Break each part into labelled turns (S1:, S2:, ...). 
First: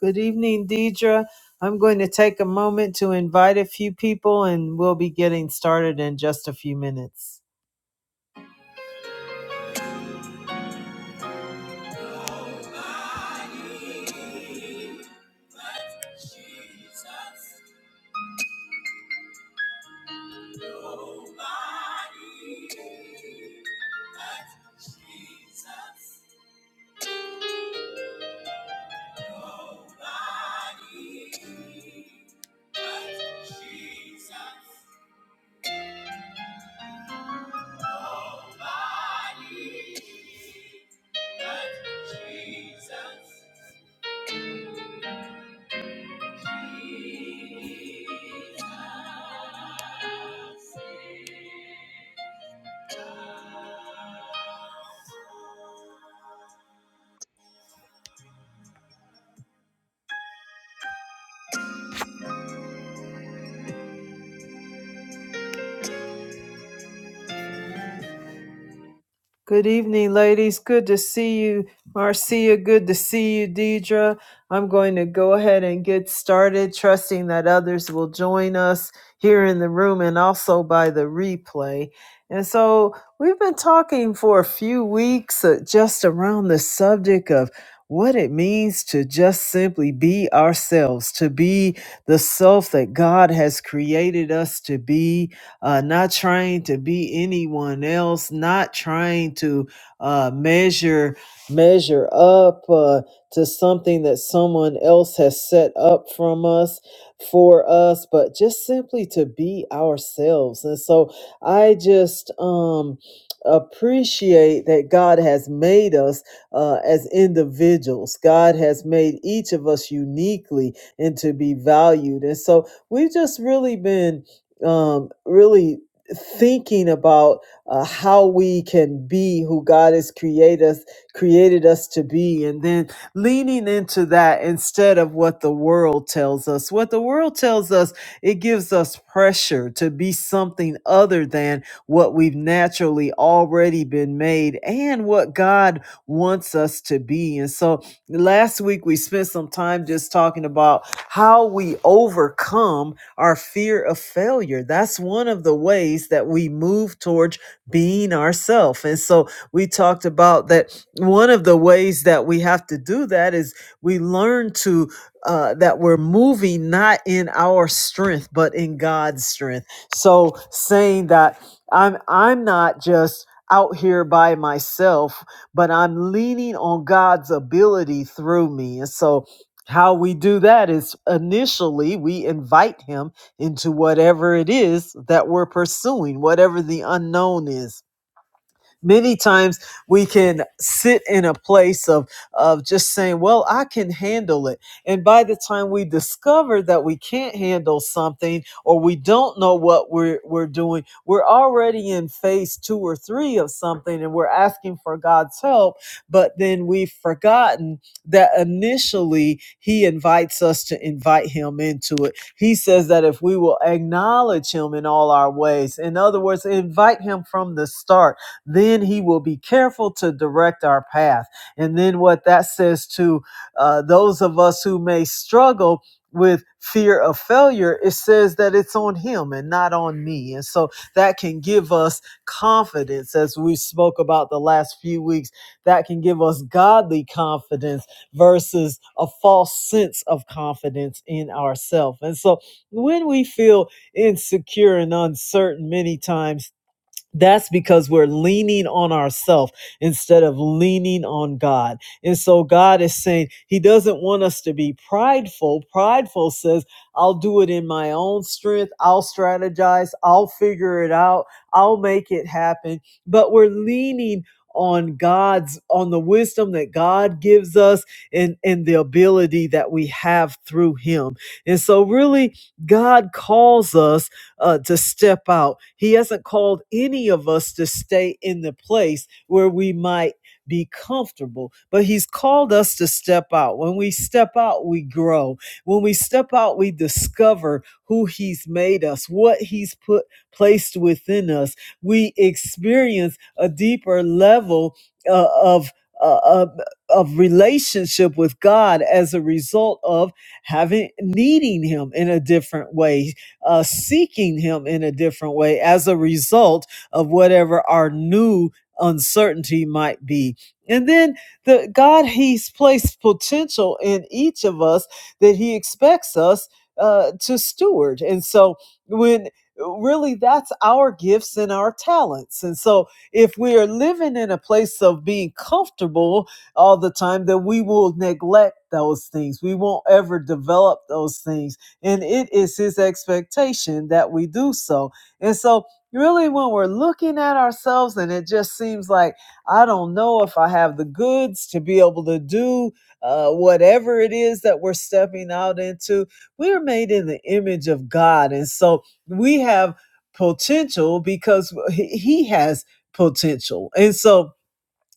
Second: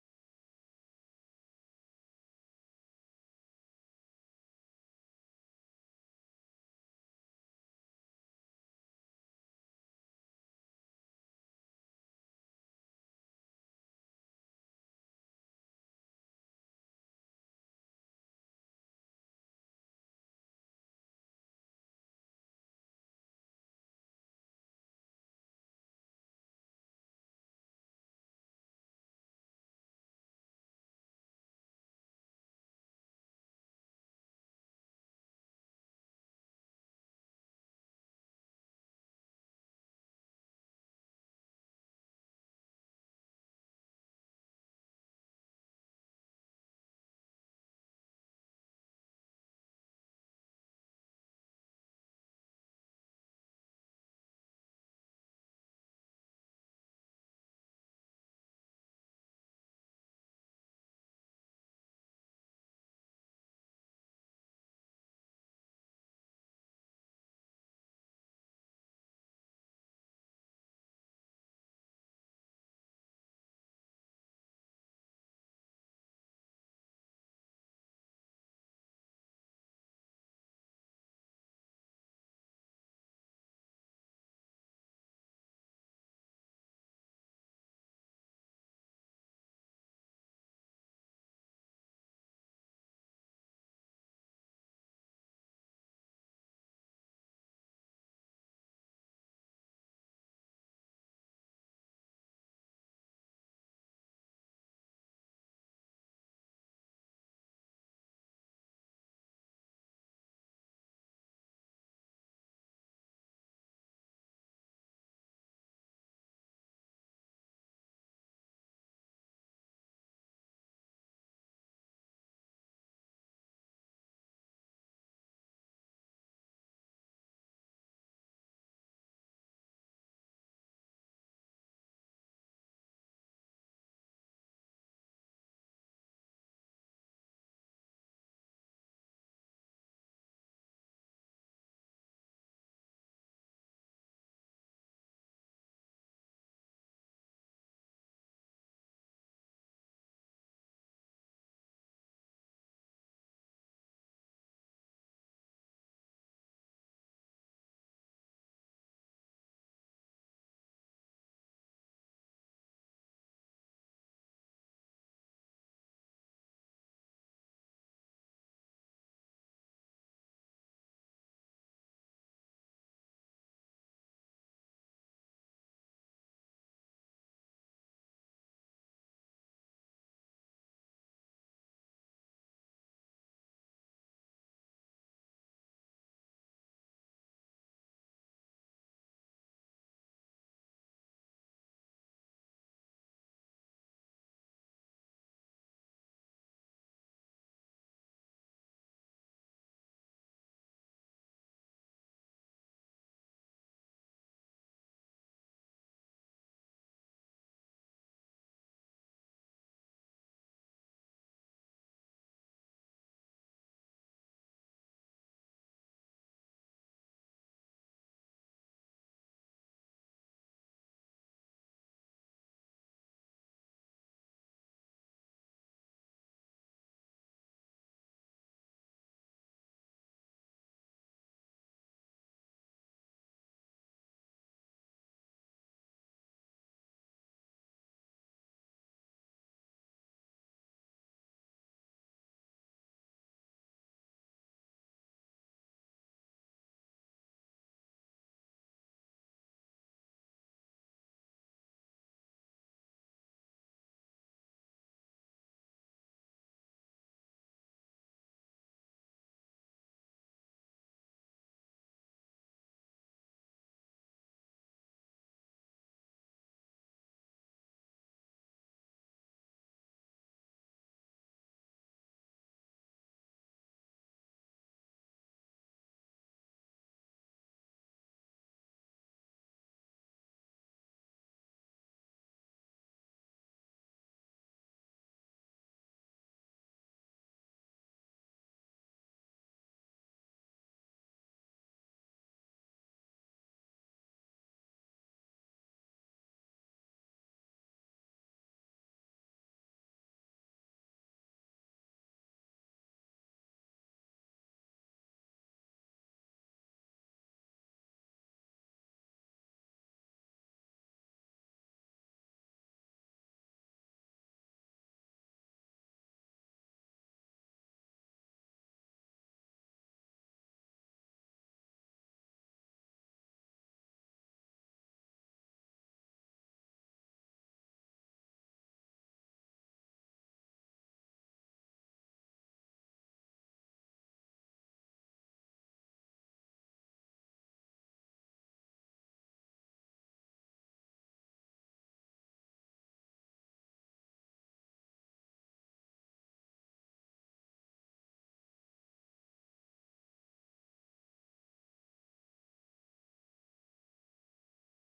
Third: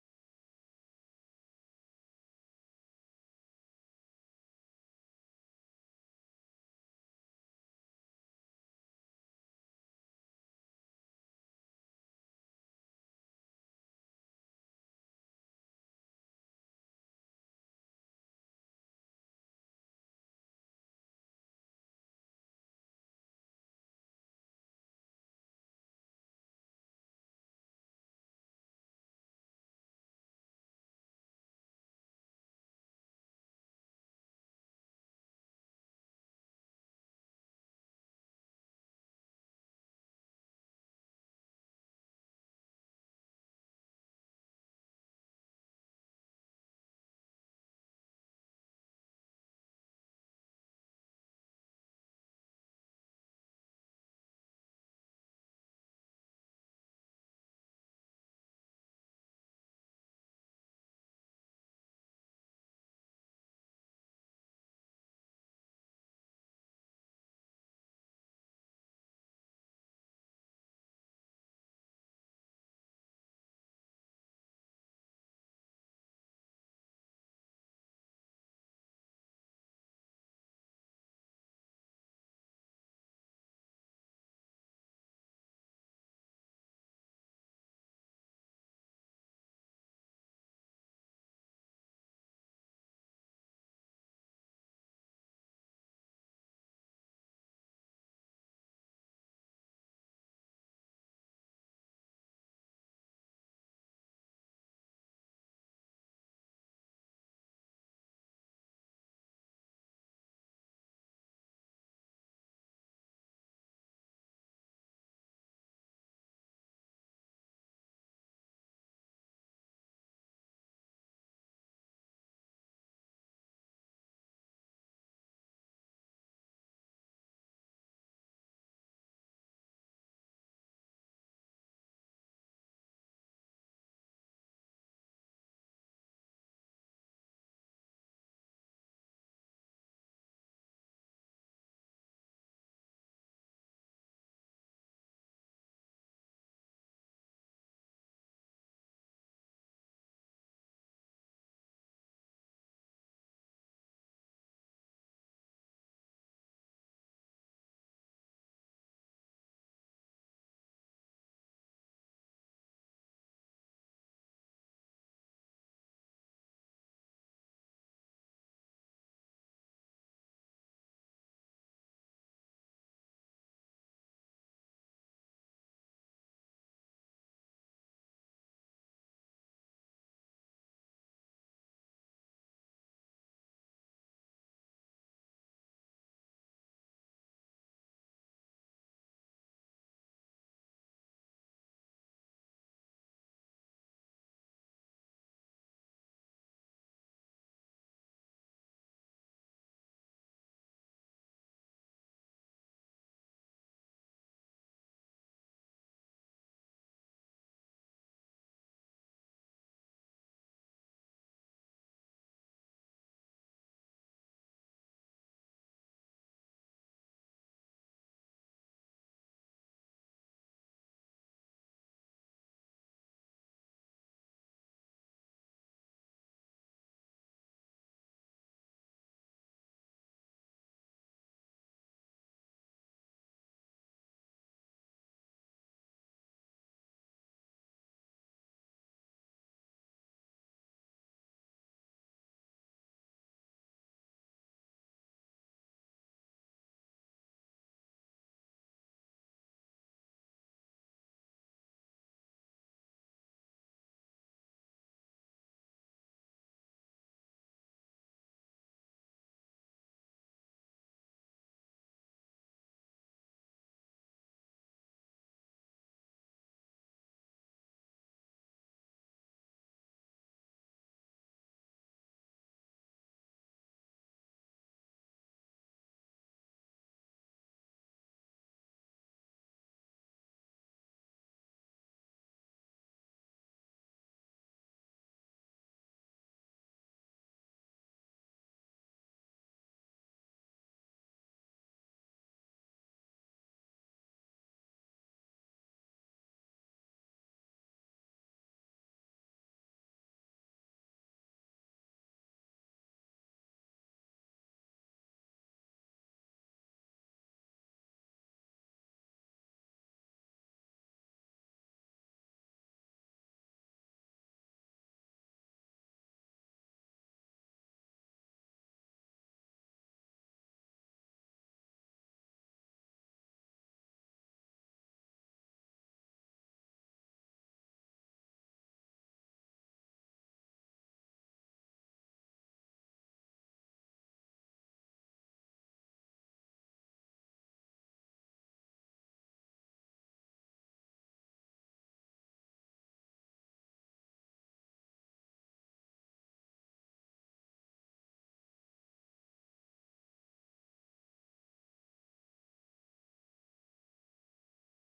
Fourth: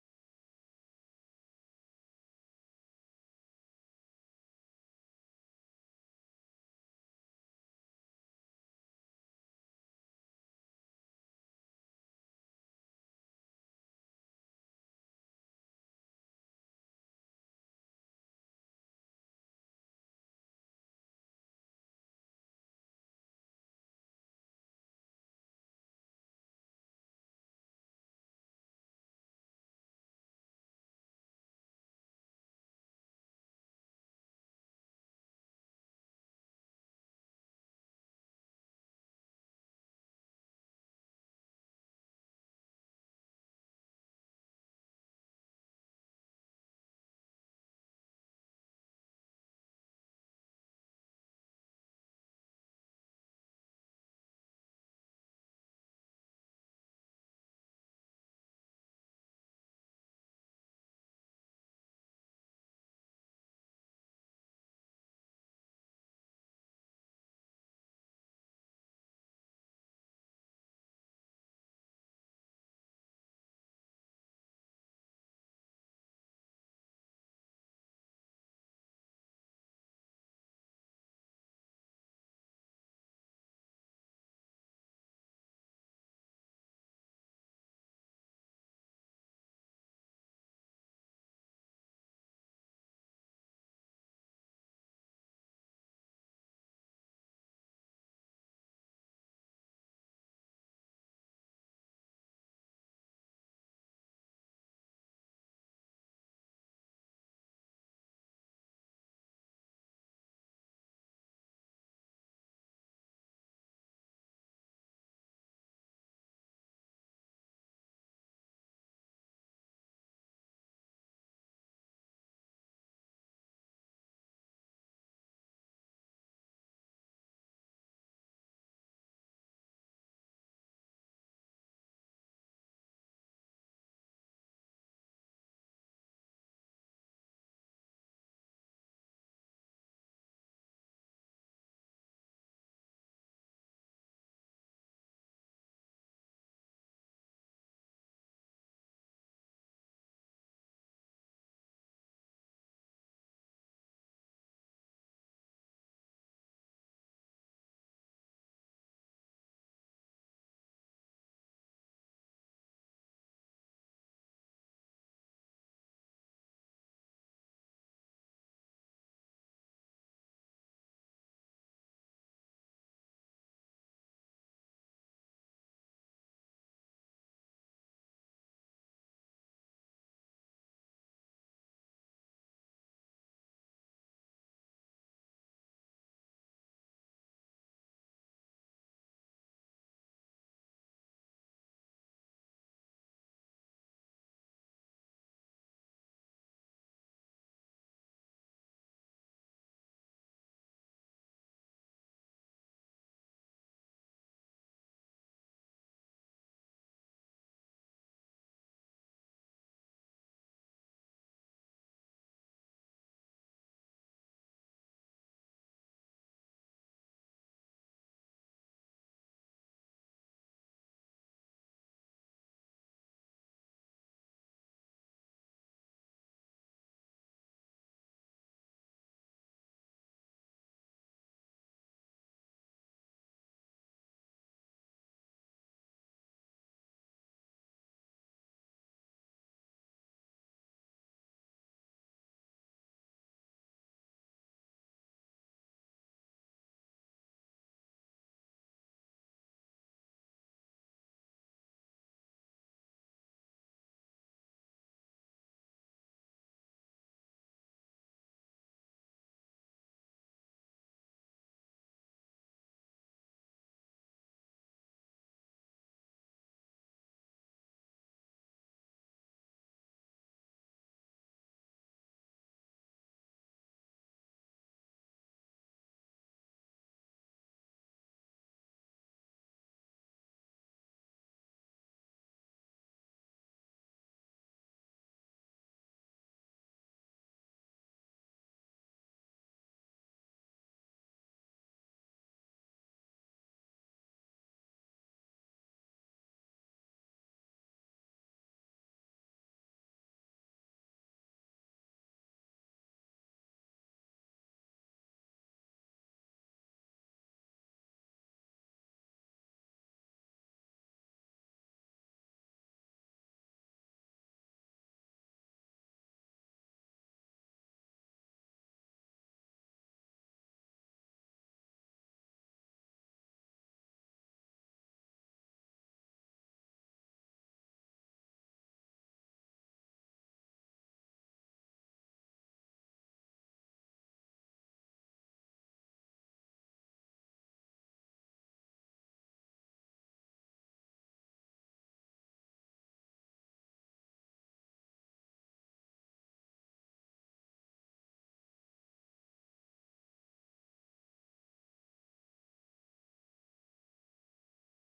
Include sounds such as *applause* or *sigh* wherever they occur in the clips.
S1: Good evening, Deidre. I'm going to take a moment to invite a few people and we'll be getting started in just a few minutes. Good evening, ladies. Good to see you, Marcia. Good to see you, Deidre. I'm going to go ahead and get started, trusting that others will join us here in the room and also by the replay. And so we've been talking for a few weeks uh, just around the subject of what it means to just simply be ourselves, to be the self that God has created us to be uh, not trying to be anyone else, not trying to uh, measure measure up uh, to something that someone else has set up from us for us, but just simply to be ourselves. And so I just um, appreciate that God has made us uh, as individuals. God has made each of us uniquely and to be valued. And so we've just really been um, really thinking about uh, how we can be who God has created us created us to be and then leaning into that instead of what the world tells us what the world tells us it gives us pressure to be something other than what we've naturally already been made and what God wants us to be and so last week we spent some time just talking about how we overcome our fear of failure. That's one of the ways that we move towards being ourselves. And so we talked about that one of the ways that we have to do that is we learn to uh, that we're moving not in our strength but in God's strength. So saying that I'm I'm not just out here by myself, but I'm leaning on God's ability through me. And so how we do that is initially we invite him into whatever it is that we're pursuing, whatever the unknown is. Many times we can sit in a place of, of just saying, Well, I can handle it. And by the time we discover that we can't handle something or we don't know what we're, we're doing, we're already in phase two or three of something and we're asking for God's help. But then we've forgotten that initially He invites us to invite Him into it. He says that if we will acknowledge Him in all our ways, in other words, invite Him from the start then he will be careful to direct our path. And then what that says to uh, those of us who may struggle with fear of failure, it says that it's on him and not on me. And so that can give us confidence, as we spoke about the last few weeks, that can give us godly confidence versus a false sense of confidence in ourselves. And so when we feel insecure and uncertain many times, that's because we're leaning on ourselves instead of leaning on God. And so God is saying He doesn't want us to be prideful. Prideful says, I'll do it in my own strength. I'll strategize. I'll figure it out. I'll make it happen. But we're leaning on God's, on the wisdom that God gives us and, and the ability that we have through Him. And so, really, God calls us uh, to step out. He hasn't called any of us to stay in the place where we might be comfortable, but He's called us to step out. When we step out, we grow. When we step out, we discover who He's made us, what He's put placed within us. We experience a deeper level uh, of. Uh, of of relationship with God as a result of having needing him in a different way uh, seeking Him in a different way as a result of whatever our new uncertainty might be. And then the God, He's placed potential in each of us that He expects us uh, to steward. And so when really that's our gifts and our talents. And so if we are living in a place of being comfortable all the time, then we will neglect those things. We won't ever develop those things and it is His expectation that we do so. And so, really, when we're looking at ourselves and it just seems like, I don't know if I have the goods to be able to do uh, whatever it is that we're stepping out into, we're made in the image of God. And so, we have potential because He He has potential. And so,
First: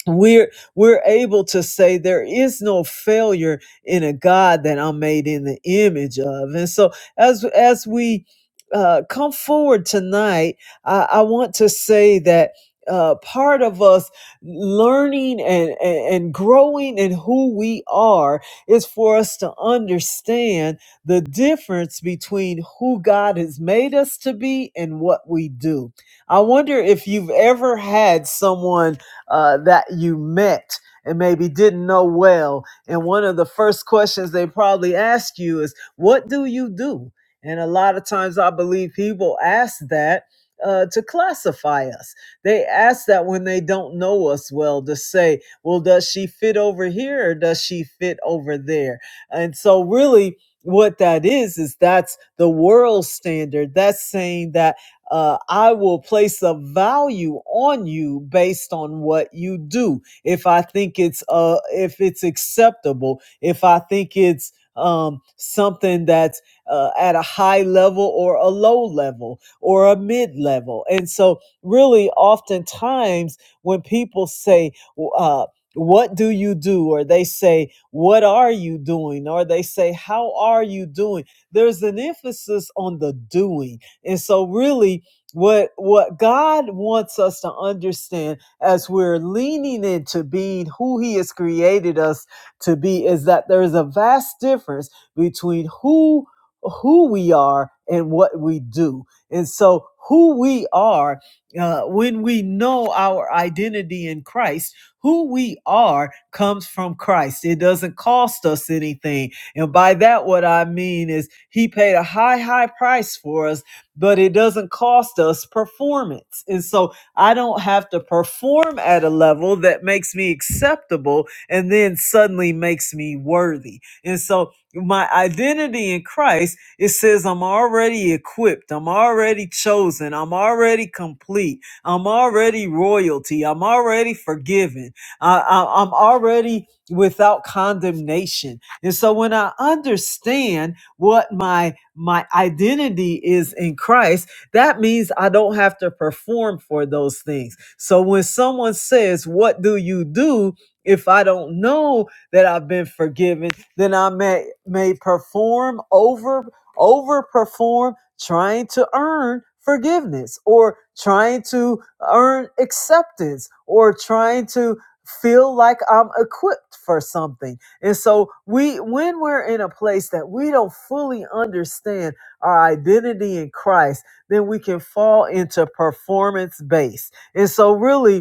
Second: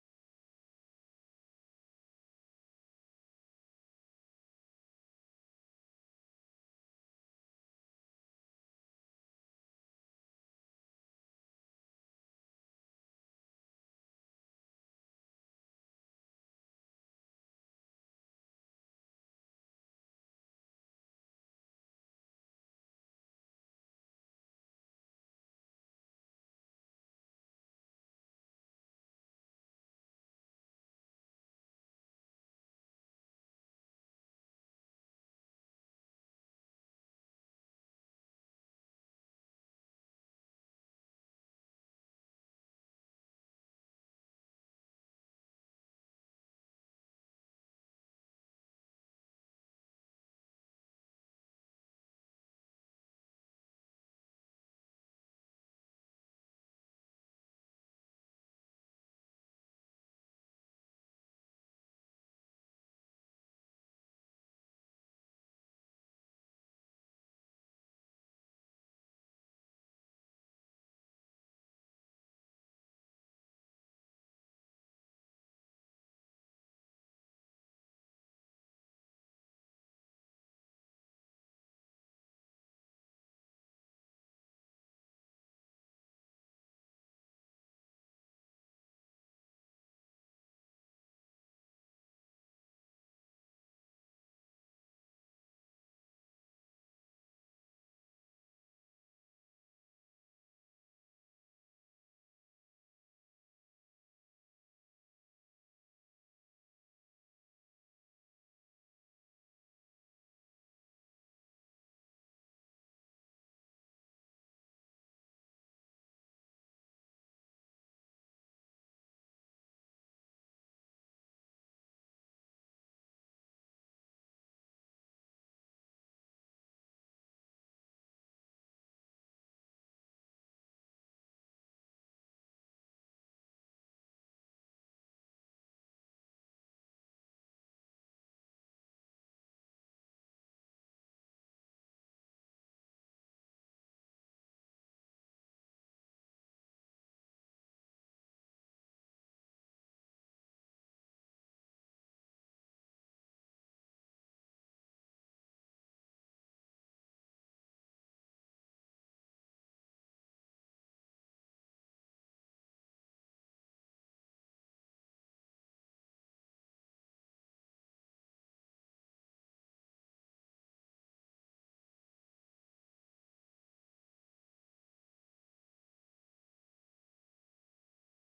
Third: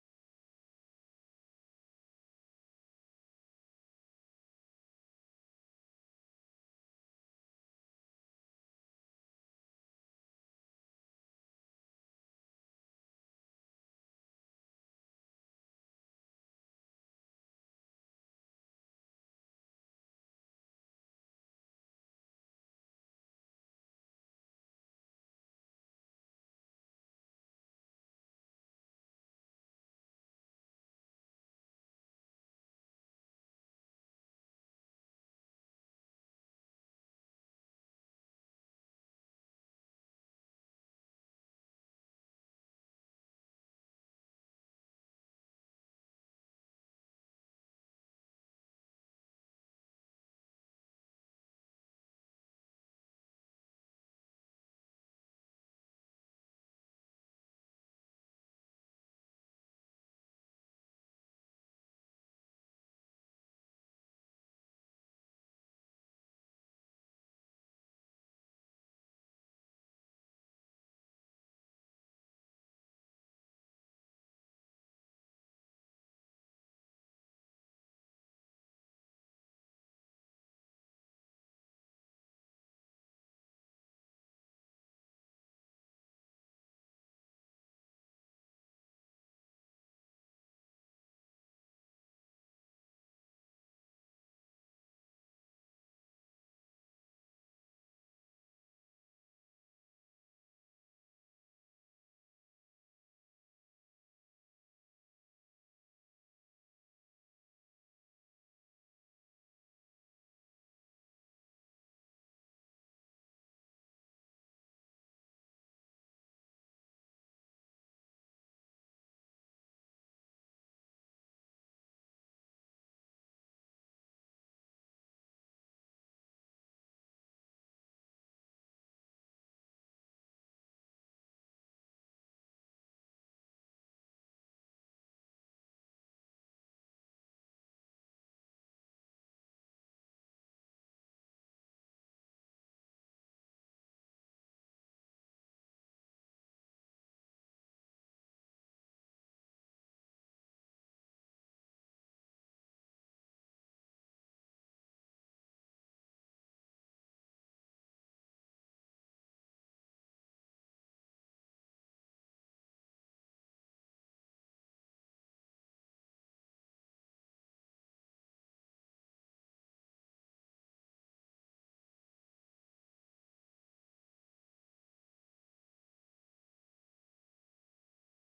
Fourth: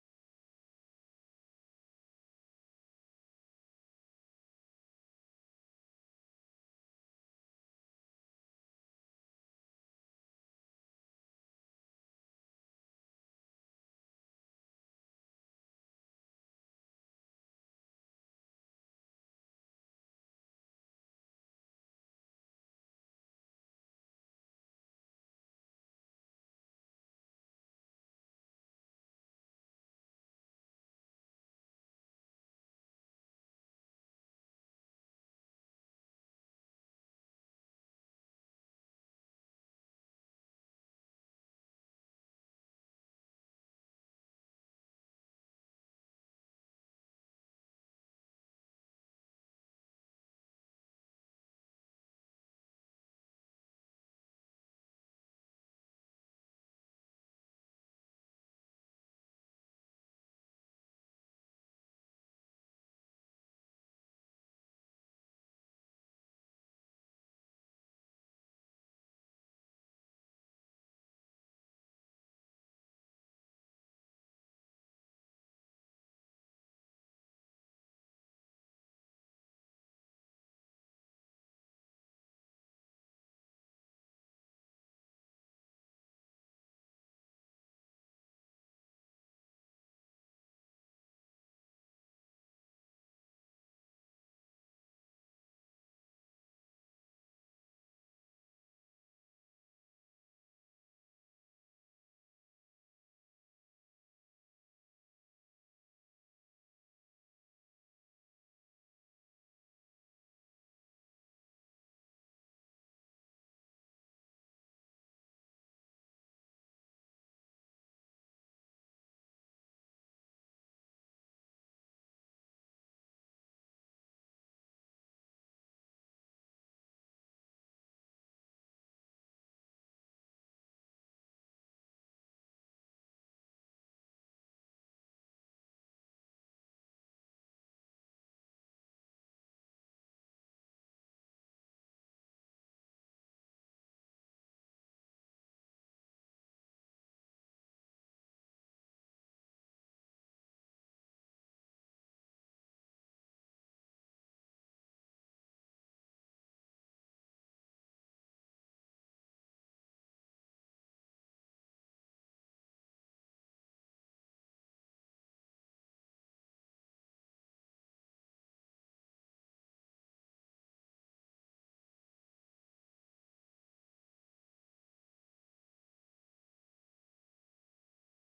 S1: we're we're able to say there is no failure in a god that i'm made in the image of and so as as we uh come forward tonight i i want to say that uh, part of us learning and, and and growing in who we are is for us to understand the difference between who God has made us to be and what we do. I wonder if you've ever had someone uh, that you met and maybe didn't know well. And one of the first questions they probably ask you is, What do you do? And a lot of times I believe people ask that. Uh, to classify us, they ask that when they don't know us well to say, well, does she fit over here or does she fit over there? And so, really, what that is, is that's the world standard. That's saying that uh, I will place a value on you based on what you do. If I think it's uh, if it's acceptable, if I think it's um, something that's uh, at a high level or a low level or a mid level, and so really, oftentimes when people say, uh, "What do you do?" or they say, "What are you doing?" or they say, "How are you doing?" there's an emphasis on the doing and so really what what God wants us to understand as we're leaning into being who he has created us to be is that there is a vast difference between who who we are and what we do. And so who we are uh, when we know our identity in Christ, who we are comes from Christ. It doesn't cost us anything. And by that, what I mean is, He paid a high, high price for us but it doesn't cost us performance. And so I don't have to perform at a level that makes me acceptable and then suddenly makes me worthy. And so my identity in Christ, it says I'm already equipped, I'm already chosen, I'm already complete, I'm already royalty, I'm already forgiven, I, I, I'm already without condemnation. And so when I understand what my my identity is in Christ, that means I don't have to perform for those things. So when someone says, What do you do? If I don't know that I've been forgiven, then I may may perform over overperform trying to earn forgiveness or trying to earn acceptance or trying to feel like I'm equipped for something and so we when we're in a place that we don't fully understand our identity in Christ, then we can fall into performance base. And so really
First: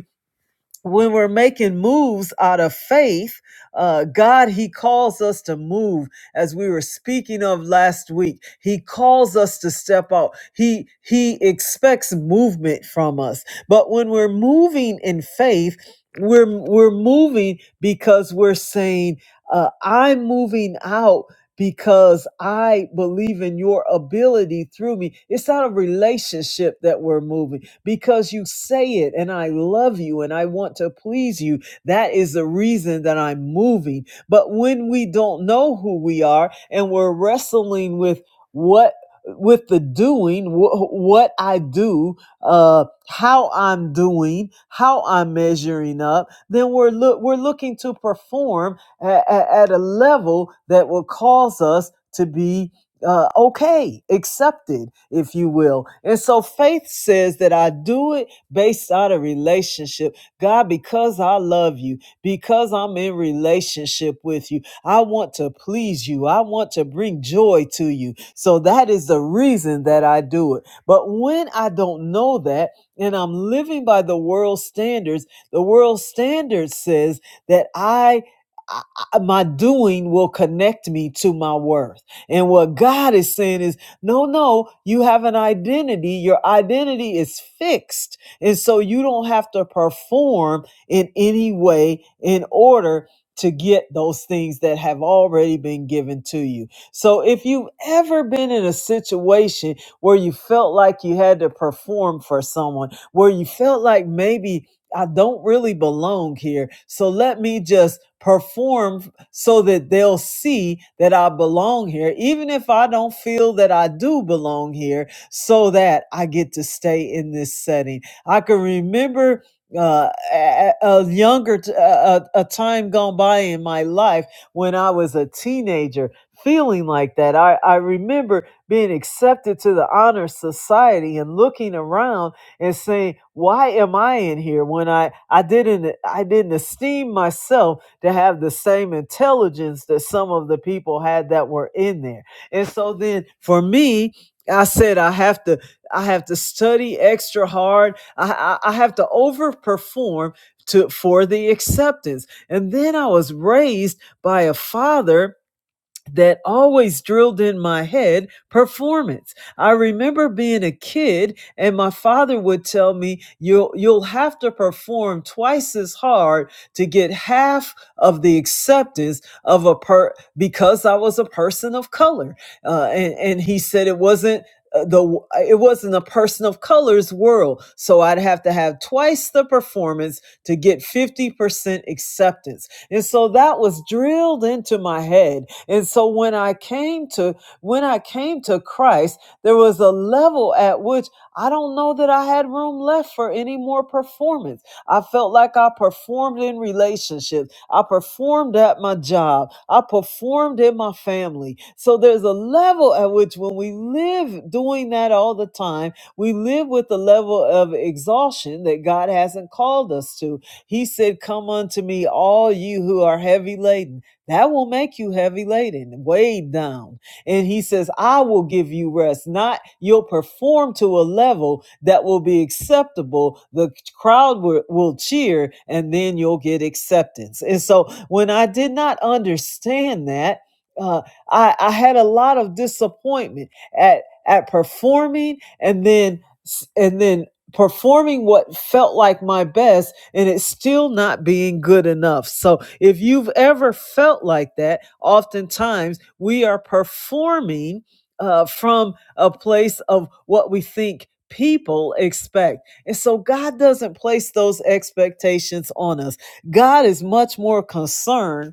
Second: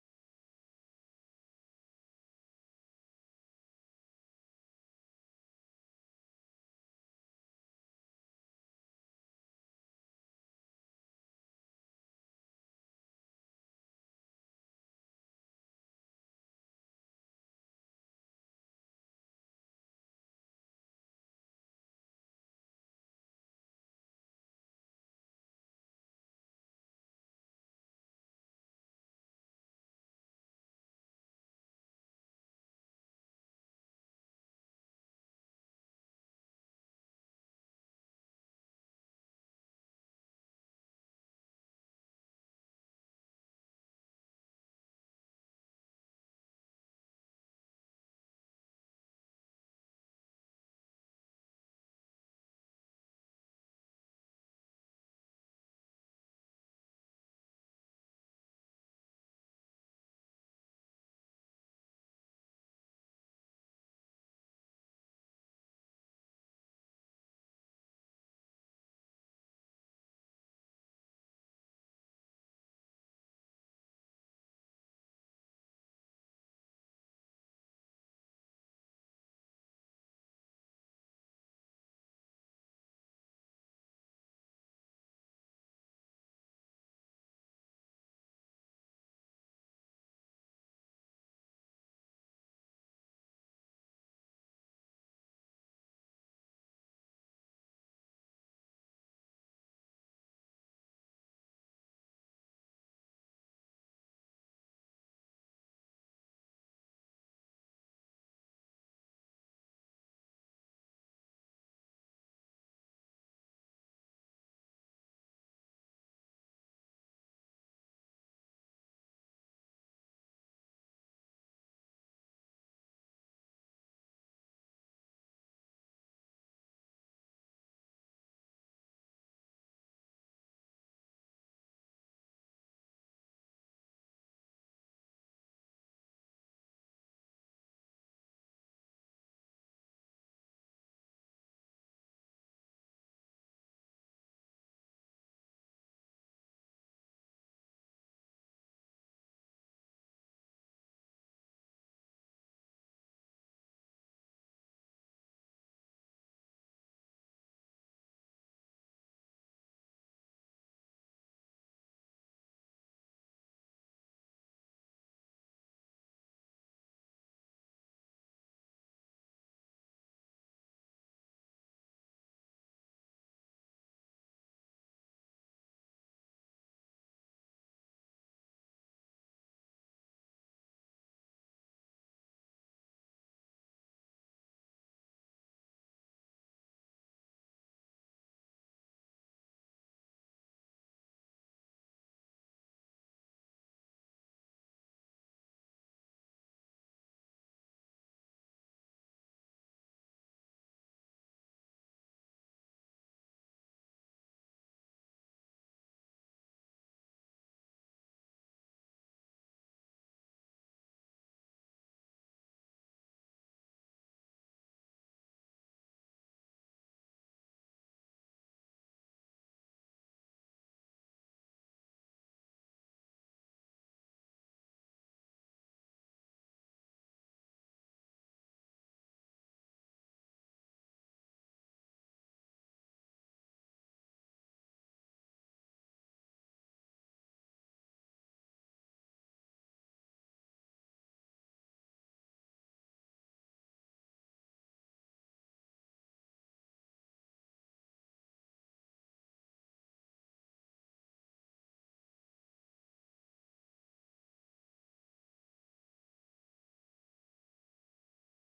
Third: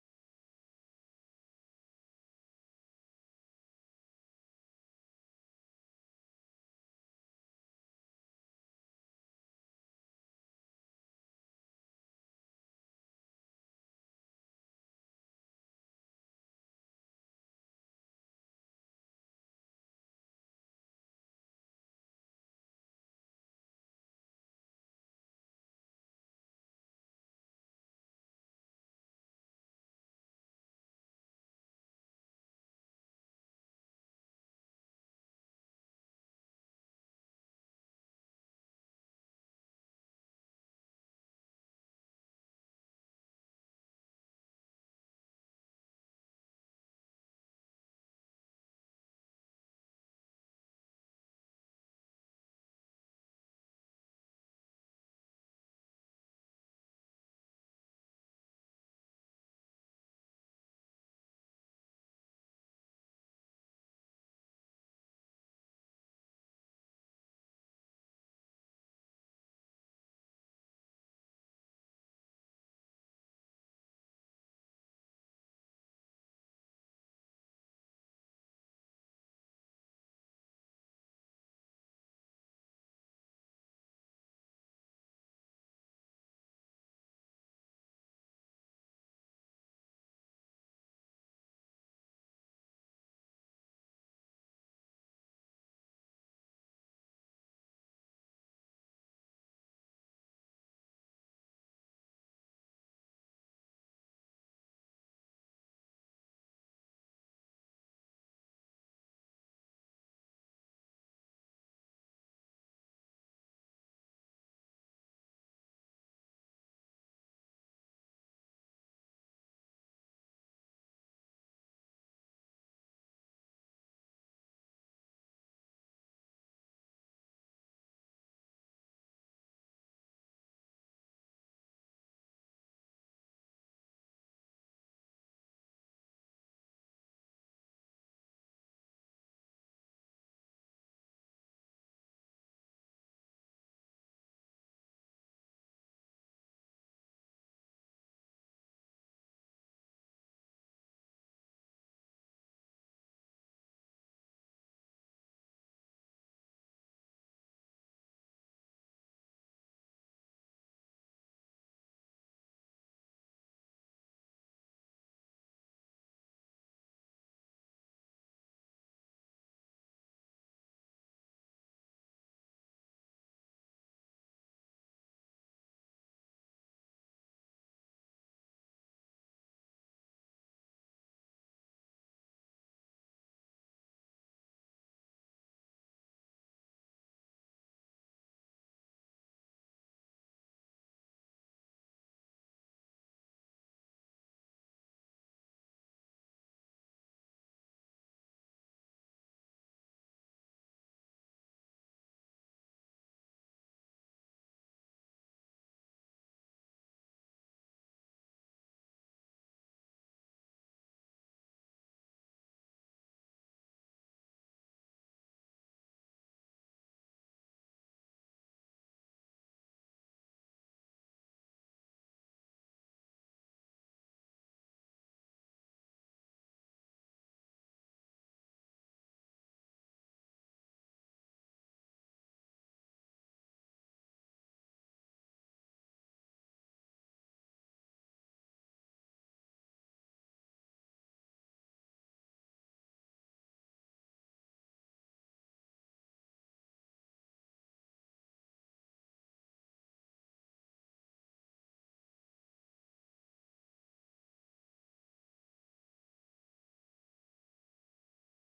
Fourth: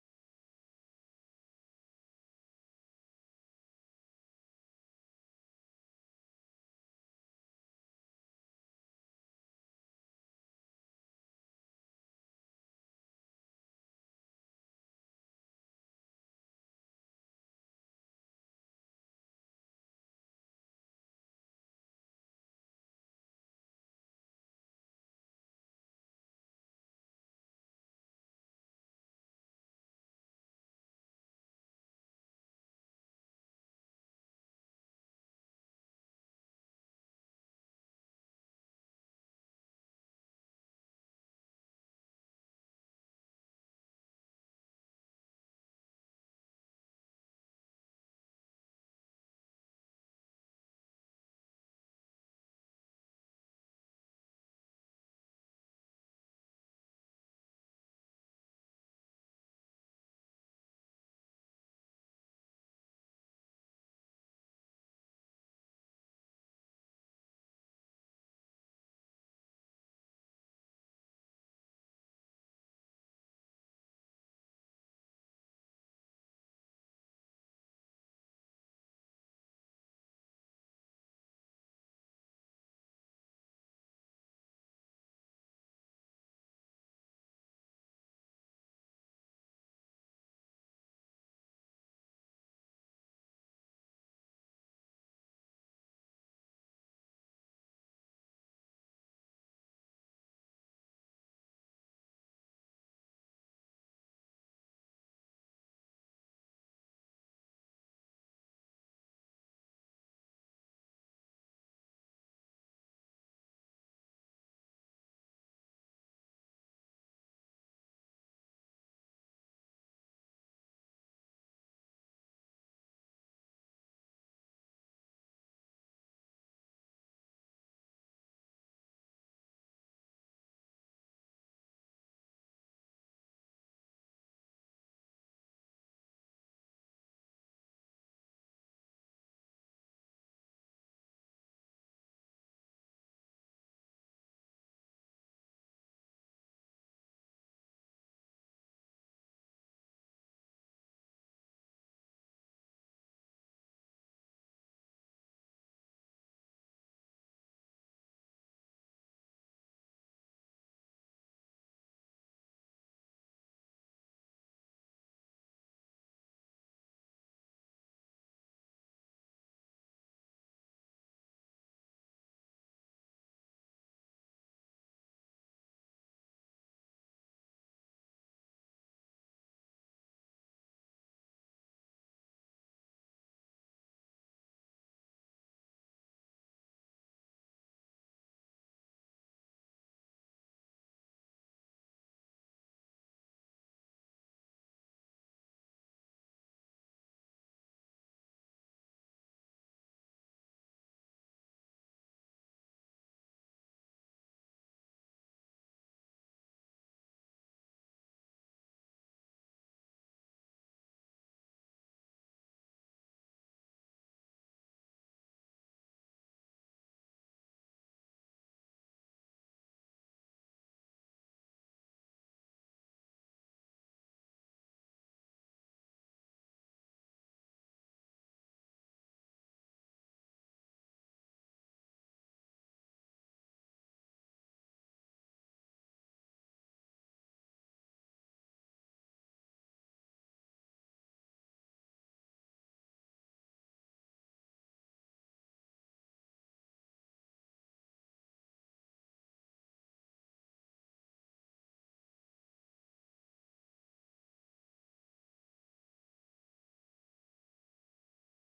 S1: when we're making moves out of faith, uh, God, He calls us to move as we were speaking of last week. He calls us to step out. He He expects movement from us. But when we're moving in faith, we're we're moving because we're saying, uh, "I'm moving out." because I believe in your ability through me. It's not a relationship that we're moving because you say it and I love you and I want to please you. That is the reason that I'm moving. But when we don't know who we are and we're wrestling with what with the doing, wh- what I do, uh, how I'm doing, how I'm measuring up, then we're look we're looking to perform at a level that will cause us to be uh, okay, accepted, if you will. And so faith says that I do it based on a relationship. God, because I love you, because I'm in relationship with you, I want to please you. I want to bring joy to you. So that is the reason that I do it. But when I don't know that and I'm living by the world's standards, the world standard says that I I- I- my doing will connect me to my worth. And what God is saying is, no, no, you have an identity. Your identity is fixed. And so you don't have to perform in any way in order to get those things that have already been given to you. So if you've ever been in a situation where you felt like you had to perform for someone, where you felt like maybe I don't really belong here. So let me just perform so that they'll see that I belong here, even if I don't feel that I do belong here, so that I get to stay in this setting. I can remember uh a, a younger t- a, a a time gone by in my life when i was a teenager feeling like that i i remember being accepted to the honor society and looking around and saying, "Why am I in here when I I didn't I didn't esteem myself to have the same intelligence that some of the people had that were in there?" And so then for me, I said I have to I have to study extra hard. I I, I have to overperform to for the acceptance. And then I was raised by a father that always drilled in my head performance. I remember being a kid and my father would tell me you'll you'll have to perform twice as hard to get half of the acceptance of a per because I was a person of color. Uh, and and he said it wasn't uh, the it wasn't a person of color's world so i'd have to have twice the performance to get 50% acceptance and so that was drilled into my head. And so when I came to when I came to Christ, there was a level at which I don't know that I had room left for any more performance. I felt like I performed in relationships. I performed at my job. I performed in my family. So there's a level at which when we live doing that all the time, we live with the level of exhaustion that God hasn't called us to he said, Come unto me, all you who are heavy laden. That will make you heavy laden, weighed down. And he says, I will give you rest. Not you'll perform to a level that will be acceptable. The crowd will, will cheer, and then you'll get acceptance. And so when I did not understand that, uh, I, I had a lot of disappointment at at performing and then and then performing what felt like my best and it's still not being good enough. So if you've ever felt like that, oftentimes we are performing uh, from a place of what we think people expect. And so God doesn't place those expectations on us. God is much more concerned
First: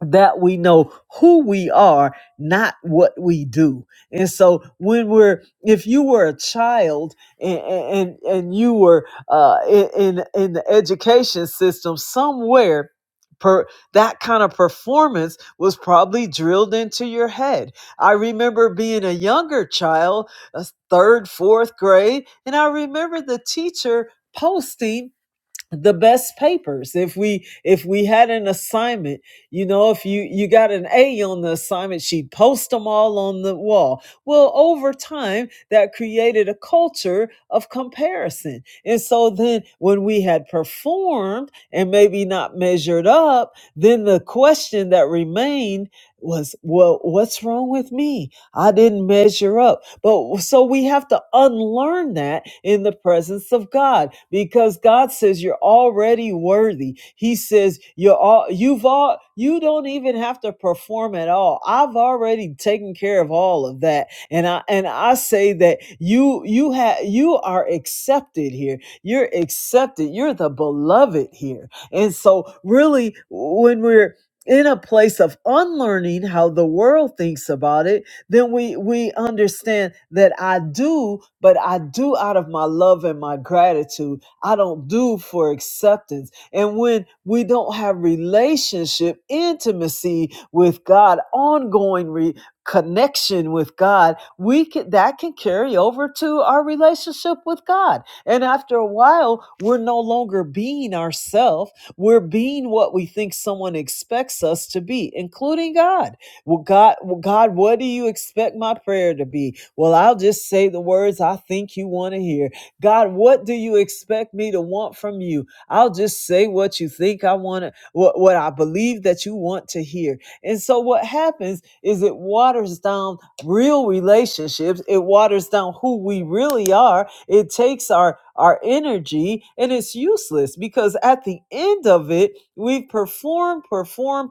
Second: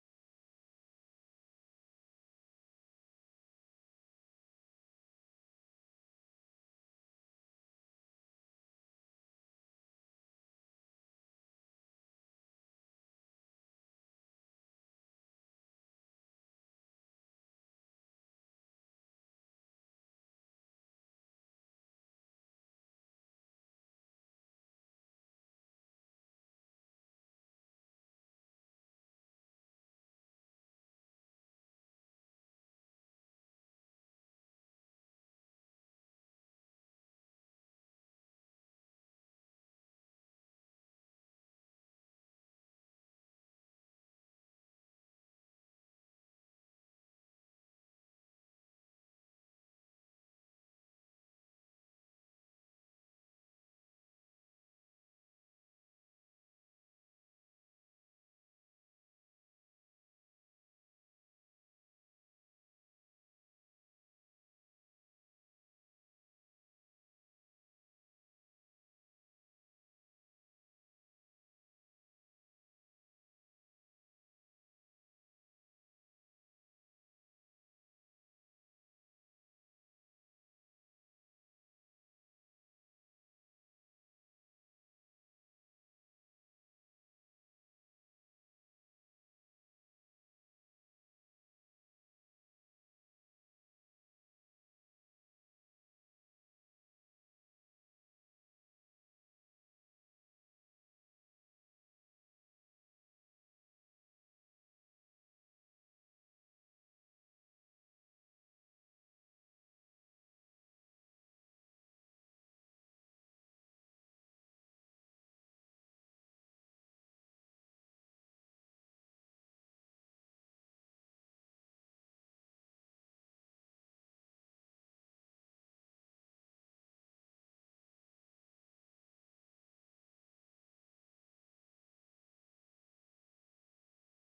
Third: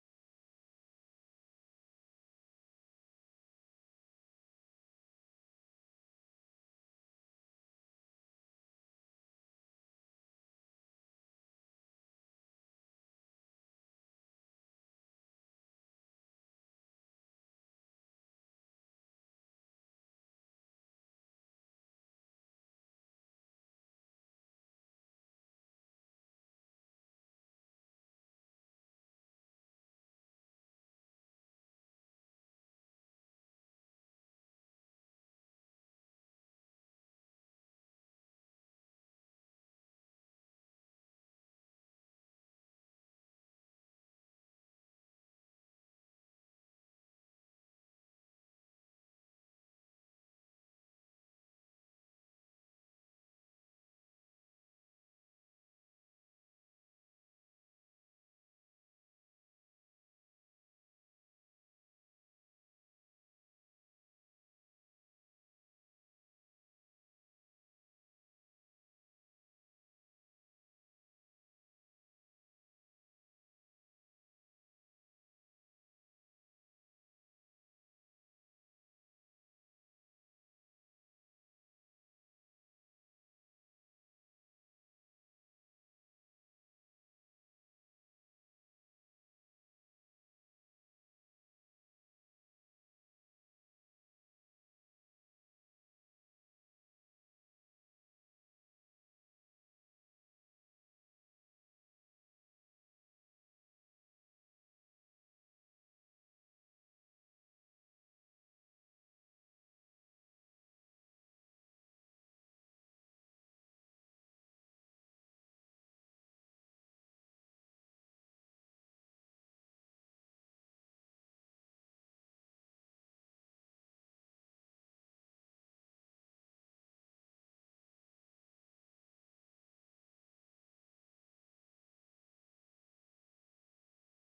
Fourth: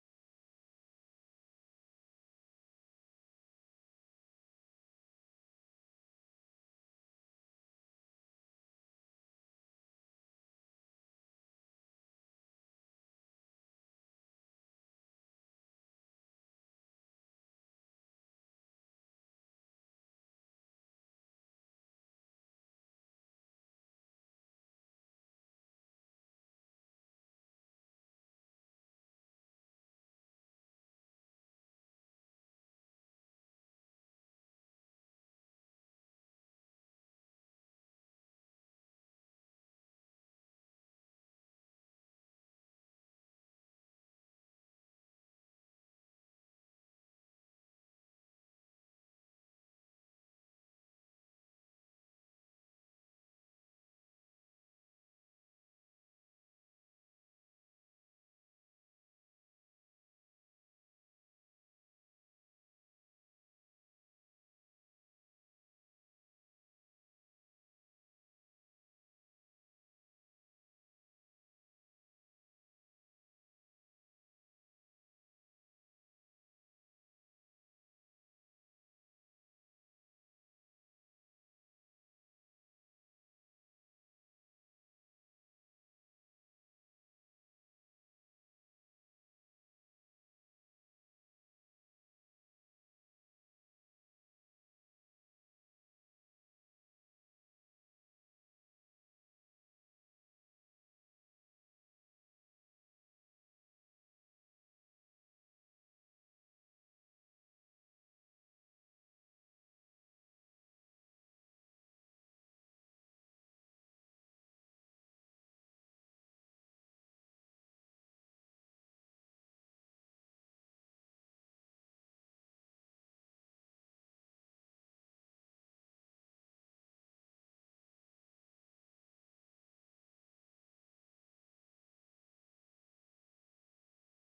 S1: that we know who we are, not what we do. And so when we're, if you were a child and and, and you were uh, in in in the education system somewhere. Per, that kind of performance was probably drilled into your head. I remember being a younger child, uh, third, fourth grade, and I remember the teacher posting the best papers if we if we had an assignment you know if you you got an a on the assignment she'd post them all on the wall well over time that created a culture of comparison and so then when we had performed and maybe not measured up then the question that remained was well what's wrong with me I didn't measure up. But so we have to unlearn that in the presence of God because God says you're already worthy. He says you're all you've all you don't even have to perform at all. I've already taken care of all of that. And I and I say that you you have you are accepted here. You're accepted. You're the beloved here. And so really when we're in a place of unlearning how the world thinks about it then we we understand that I do, but I do out of my love and my gratitude. I don't do for acceptance. And when we don't have relationship, intimacy with God, ongoing re- connection with God, we can that can carry over to our relationship with God. And after a while, we're no longer being ourselves. We're being what we think someone expects us to be, including God. Well, God, well, God, what do you expect my prayer to be? Well, I'll just say the words I think you want to hear. God, what do you expect me to want from you? I'll just say what you think I want to, what, what I believe that you want to hear. And so what happens is it waters down real relationships. It waters down who we really are. It takes our, our energy and it's useless because at the end of it, we perform, perform, perform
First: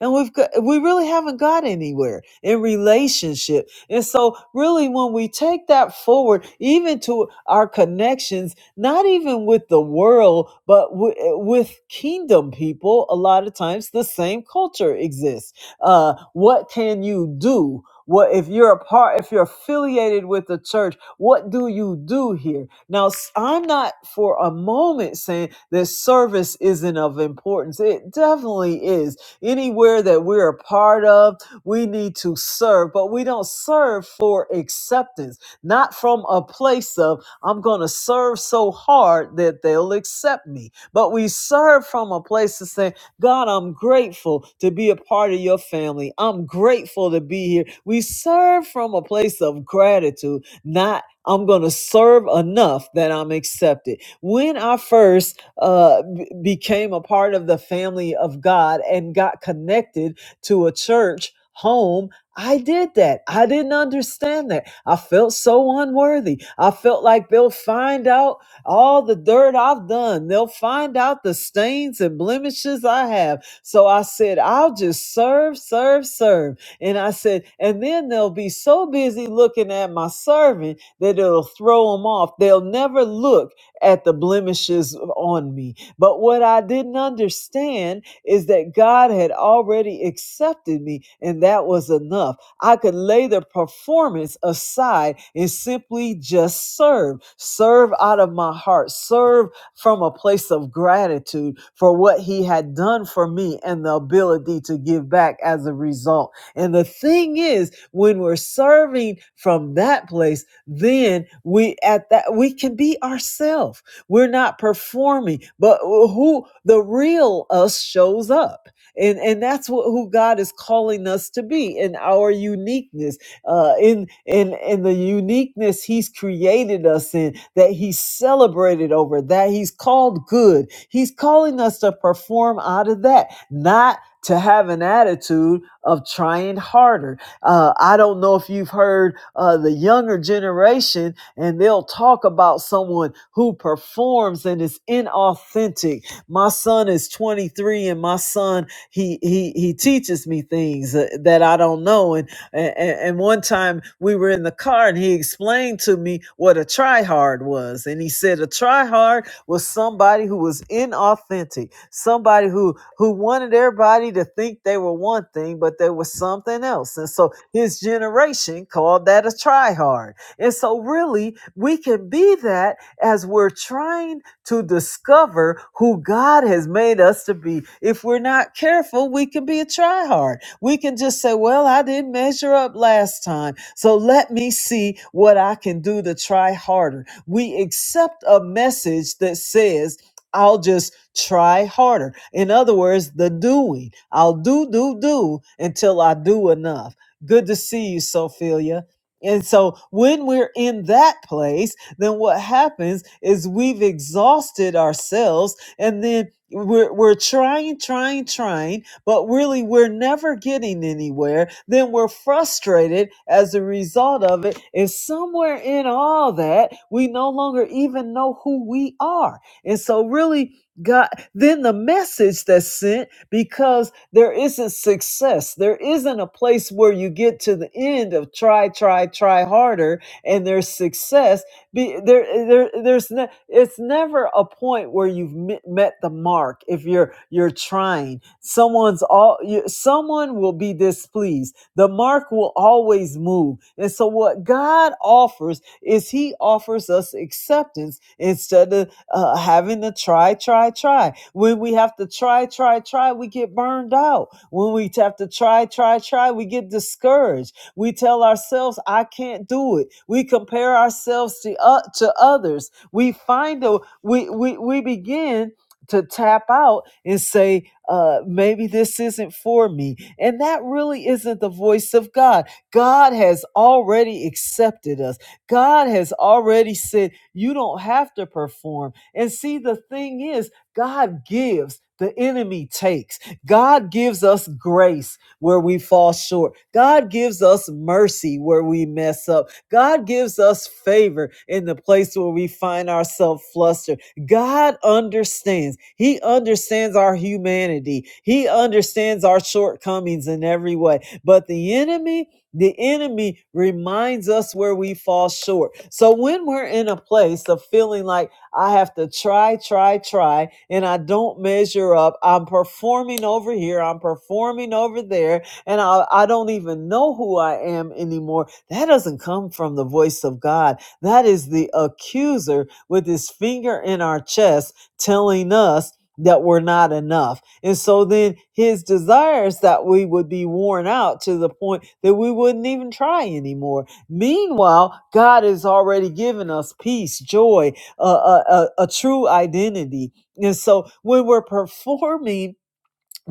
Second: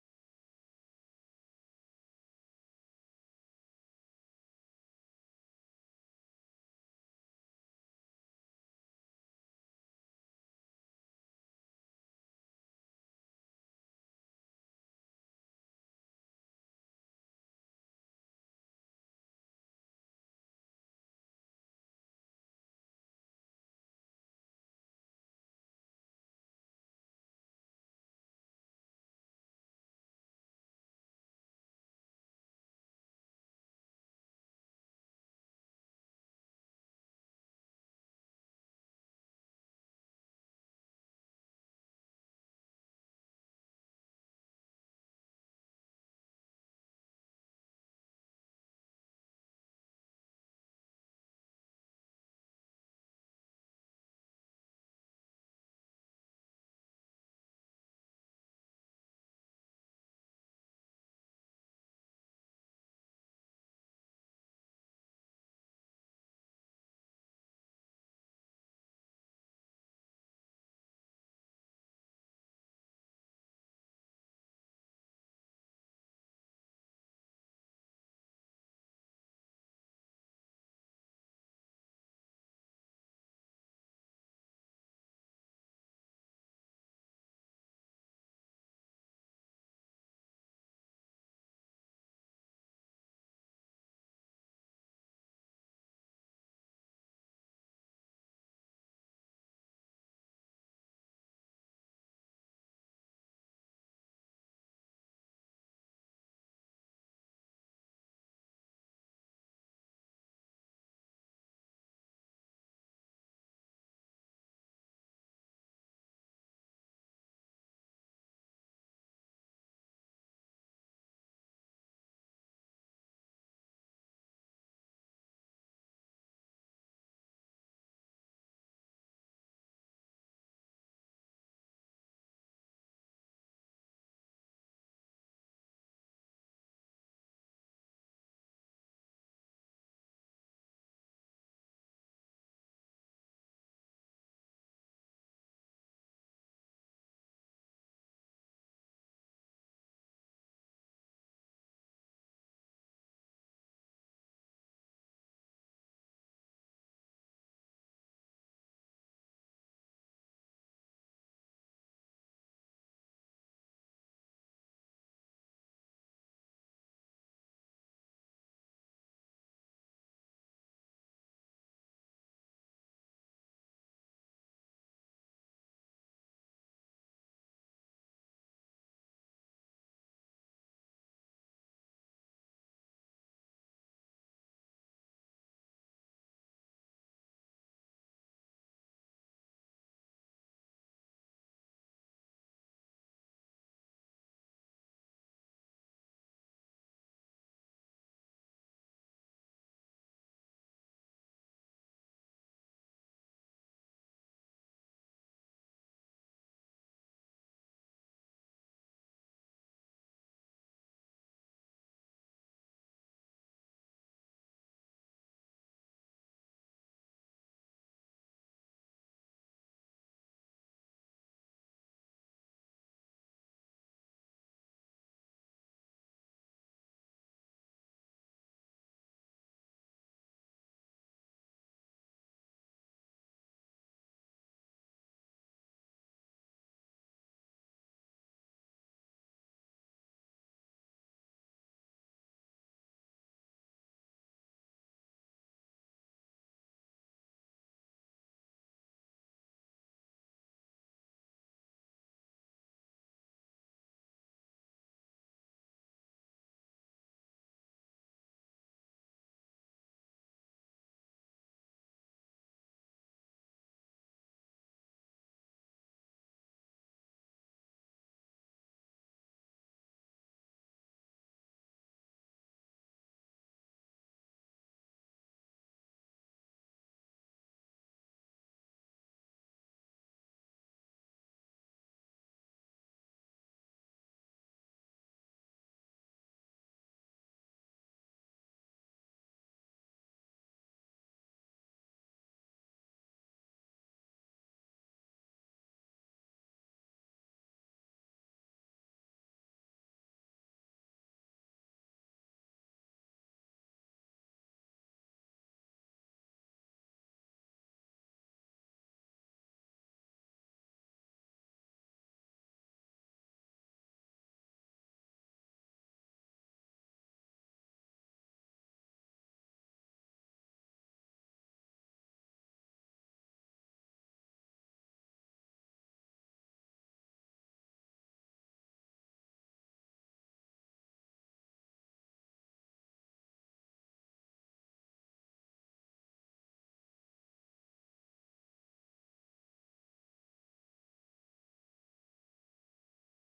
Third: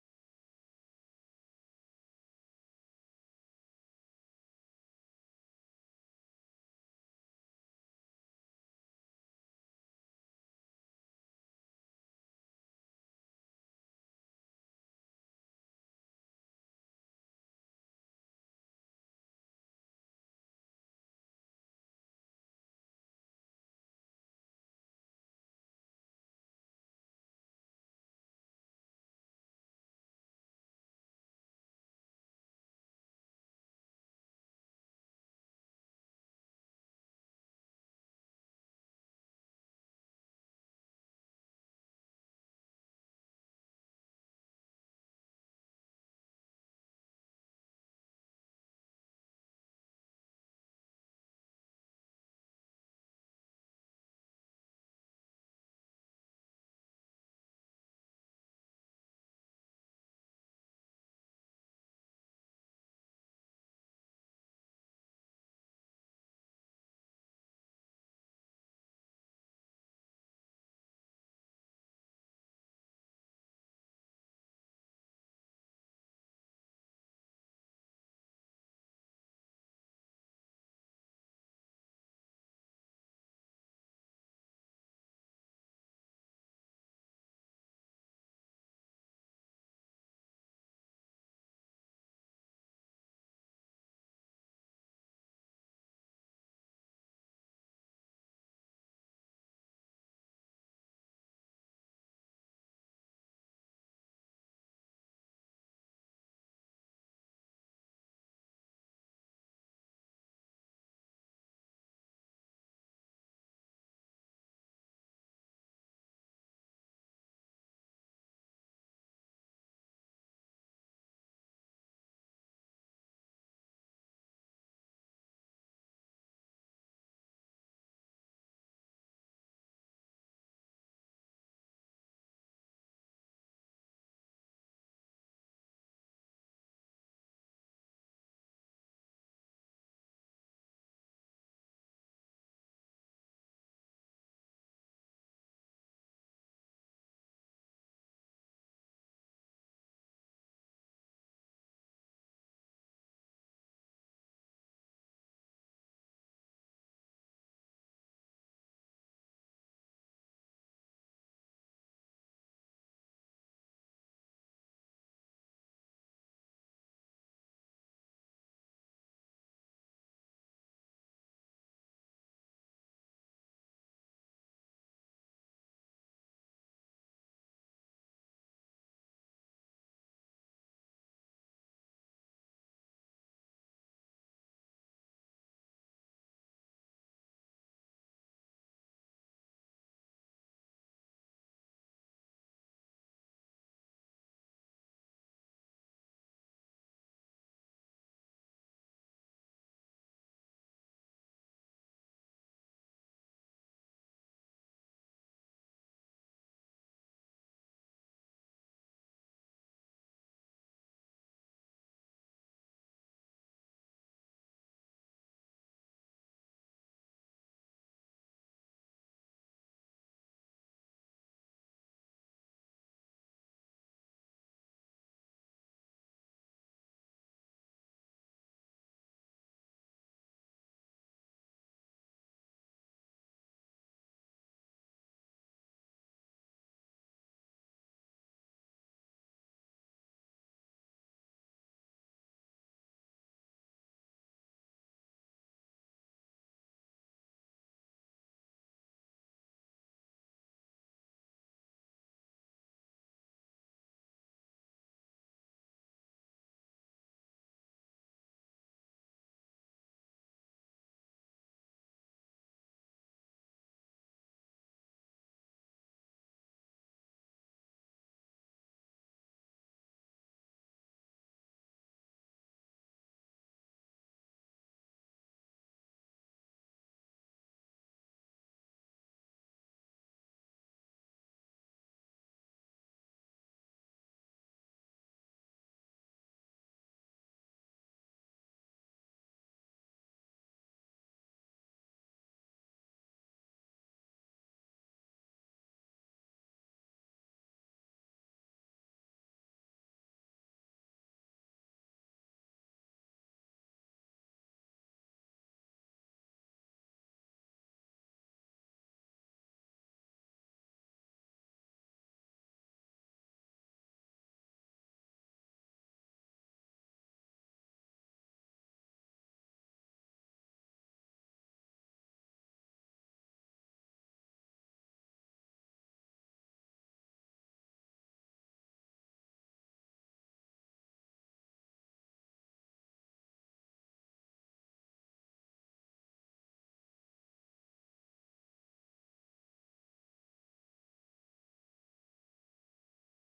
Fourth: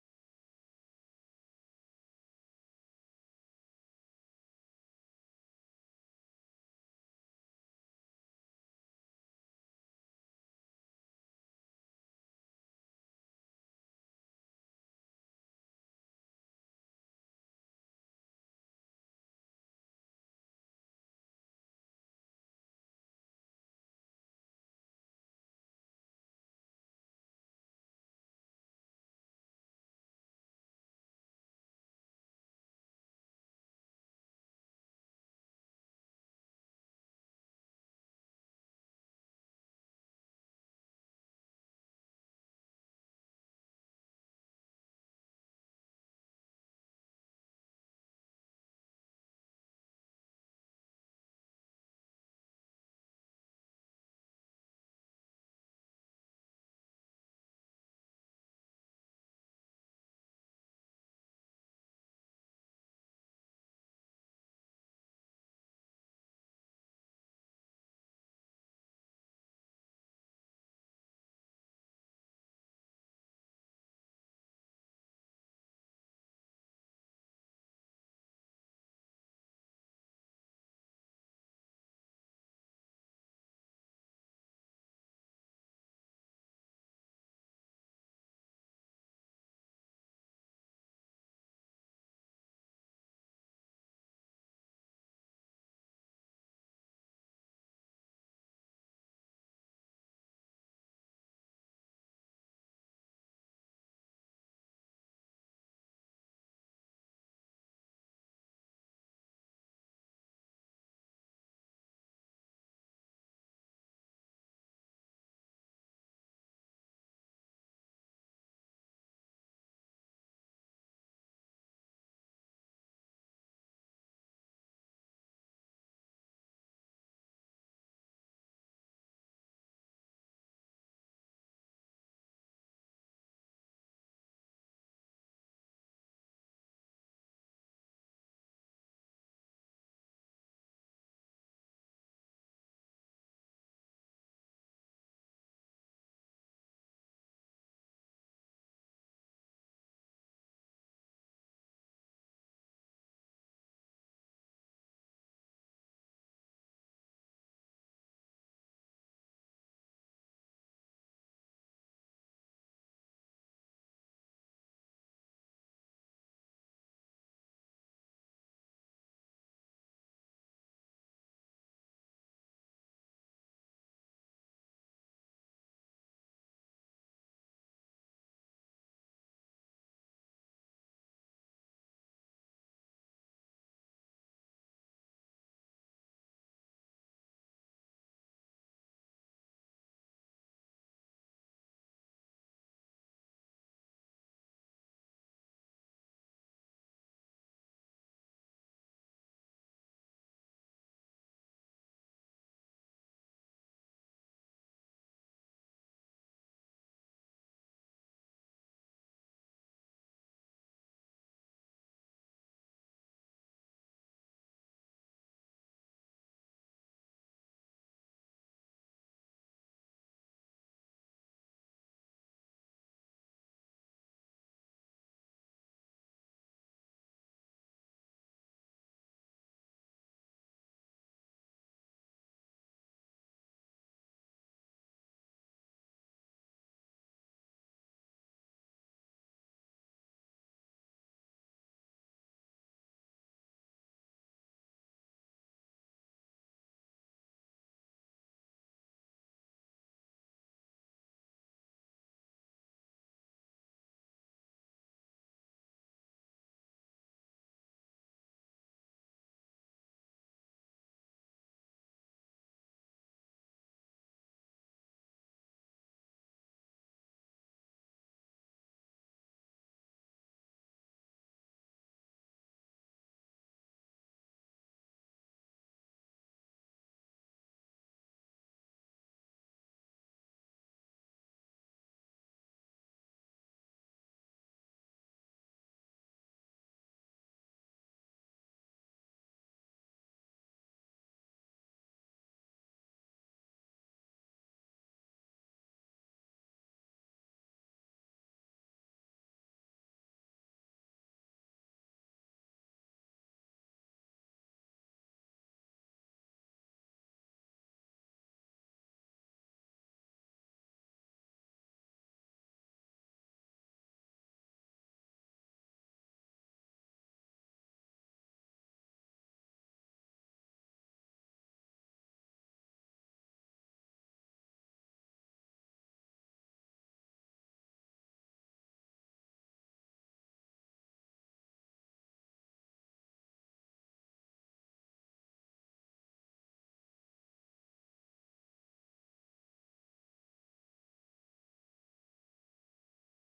S1: and we've got we really haven't got anywhere in relationship and so really when we take that forward even to our connections not even with the world but w- with kingdom people a lot of times the same culture exists uh what can you do what if you're a part if you're affiliated with the church what do you do here now s- i'm not for a moment saying that service isn't of importance it definitely is Anywhere that we're a part of, we need to serve, but we don't serve for acceptance, not from a place of, I'm going to serve so hard that they'll accept me. But we serve from a place of saying, God, I'm grateful to be a part of your family. I'm grateful to be here. We serve from a place of gratitude, not I'm going to serve enough that I'm accepted. When I first uh, b- became a part of the family of God and got connected to a church home. I did that. I didn't understand that. I felt so unworthy. I felt like they'll find out all the dirt I've done. They'll find out the stains and blemishes I have. So I said, I'll just serve, serve, serve. And I said, and then they'll be so busy looking at my serving that it'll throw them off. They'll never look at the blemishes on me. But what I didn't understand is that God had already accepted me, and that was enough. I could lay the performance aside and simply just serve. Serve out of my heart, serve from a place of gratitude for what He had done for me and the ability to give back as a result. And the thing is, when we're serving from that place, then we at that we can be ourselves we're not performing but who the real us shows up and and that's what who god is calling us to be in our uniqueness uh in in in the uniqueness he's created us in that He's celebrated over that he's called good he's calling us to perform out of that not to have an attitude of trying harder uh, I don't know if you've heard uh, the younger generation, and they'll talk about someone who performs and is inauthentic. My son is 23, and my son he he he teaches me things uh, that I don't know. And and, and one time we were in the car, and he explained to me what a tryhard was, and he said a tryhard was somebody who was inauthentic, somebody who who wanted everybody to think they were one thing, but they were something else. And so his generation called that a tryhard. And so really, we can be that as we're trying to discover who God has made us to be. If we're not careful, we can be a tryhard. We can just say, "Well, I didn't measure up last time, so let me see what I can do to try harder." We accept a message that says, I'll just try harder. In other words, the doing. I'll do, do, do until I do enough. Good to see you, Sophia. And so when we're in that place, then what happens is we've exhausted ourselves and then we're, we're trying, trying, trying but really we're never getting anywhere, then we're frustrated as a result of it. And somewhere in all that, we no longer even know who we are. And so, really, God, then the message that's sent because there isn't success. There isn't a place where you get to the end of try, try, try harder and there's success be, there, there, there's ne- it's never a point where you've met, met the mark. If you're you're trying, someone's all you, someone will be displeased. The mark will always move. And so, what God offers is He offers us acceptance instead of uh, having to try, try, try. When we have to try, try, try, we get burned out. When we have to try, try, try, we get discouraged we tell ourselves, I can't do it. We compare ourselves to, uh, to others. We find a, we, we, we begin to tap out and say, uh, maybe this isn't for me. And that really isn't the voice of God. God has already accepted us. God has already said, you don't have to perform. And see, the thing is, God gives, the enemy takes. God gives us grace where we fall short. God gives us mercy where we mess up. God gives us favor in the place where we find ourselves flustered. God understands. He understands our humanity. He understands our shortcomings in every way. But the enemy, the enemy reminds us where we fall short. So when we're in a place of feeling like I have to try, try, try, and I don't measure up. I'm performing over here, I'm performing over there, and I, I don't even know who I am anymore. That doesn't come from the voice of God. That is the accuser with his finger in our chest telling us that we're not enough. And so then his desires that we would be worn out to the point that we wouldn't even try anymore. Meanwhile, God has already given us peace, joy, a, a, a a true identity. And so when we're performing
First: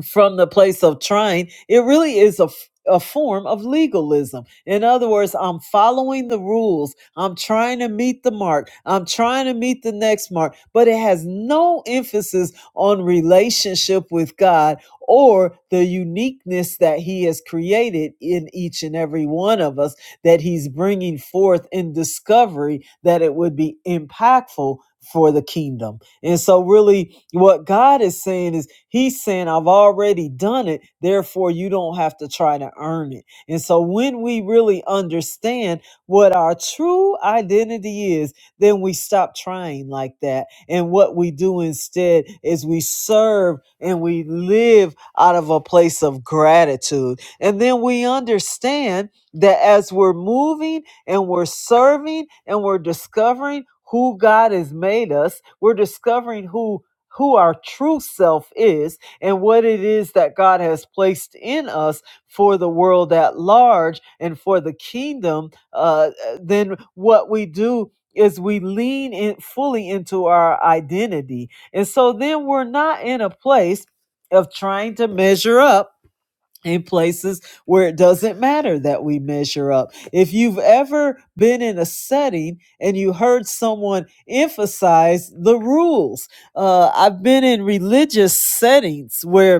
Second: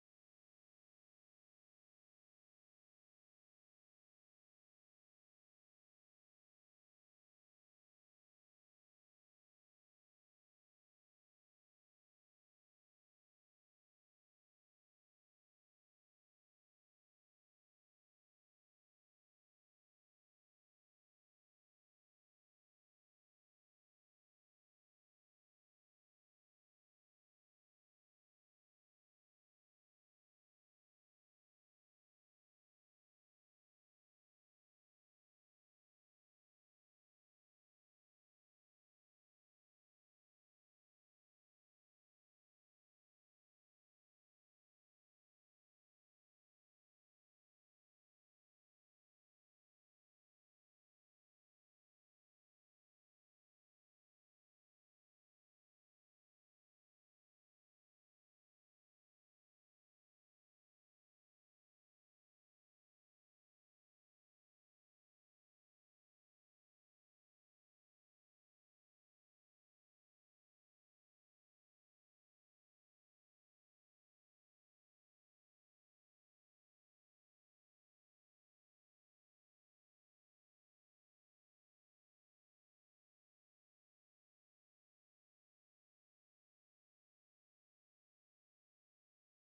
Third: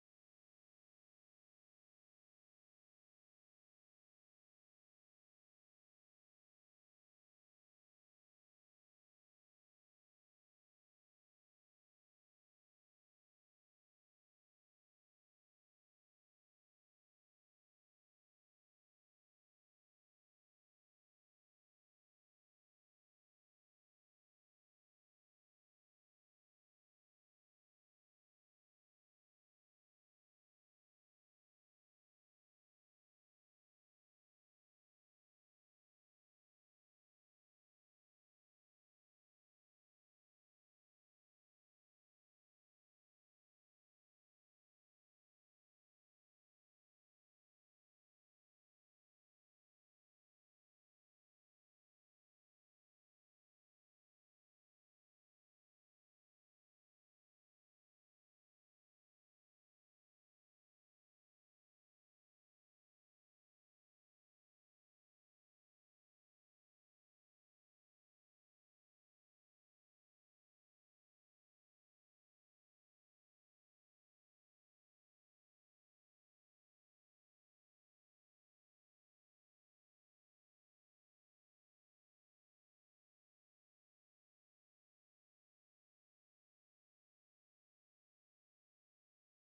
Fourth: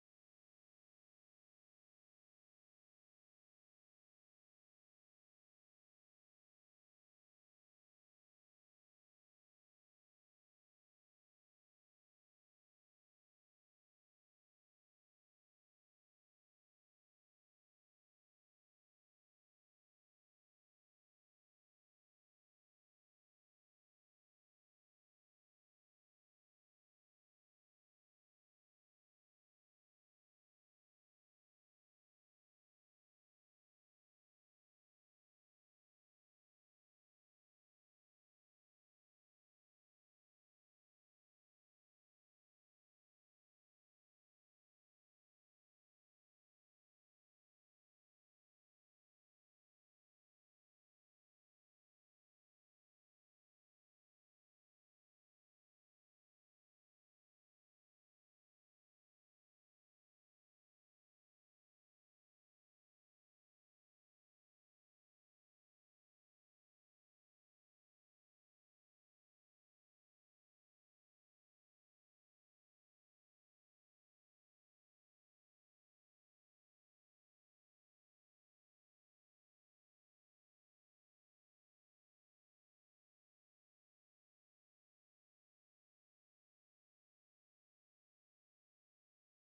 S1: from the place of trying, it really is a, f- a form of legalism. In other words, I'm following the rules, I'm trying to meet the mark, I'm trying to meet the next mark, but it has no emphasis on relationship with God or the uniqueness that He has created in each and every one of us that He's bringing forth in discovery that it would be impactful for the kingdom. And so, really, what God is saying is, He's saying, I've already done it, therefore, you don't have to try to earn it. And so, when we really understand what our true identity is, then we stop trying like that. And what we do instead is we serve and we live out of a place of gratitude. And then we understand that as we're moving and we're serving and we're discovering who God has made us. We're discovering who who our true self is and what it is that God has placed in us for the world at large and for the kingdom, uh, uh, then what we do is we lean in fully into our identity. And so then we're not in a place of trying to measure up in places where it doesn't matter that we measure up. If you've ever been in a setting and you heard someone emphasize the rules, uh, I've been in religious settings where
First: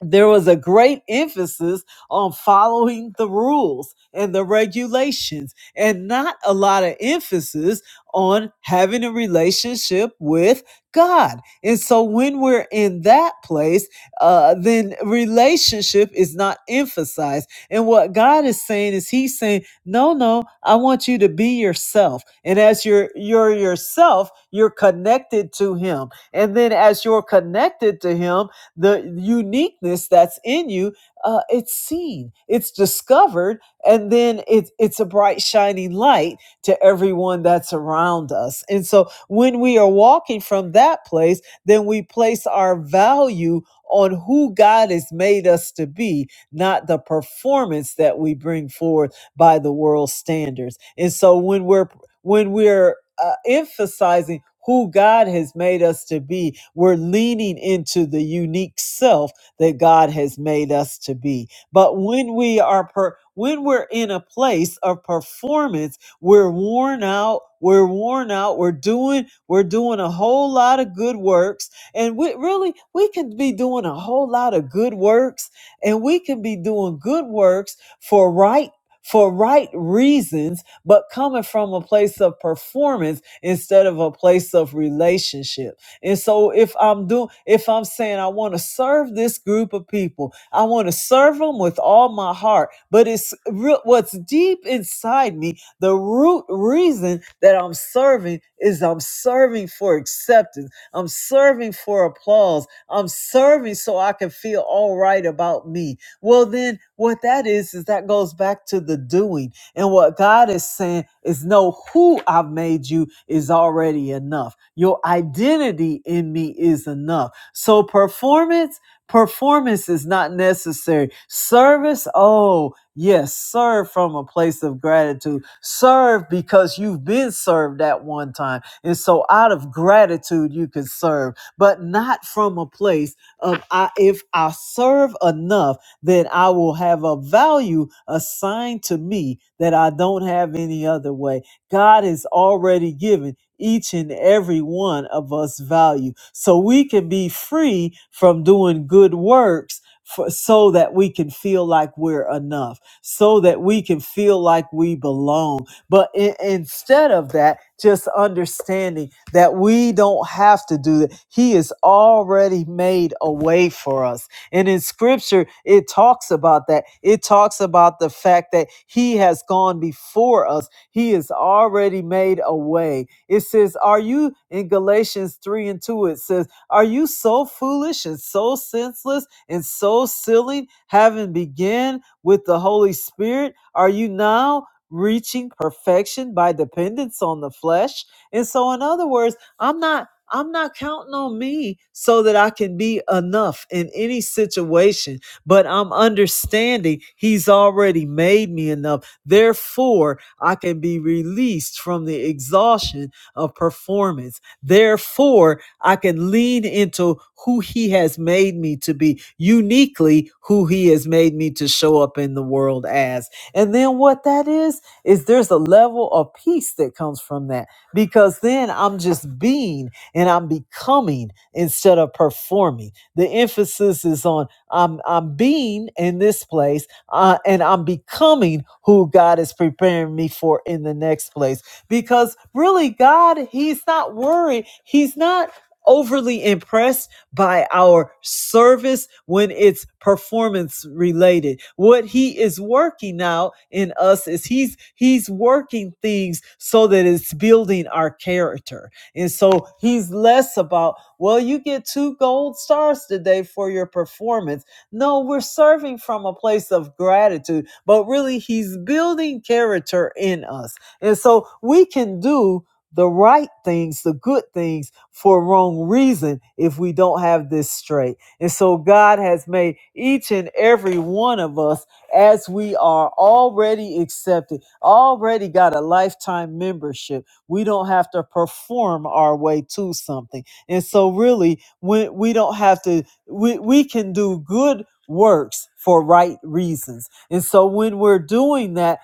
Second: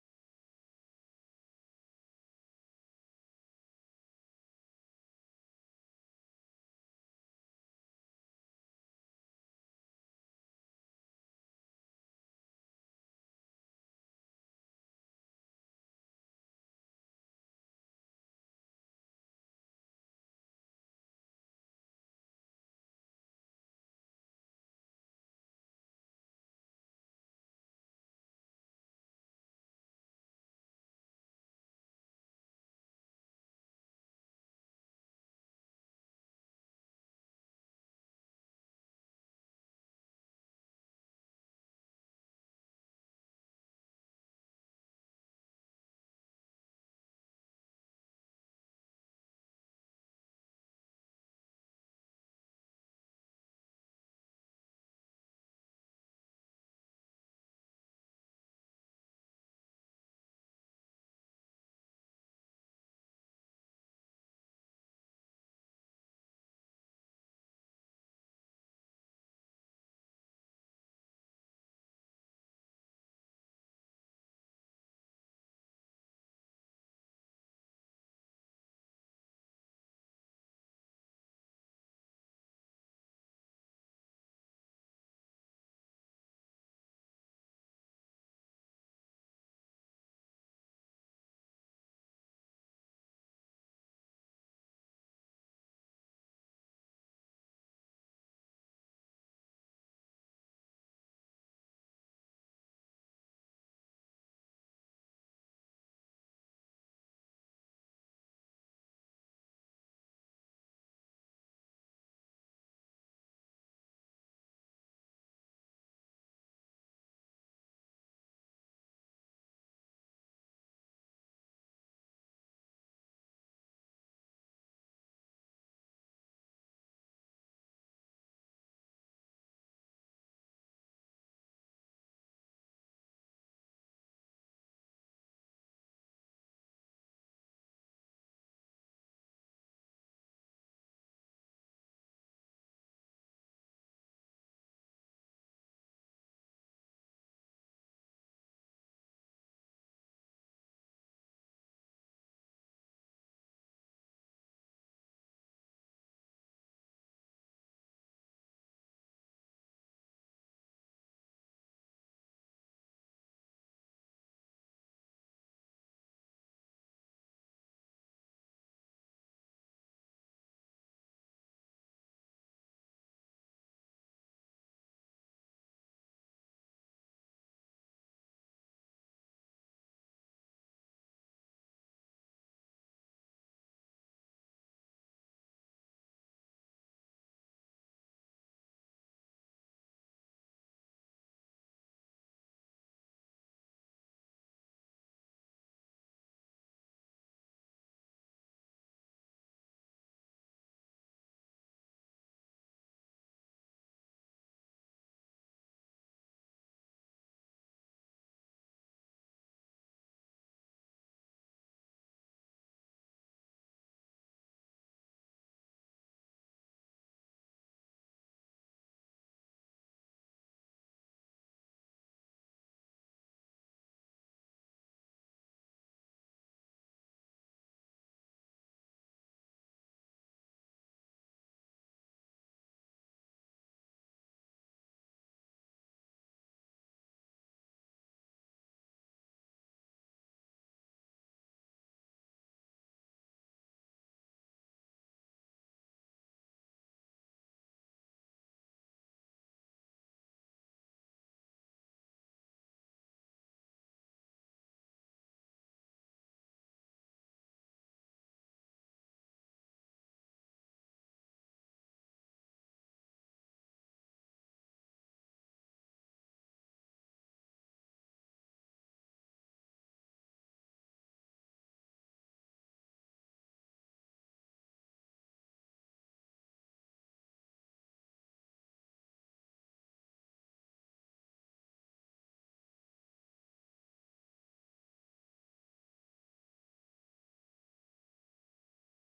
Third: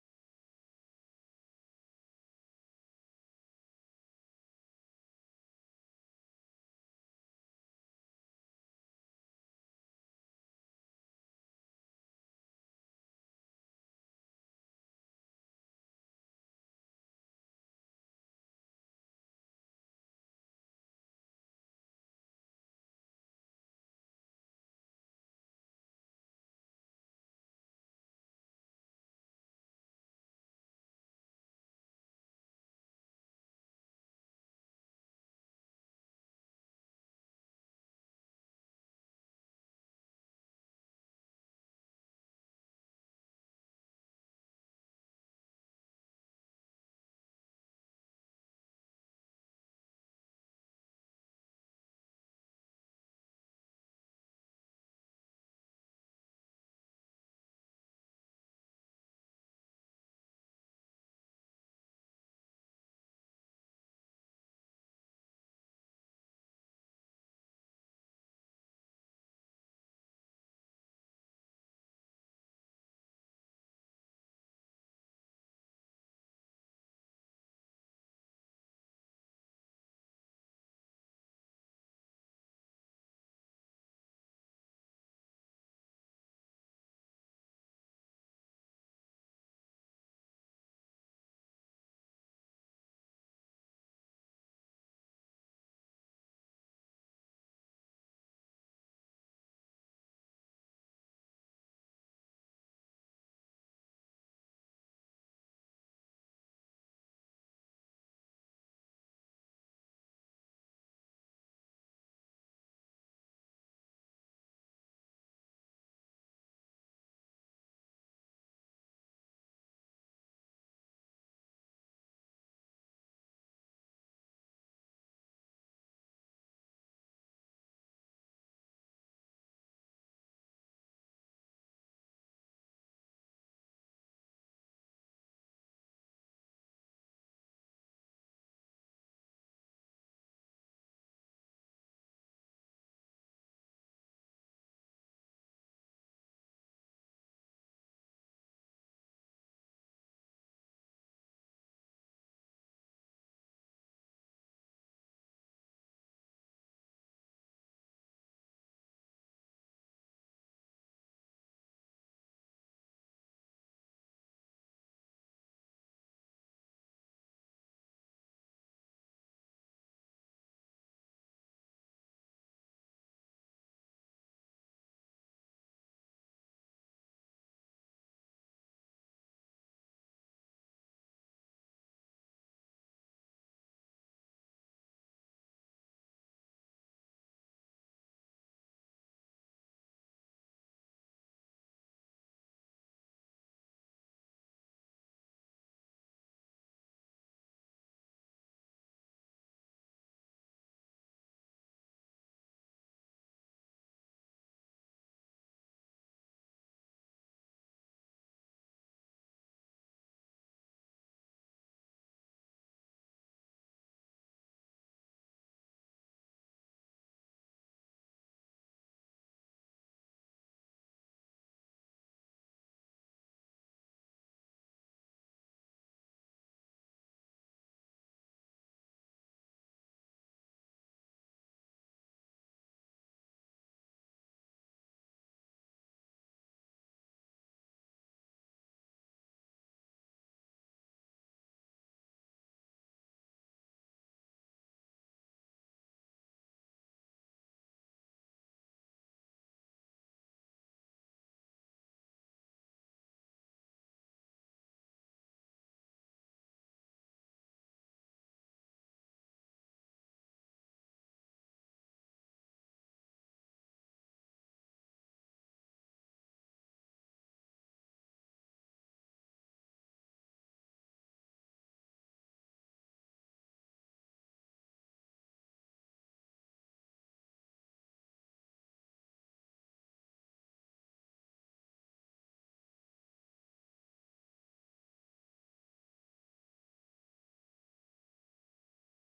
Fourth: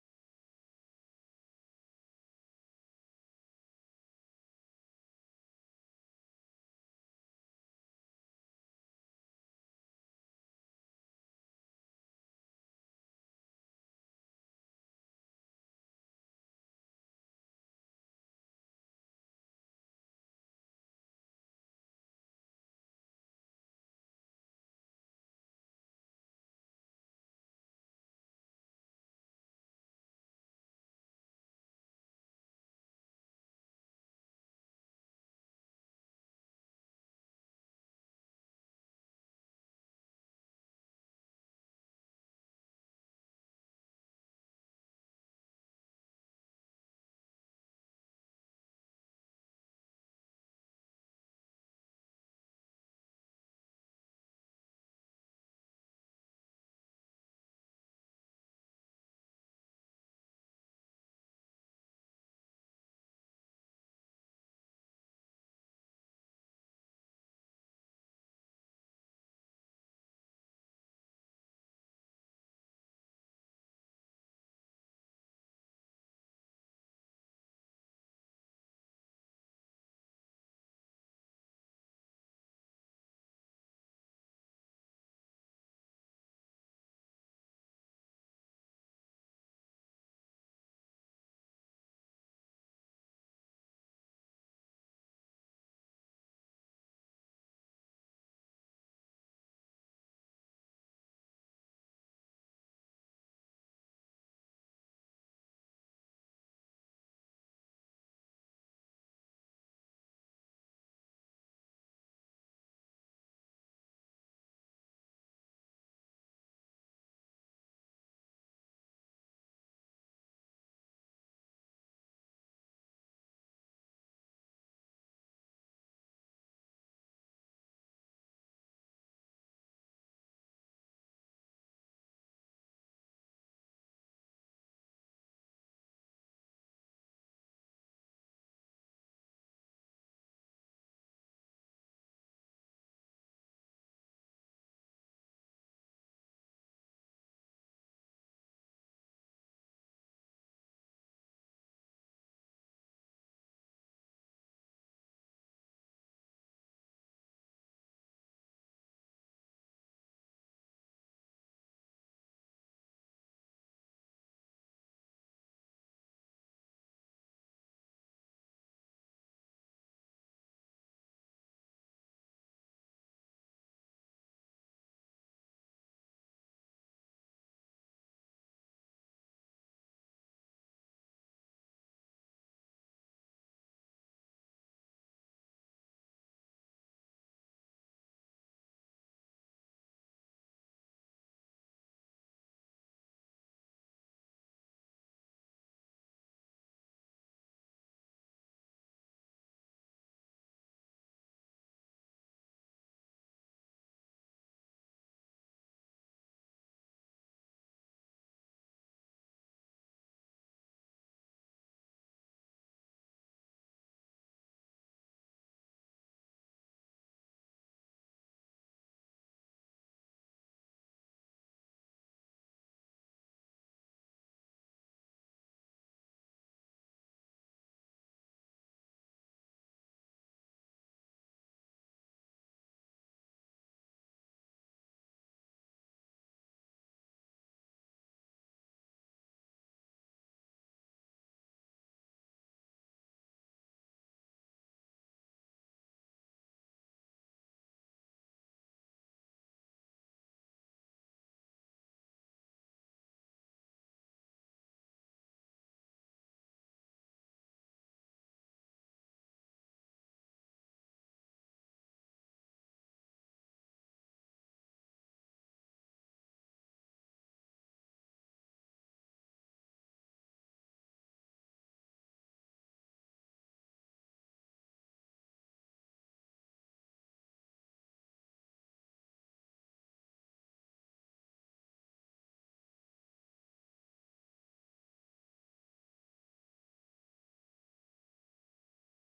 S1: there was a great emphasis on following the rules and the regulations and not a lot of emphasis on having a relationship with God. And so when we're in that place, uh, then relationship is not emphasized. And what God is saying is he's saying, no, no, I want you to be yourself. And as you're, you're yourself, you're connected to him. And then as you're connected to him, the uniqueness that's in you uh, it's seen it's discovered and then it's it's a bright shining light to everyone that's around us and so when we are walking from that place then we place our value on who God has made us to be, not the performance that we bring forth by the world's standards. And so when we're when we're uh, emphasizing who God has made us to be, we're leaning into the unique self that God has made us to be. But when we are per- when we're in a place of performance, we're worn out. We're worn out. We're doing we're doing a whole lot of good works, and we really we can be doing a whole lot of good works, and we can be doing good works for right for right reasons but coming from a place of performance instead of a place of relationship. And so if I'm doing, if I'm saying I want to serve this group of people, I want to serve them with all my heart, but it's real, what's deep inside me, the root reason that I'm serving is I'm serving for acceptance. I'm serving for applause. I'm serving so I can feel all right about me. Well, then what that is, is that goes back to the doing and what God is saying is, know who I've made you is already enough. Your identity in me is enough. So performance, performance is not necessary. Service, oh, yes, serve from a place of gratitude. Serve because you've been served at one time. And so out of gratitude, you can serve, but not from a place of, I, if I serve enough, then I will have a value assigned to me that I don't have any other way. God has already given each and every one of us value. So we can be free from doing good works for, so that we can feel like we're enough, so that we can feel like we belong. But in- instead of that, just understanding that we don't have to do that. He has already made a way for us. And in scripture, it talks about that. It talks about the fact that he has gone before us, he has already made a way. It says, Are you in Galatians 3 and 2? It says, Are you so foolish and so senseless and so silly, having begun with the Holy Spirit? Are you now? Reaching perfection by dependence on the flesh. And so, in other words, I'm not I'm not counting on me so that I can be enough in any situation, but I'm understanding He's already made me enough. Therefore, I can be released from the exhaustion of performance. Therefore, I can lean into who He has made me to be, uniquely who He has made me to show up in the world as. And then what that is, is there's a level of peace that comes from that because then I'm just being and I'm becoming instead of performing. The emphasis is on I'm I'm being in this place uh, and I'm becoming who God is preparing me for in the next place. Because really, God, He's not worried. He's not overly impressed by our service when it's performance related what he is working out in us is he's he's working things so that it's building our character and so he's less about, well, you get two gold stars today for your performance. No, we're serving from a place of gratitude, but really he's building character in us. And so we can do the right things, the good things for wrong reason if we don't have this straight. And so God has made each and every one of us as we are already accepted, already got a lifetime membership we don't have to perform our way to something. And so really when we don't have to we, we can do good works for right reasons. And so when we're doing that,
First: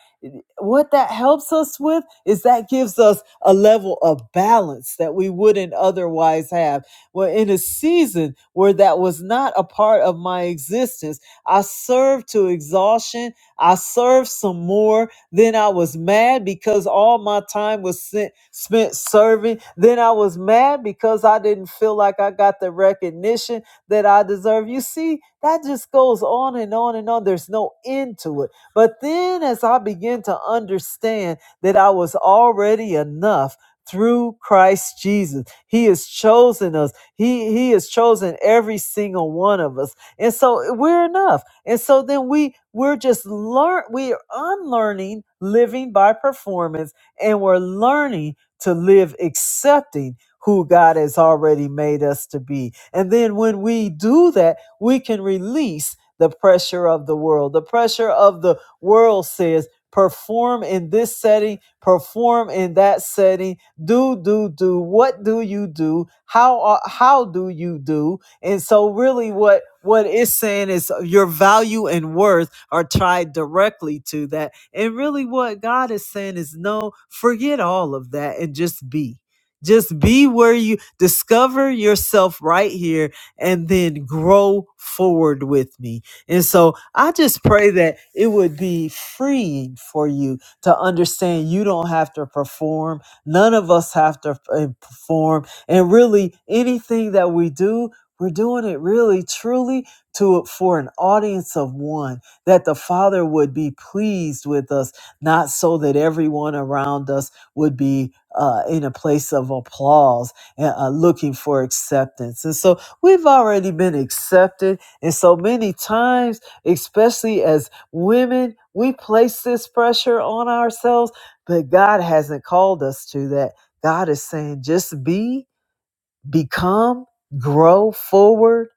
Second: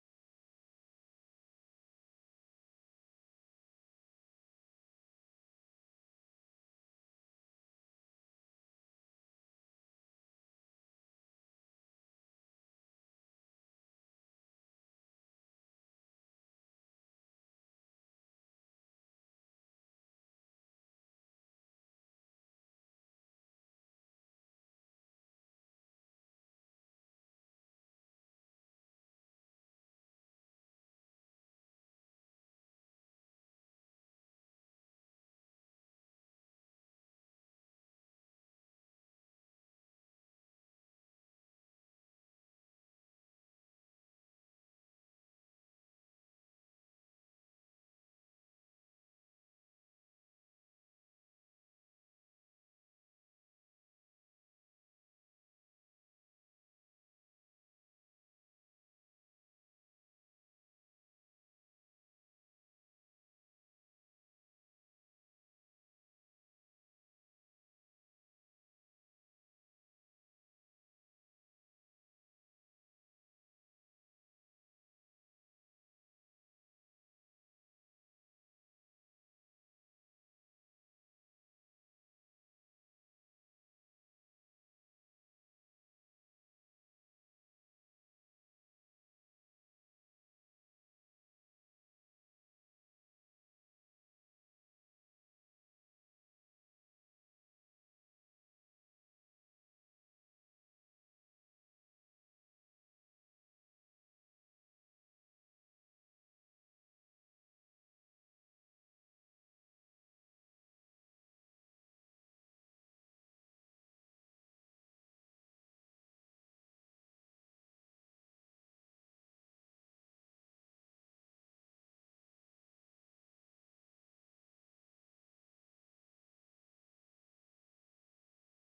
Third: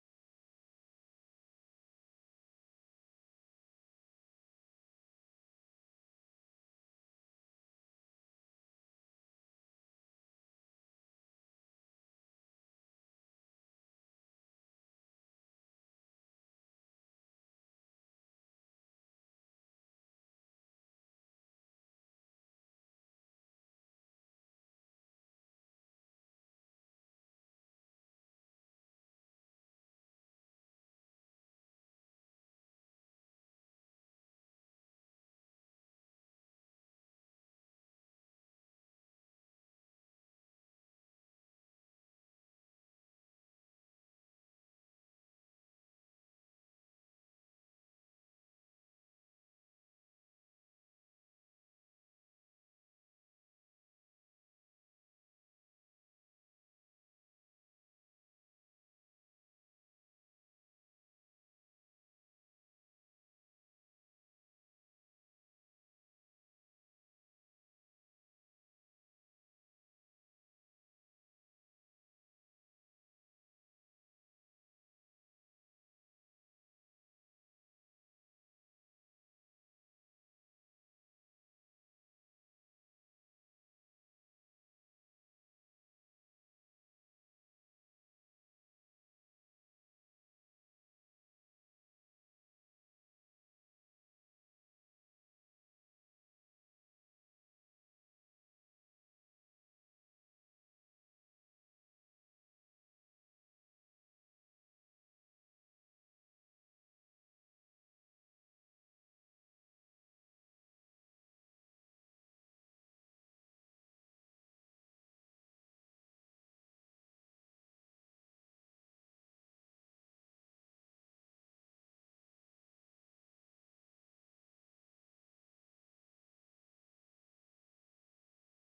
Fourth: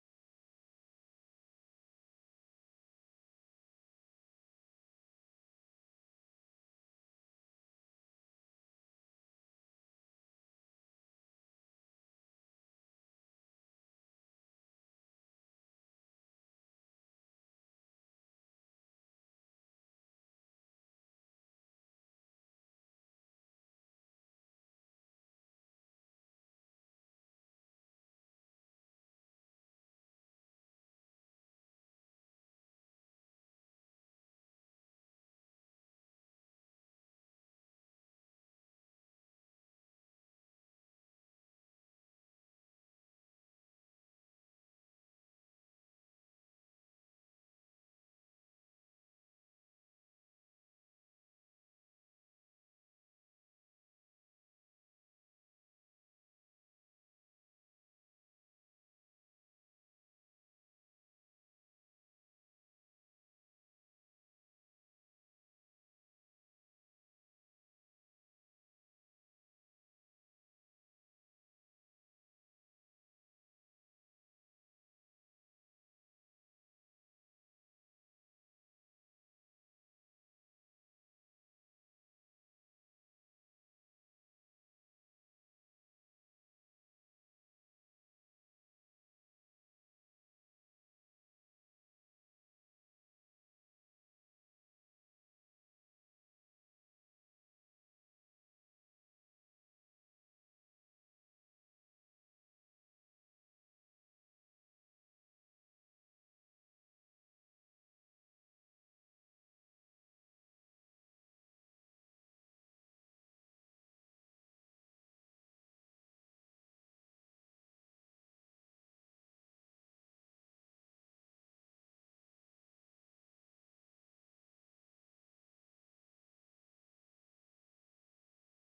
S1: what that helps us with is that gives us a level of balance that we wouldn't otherwise have. Well, in a season where that was not a part of my existence, I served to exhaustion. I served some more then I was mad because all my time was sent, spent serving. Then I was mad because I didn't feel like I got the recognition that I deserve. You see, that just goes on and on and on. There's no end to it. But then as I began to understand that I was already enough through Christ Jesus. He has chosen us. He he has chosen every single one of us. And so we're enough. And so then we we're just learn we are unlearning living by performance and we're learning to live accepting who God has already made us to be. And then when we do that, we can release the pressure of the world. The pressure of the world says perform in this setting, perform in that setting, do do do. What do you do? How are- how do you do? And so really what what it's saying is your value and worth are tied directly to that. And really what God is saying is no, forget all of that and just be. Just be where you discover yourself right here and then grow forward with me. And so I just pray that it would be freeing for you to understand you don't have to perform. None of us have to uh, perform. And really, anything that we do we're doing it really, truly to for an audience of one, that the Father would be pleased with us, not so that everyone around us would be uh, in a place of applause and uh, looking for acceptance. And so we've already been accepted, and so many times, especially as women, we place this pressure on ourselves, but God hasn't called us to that. God is saying, just be become, grow forward,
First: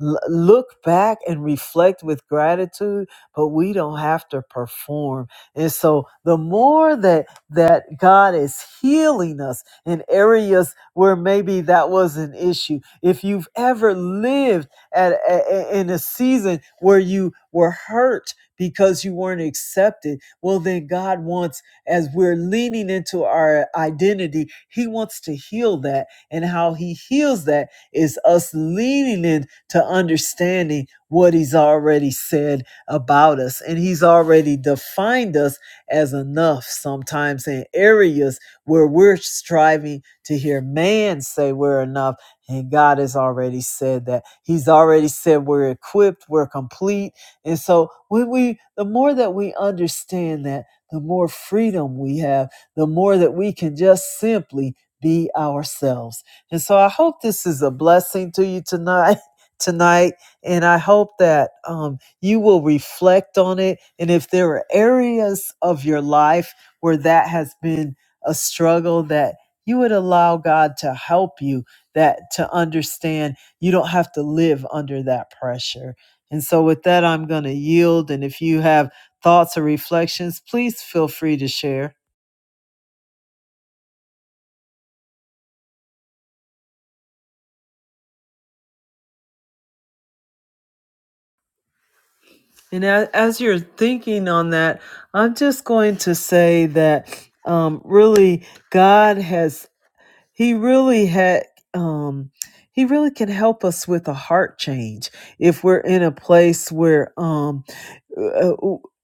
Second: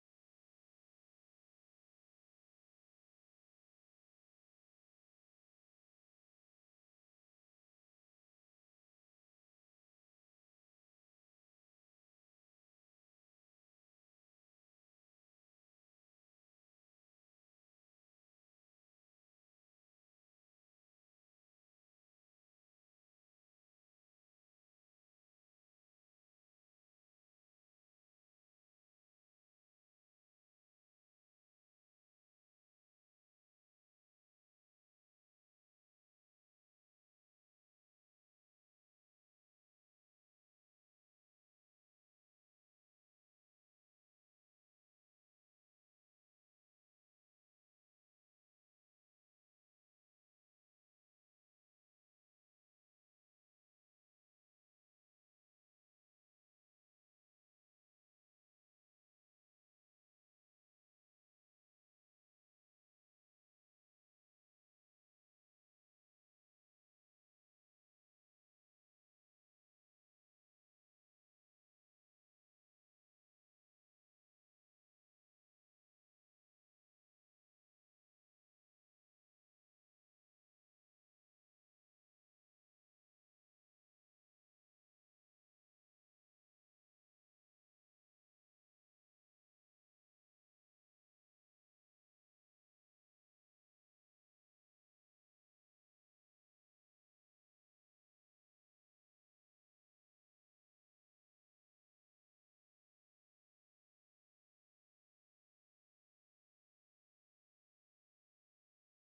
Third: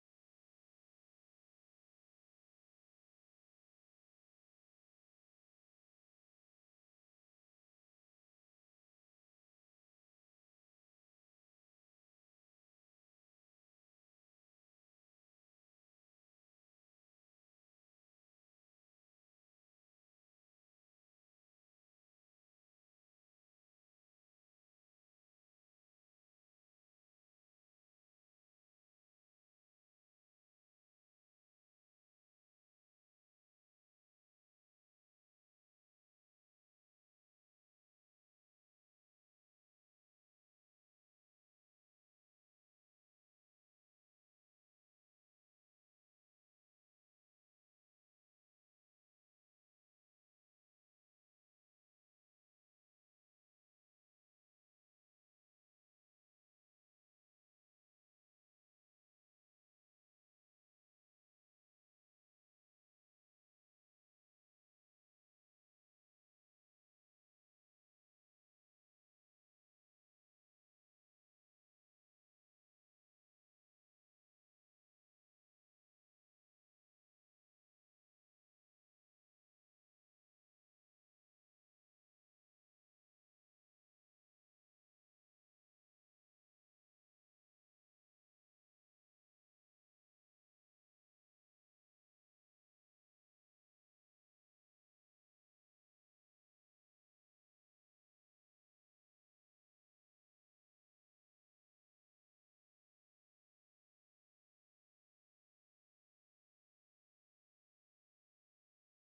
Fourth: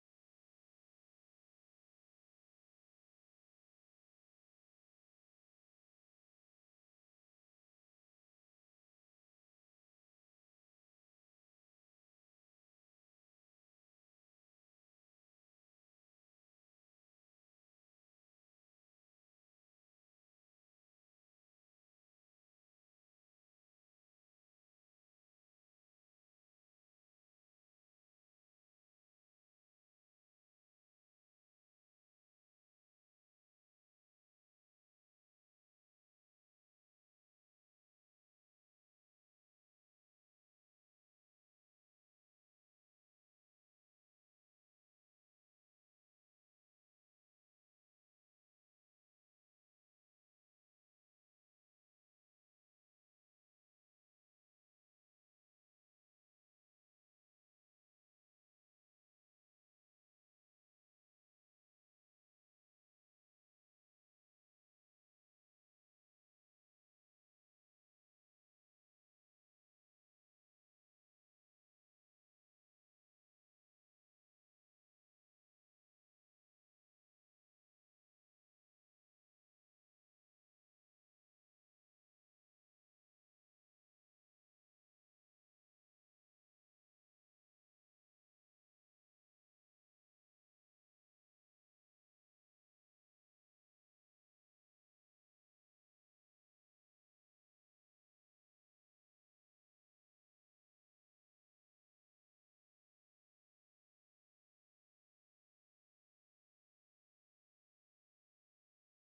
S1: l- look back and reflect with gratitude, but we don't have to perform. And so the more that that God is healing us in areas where maybe that was an issue. If you've ever lived at a- a- in a season where you were hurt because you weren't accepted, well then God wants as we're leaning into our identity, he wants to heal that and how he heals that is us leaning in to understanding what he's already said about us. And he's already defined us as enough sometimes in areas where we're striving to hear man say we're enough. And God has already said that. He's already said we're equipped, we're complete. And so when we the more that we understand that, the more freedom we have, the more that we can just simply be ourselves and so I hope this is a blessing to you tonight. *laughs* Tonight, and I hope that um, you will reflect on it. And if there are areas of your life where that has been a struggle, that you would allow God to help you, that to understand you don't have to live under that pressure. And so, with that, I'm going to yield. And if you have thoughts or reflections, please feel free to share. And a- as you're thinking on that, I'm just going to say that um, really God has he really had um he really can help us with a heart change if we're in a place where um uh,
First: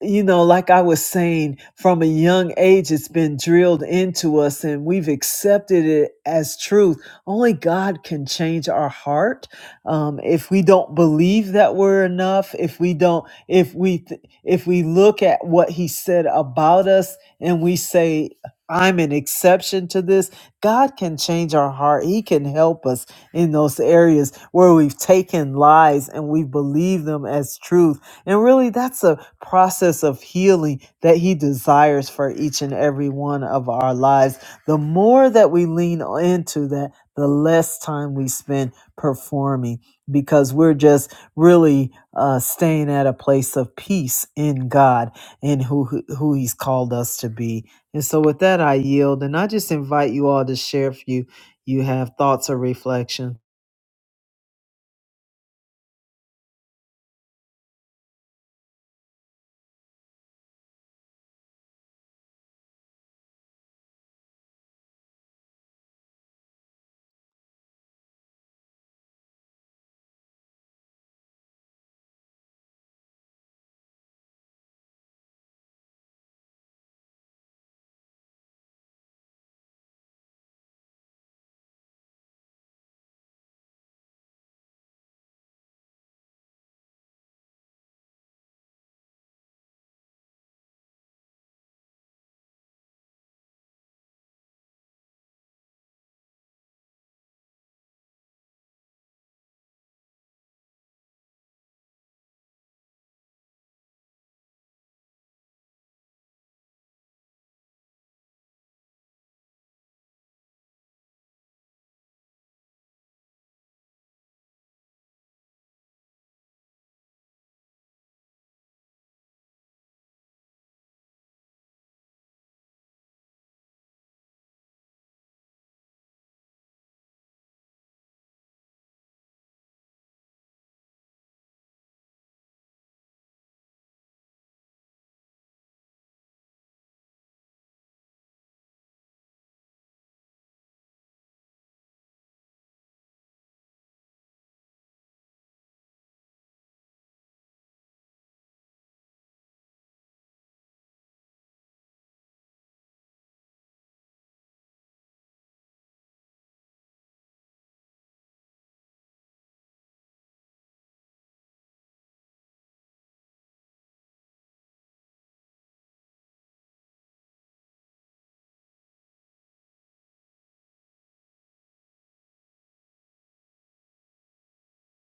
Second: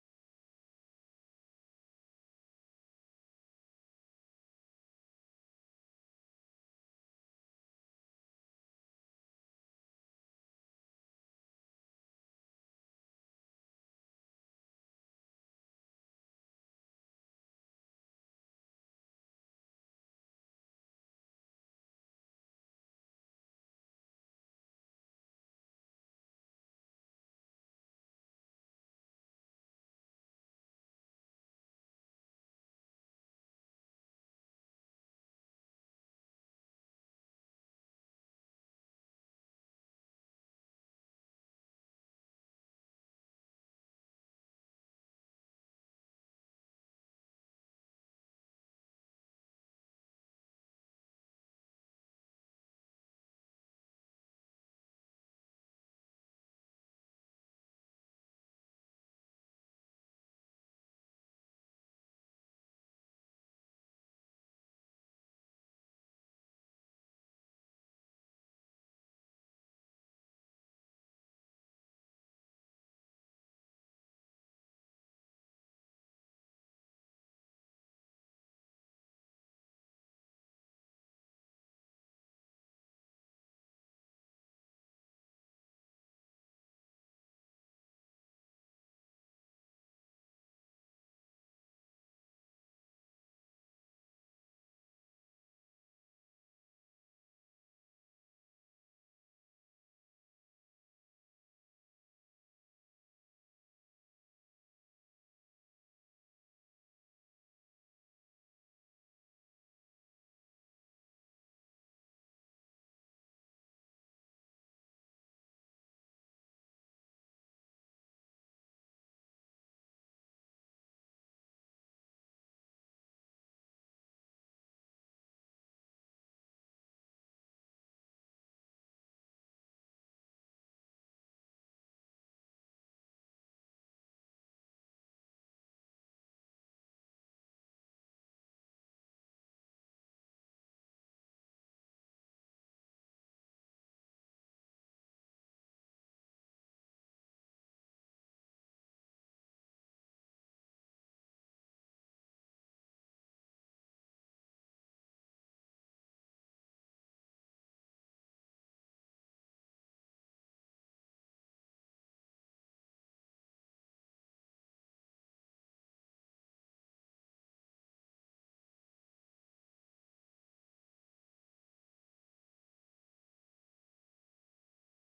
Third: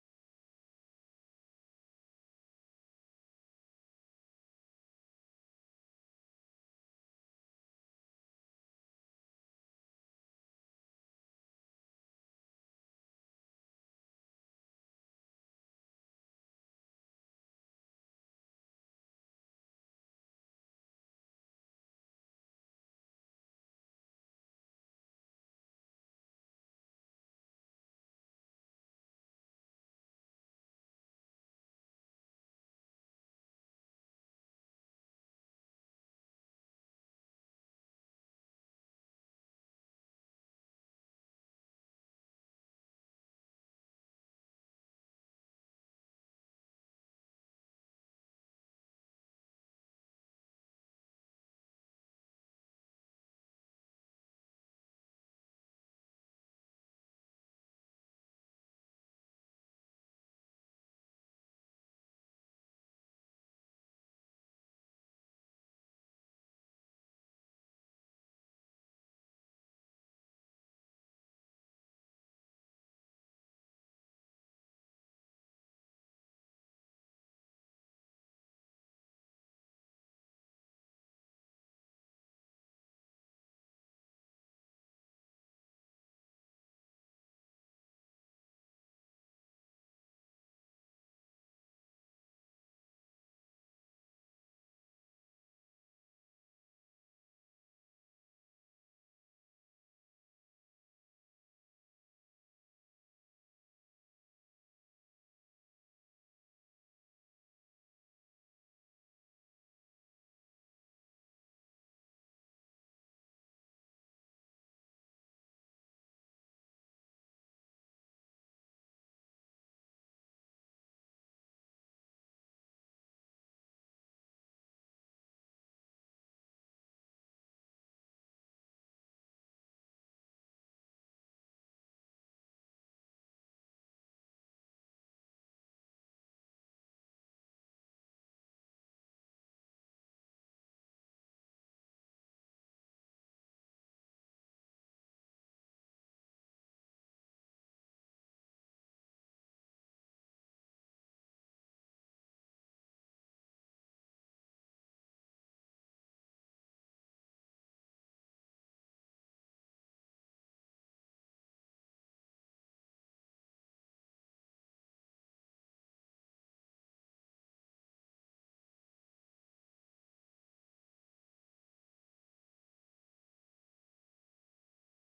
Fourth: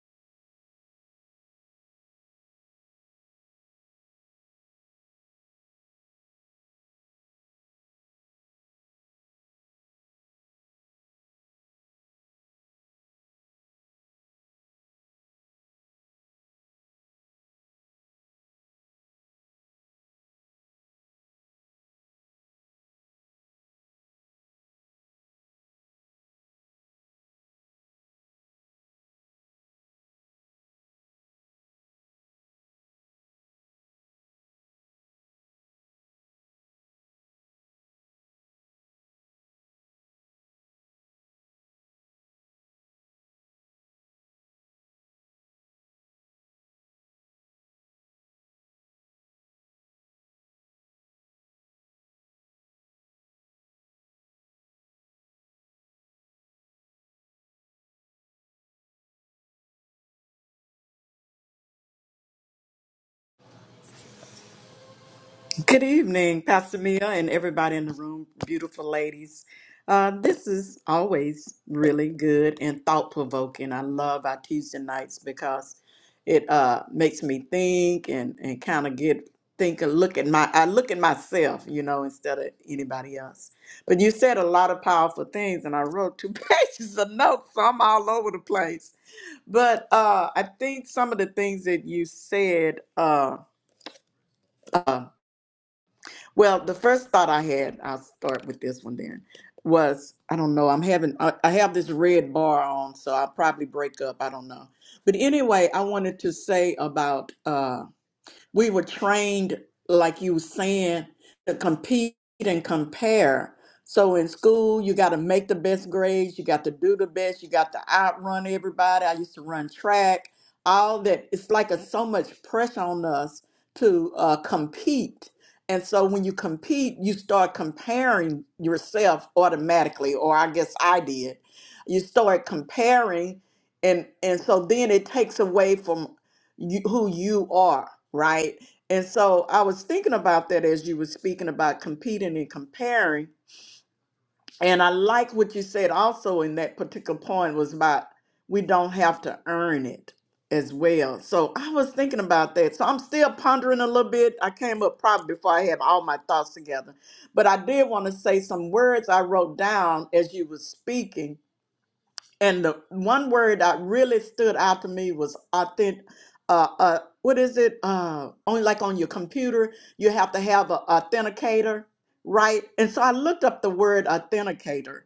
S1: you know like I was saying from a young age it's been drilled into us and we've accepted it as truth. Only God can change our heart. Um if we don't believe that we're enough, if we don't if we th- if we look at what he said about us and we say I'm an exception to this God can change our heart. He can help us in those areas where we've taken lies and we believe them as truth. And really, that's a process of healing that He desires for each and every one of our lives. The more that we lean into that, the less time we spend performing because we're just really uh, staying at a place of peace in God and who who He's called us to be. And so with that, I yield and I just invite you all to share if you, you have thoughts or reflection.
S2: Good evening, Pastor Mia, and everybody in the room, beautiful ladies. Uh, this is always really good and thought provoking. I love our Tuesday nights because it uh, makes me think and, and kind of get think a look at my I look at myself, you know, instead of anybody else. But you said a lot of powerful things, and I wrote two *laughs* pages of notes, so I'm all over the place. But uh, I think some of the things that you said. Uh, uh, well, the first thought I had, I'll start with this one then, was I don't know, I'm having, I I have this red bar on, so I'll probably break up. I don't know. But anyway, I wanted to say about uh, we were trained, like you were saying, to compete and compare. So in school, you got to make the best grades, you got to do the best, you got to outrun everybody. I used to run track, all that. It's like a, so much pressure on us to uh, compete. And so when you compete, you start comparing yourself automatically, or I guess I did. You start comparing, and and so then it takes away from you, who you are, right? And so I was thinking about that as you were speaking about competing and comparing. And I like what you said also in that particular point was about we don't have to earn it as well. So I was thinking about that. So I'm still pondering a little bit. I came up probably before I had all my thoughts together. But I did want to say some words I wrote down as you were speaking and the one word that really stood out to me was authentic. Uh, uh, what is it? Uh, only like on your computer, you have to have an authenticator, right? And so I looked up the word authenticator,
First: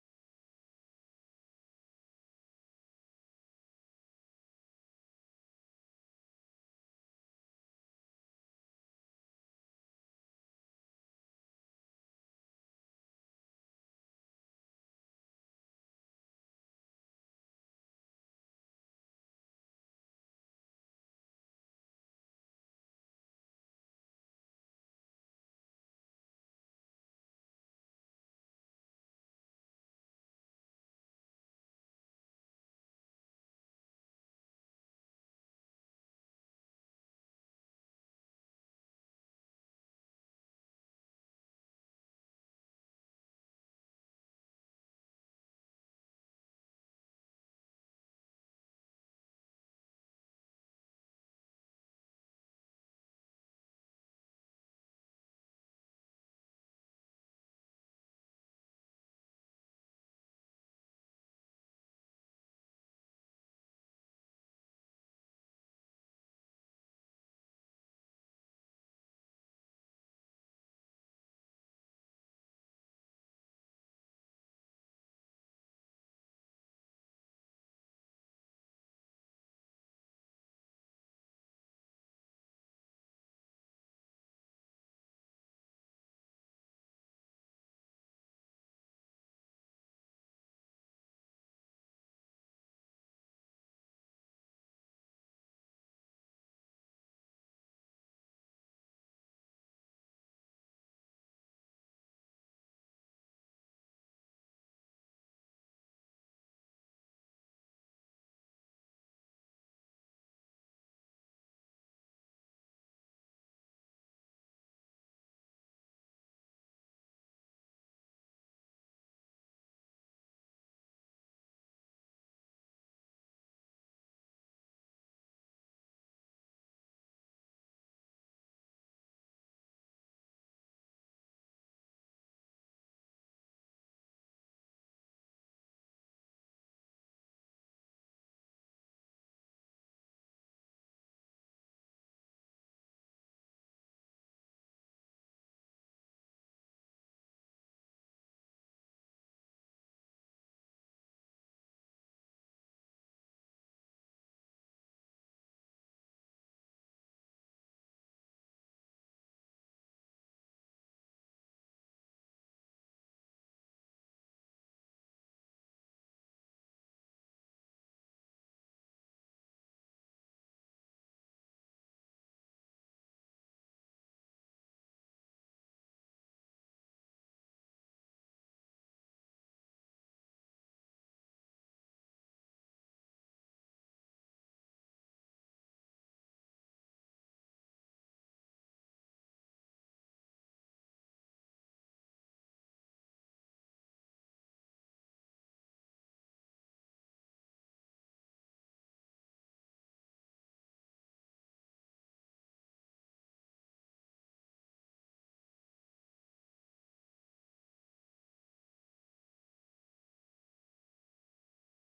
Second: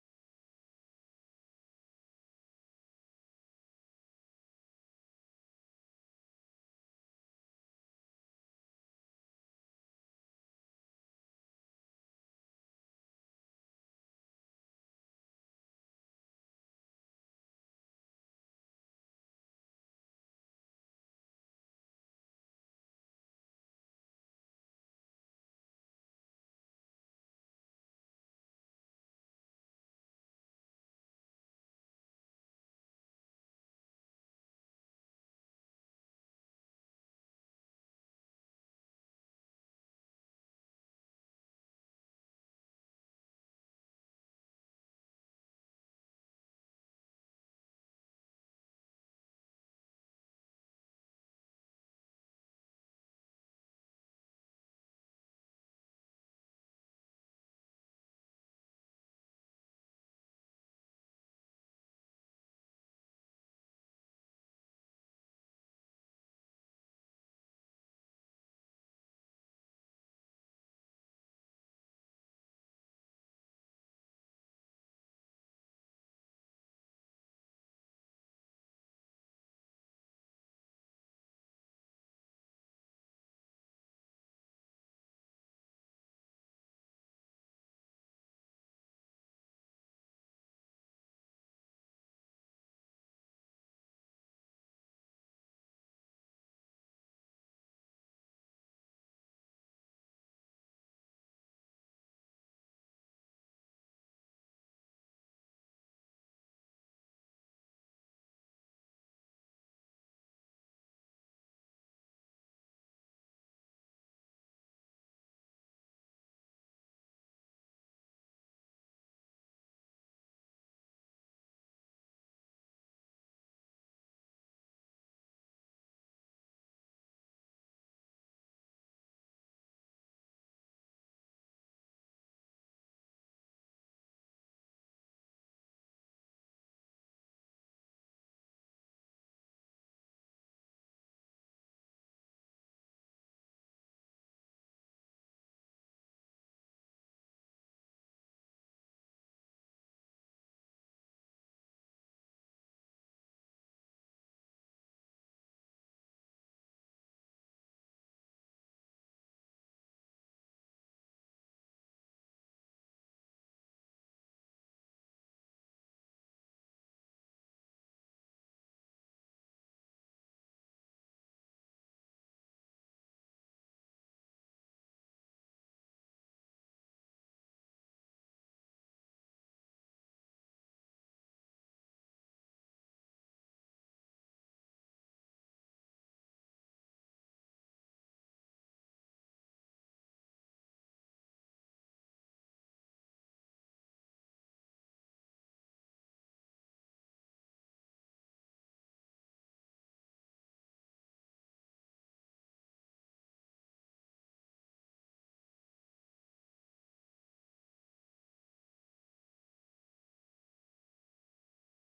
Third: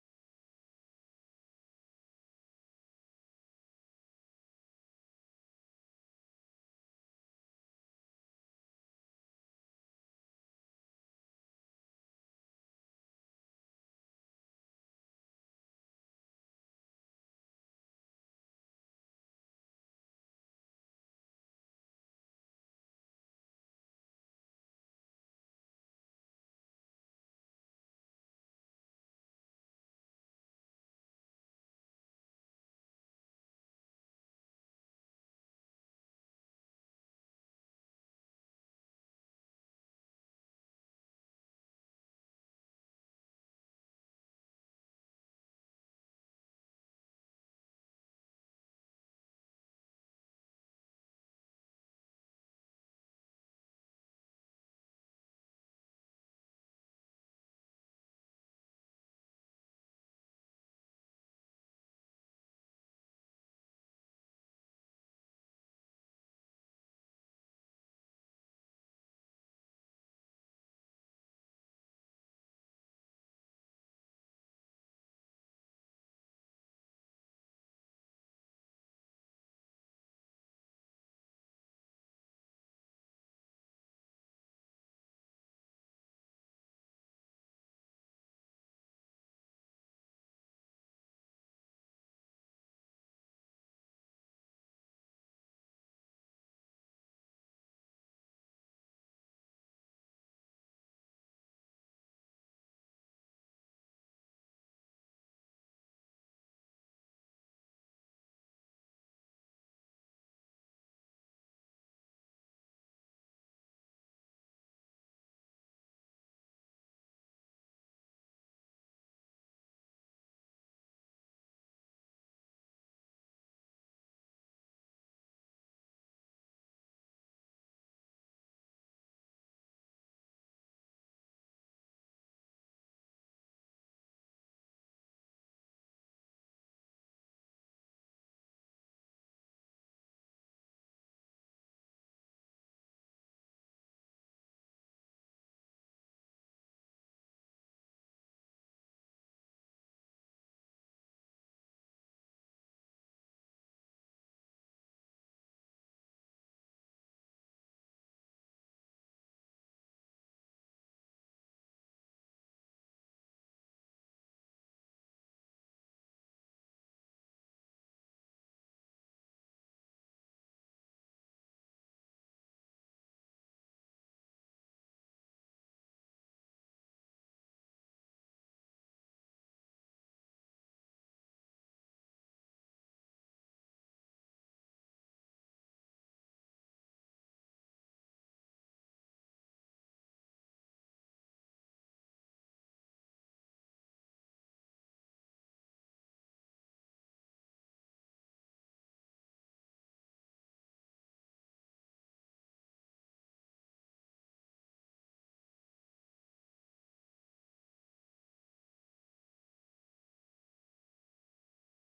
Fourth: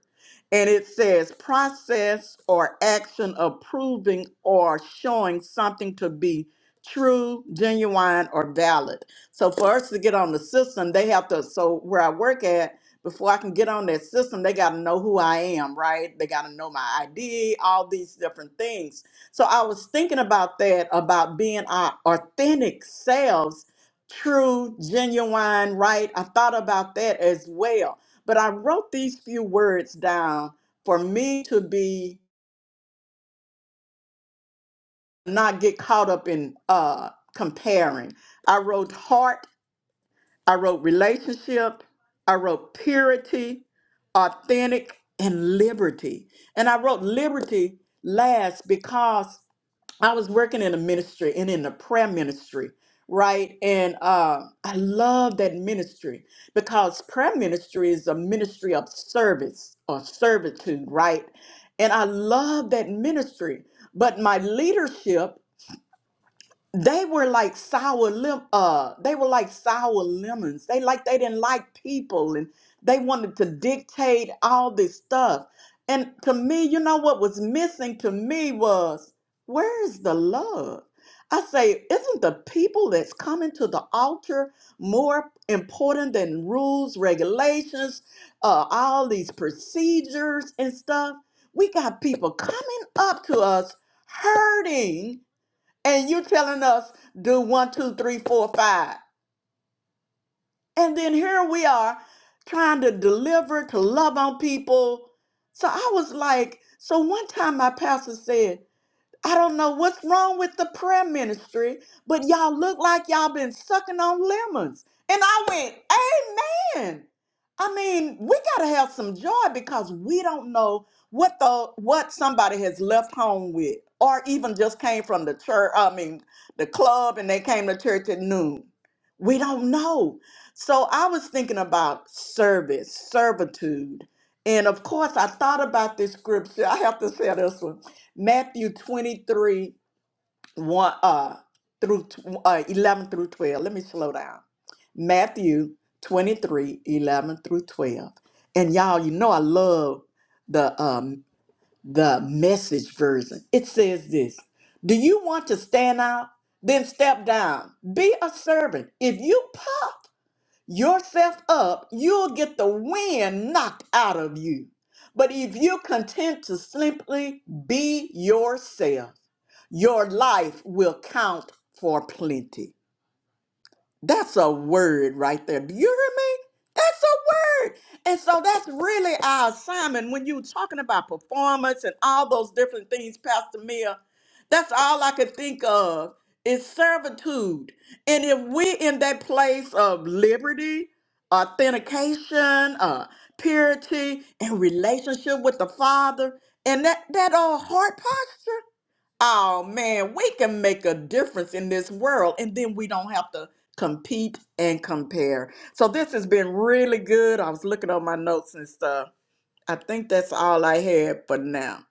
S2: and it says process or action of proving or showing something to be true, genuine, or valid. So for us to get on the system, they have to. So where I work at, before I can get on that system, they got to know who I am, right? They got to know my ID, all these different things. So I was thinking about that, about being our authentic selves, true, genuine, right? I thought about that as well. But I wrote these few words down for me to be not get caught up in uh comparing. I wrote heart I wrote relationship. I wrote purity, authentic, and liberty. And I wrote liberty last because I was working in the ministry and in the prayer ministry, right? And uh, I love that ministry because prayer ministry is a ministry of service or servitude, right? And I love that ministry. But my leadership they were like sour lim uh they were like sour lemons they like they didn't like people and they wanted to dictate all this stuff and to me you know what was missing to me was where is the love i say isn't the people that's coming to the altar more important than rules regulations uh all these procedures and stuff we got people coming up to us hurting and you telling us do one, two, three, four, five. And then here we are trying to deliver, to love on people. So I was like, so one time my pastor said, I don't know what's wrong with the prayer ministry, but y'all look like y'all been sucking on lemons. And I went, Amen. I mean, we gotta have some joy because we don't know what the what somebody has left home with, or even just came from the church. I mean, the club, and they came to church at noon. We don't know. So I was thinking about service, servitude, and of course, I thought about this scripture. I have to say this one. Matthew 23, 1 uh, through tw- uh, 11 through 12. Let me slow down. Matthew 23 11 through 12. And y'all, you know I love the um the message version. It says this. Do you want to stand out? Then step down. Be a servant. If you puff yourself up, you'll get the wind knocked out of you. But if you're content to simply be yourself, your life will count for plenty. That's a word right there. Do you hear me? That's a word. And so that's really our assignment. When you were talking about performance and all those different things, Pastor Mia, that's all I could think of is servitude. And if we're in that place of liberty, authentication, uh, purity, and relationship with the Father, and that, that old heart posture, Oh man, we can make a difference in this world, and then we don't have to compete and compare. So this has been really good. I was looking on my notes and stuff. I think that's all I had for now.